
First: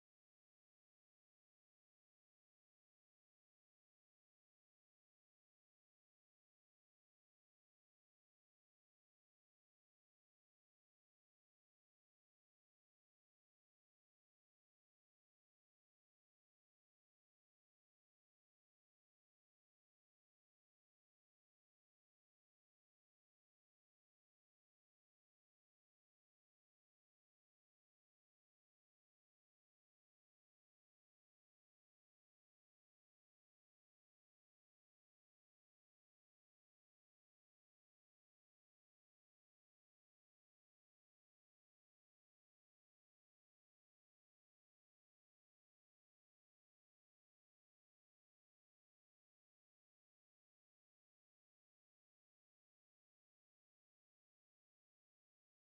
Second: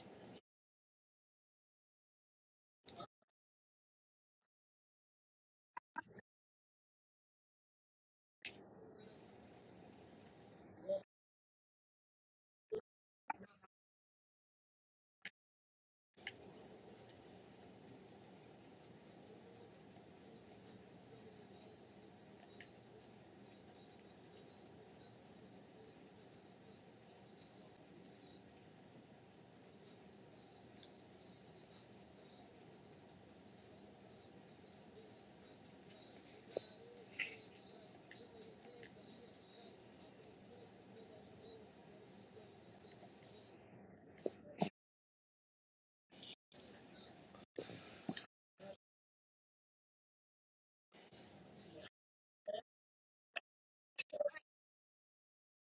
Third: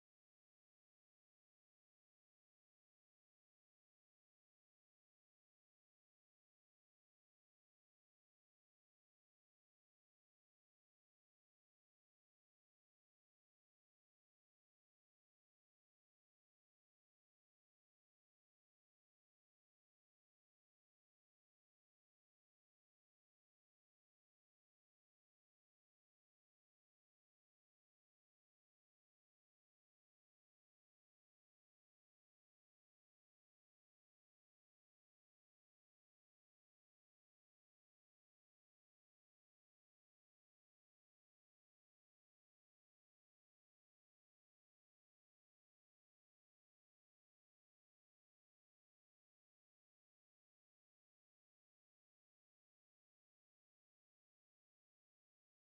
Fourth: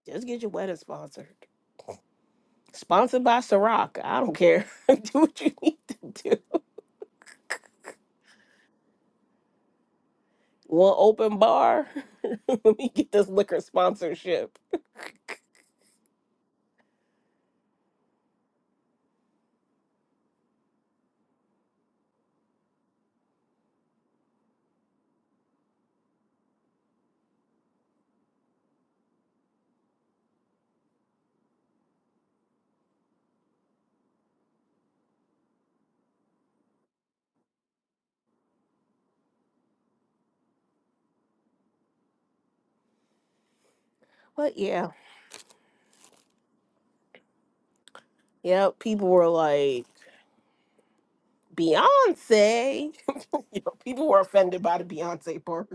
Speaker 2: Just get your wedding sponsored. Sponsored by Ciroc. I don't care. do what you need to do. One open bar. Let me get this liquor sponsorship. But yeah, yeah, people were like Beyonce. you know, people were offended by the Beyonce part.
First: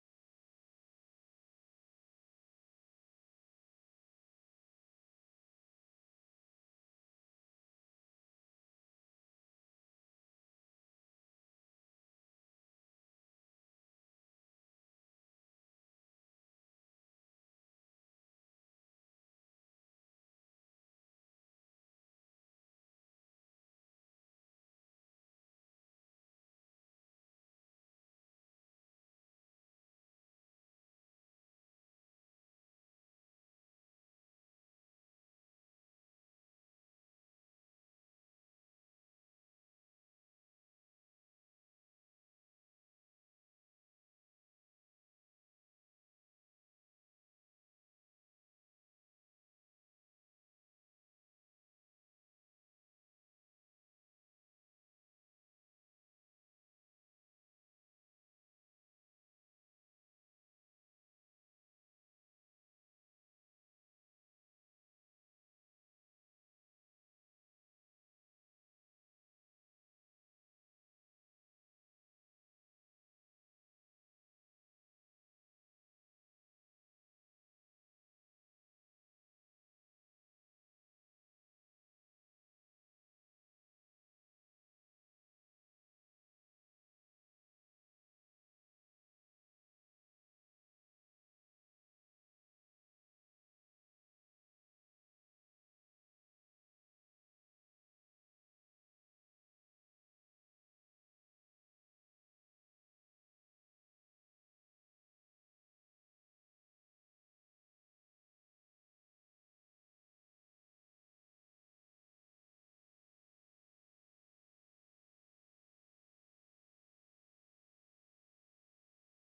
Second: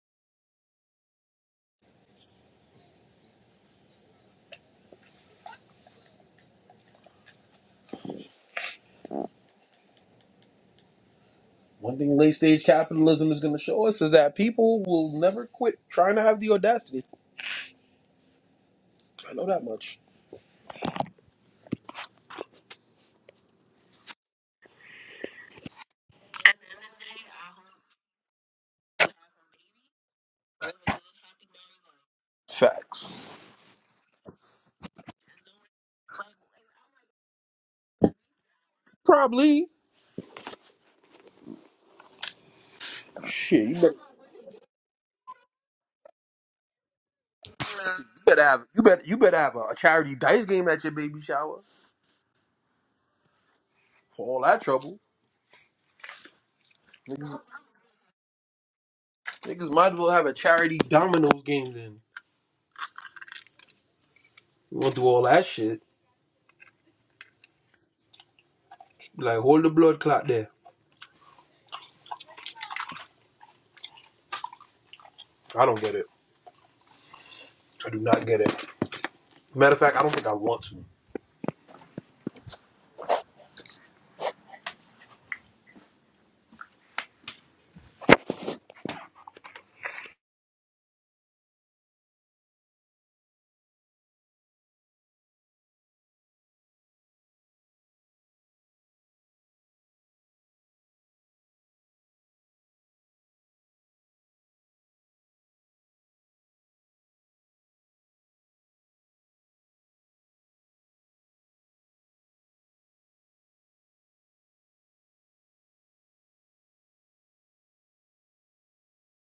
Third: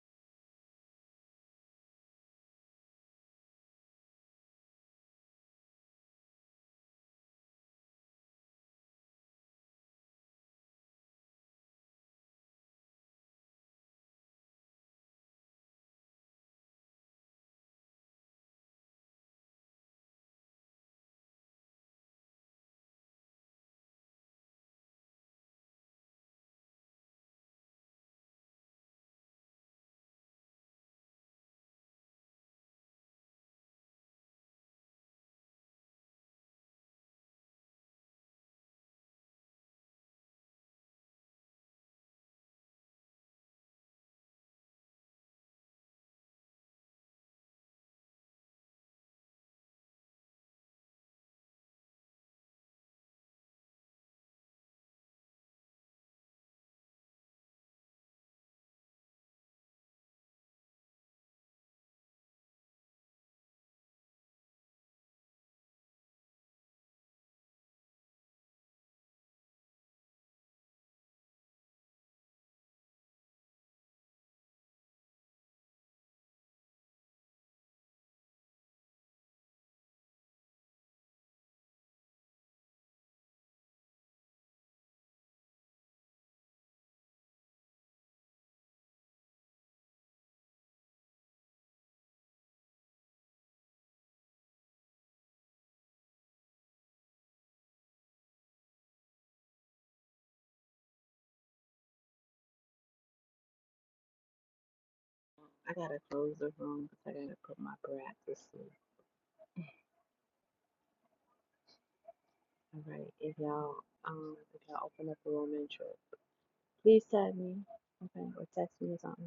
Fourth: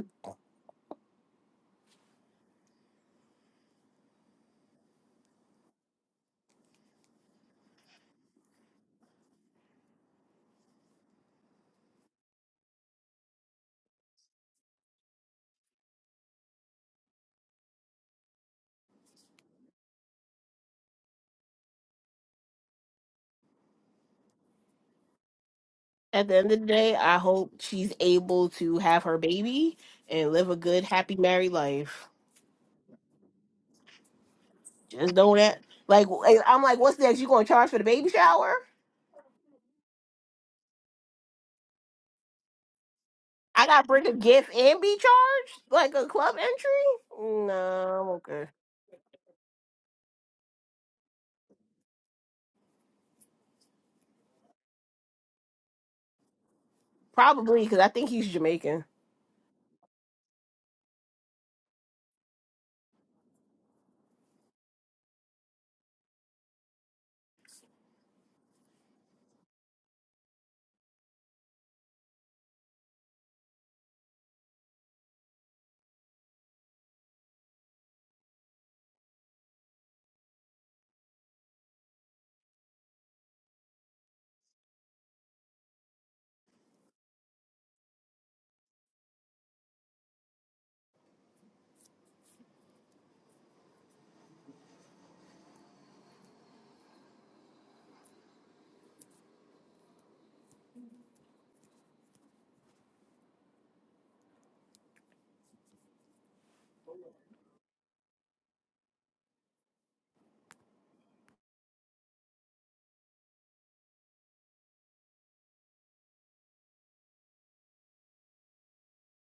Speaker 3: One thing late stage capitalism is gonna show us is that people will never quit trying to have the audacity. I know that much.
Speaker 2: At the end of the day, I hope she's able to have her baby and live a good, happy married life.
Speaker 3: Facts.
Speaker 2: Just know that. Like, w- I'm like, what's next? You gonna charge for the baby shower?
Speaker 3: Probably.
Speaker 2: I
Speaker 3: Shit, you
Speaker 2: gotta
Speaker 3: better,
Speaker 2: bring a gift and be charged like a club entry? No, I'm
Speaker 3: you better
Speaker 2: okay.
Speaker 3: have you better you better have a, a charity dice game at your baby shower for all that trouble. Niggas,
Speaker 2: Probably because I think he's Jamaican.
Speaker 3: niggas might as well have a charity dominoes game then. You won't do all that shit. Like hold the blood clot there. I don't get it. I do not get it. Matter of fact, I don't think I want to.
Speaker 1: All right. If y'all um if y'all open up a room intro, please tag me. Okay, or text me or something.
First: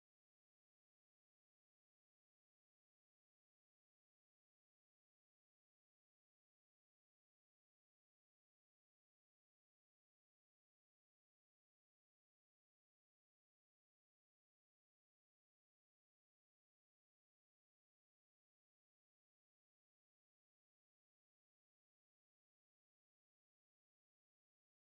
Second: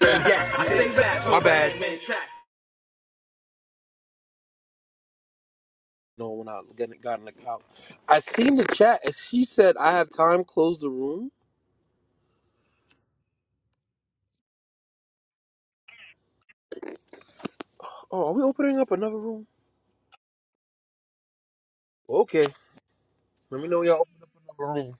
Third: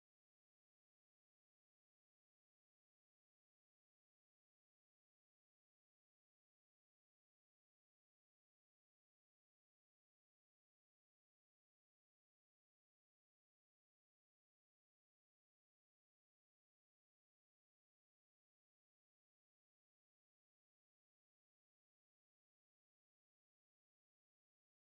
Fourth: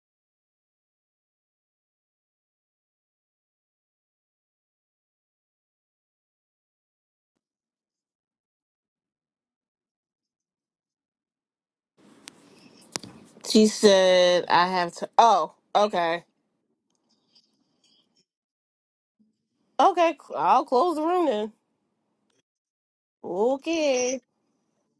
Speaker 3: My bad. No, when I got got in the couch, I seen the chat and she said I have time. Close the room.
Speaker 2: She said, I have to. Oh, okay.
Speaker 3: Oh, are we opening up another room?
Speaker 2: Okay, I'll close the room then.
Speaker 3: Okay, let me know y'all open
Speaker 2: Okay.
Speaker 3: up another room.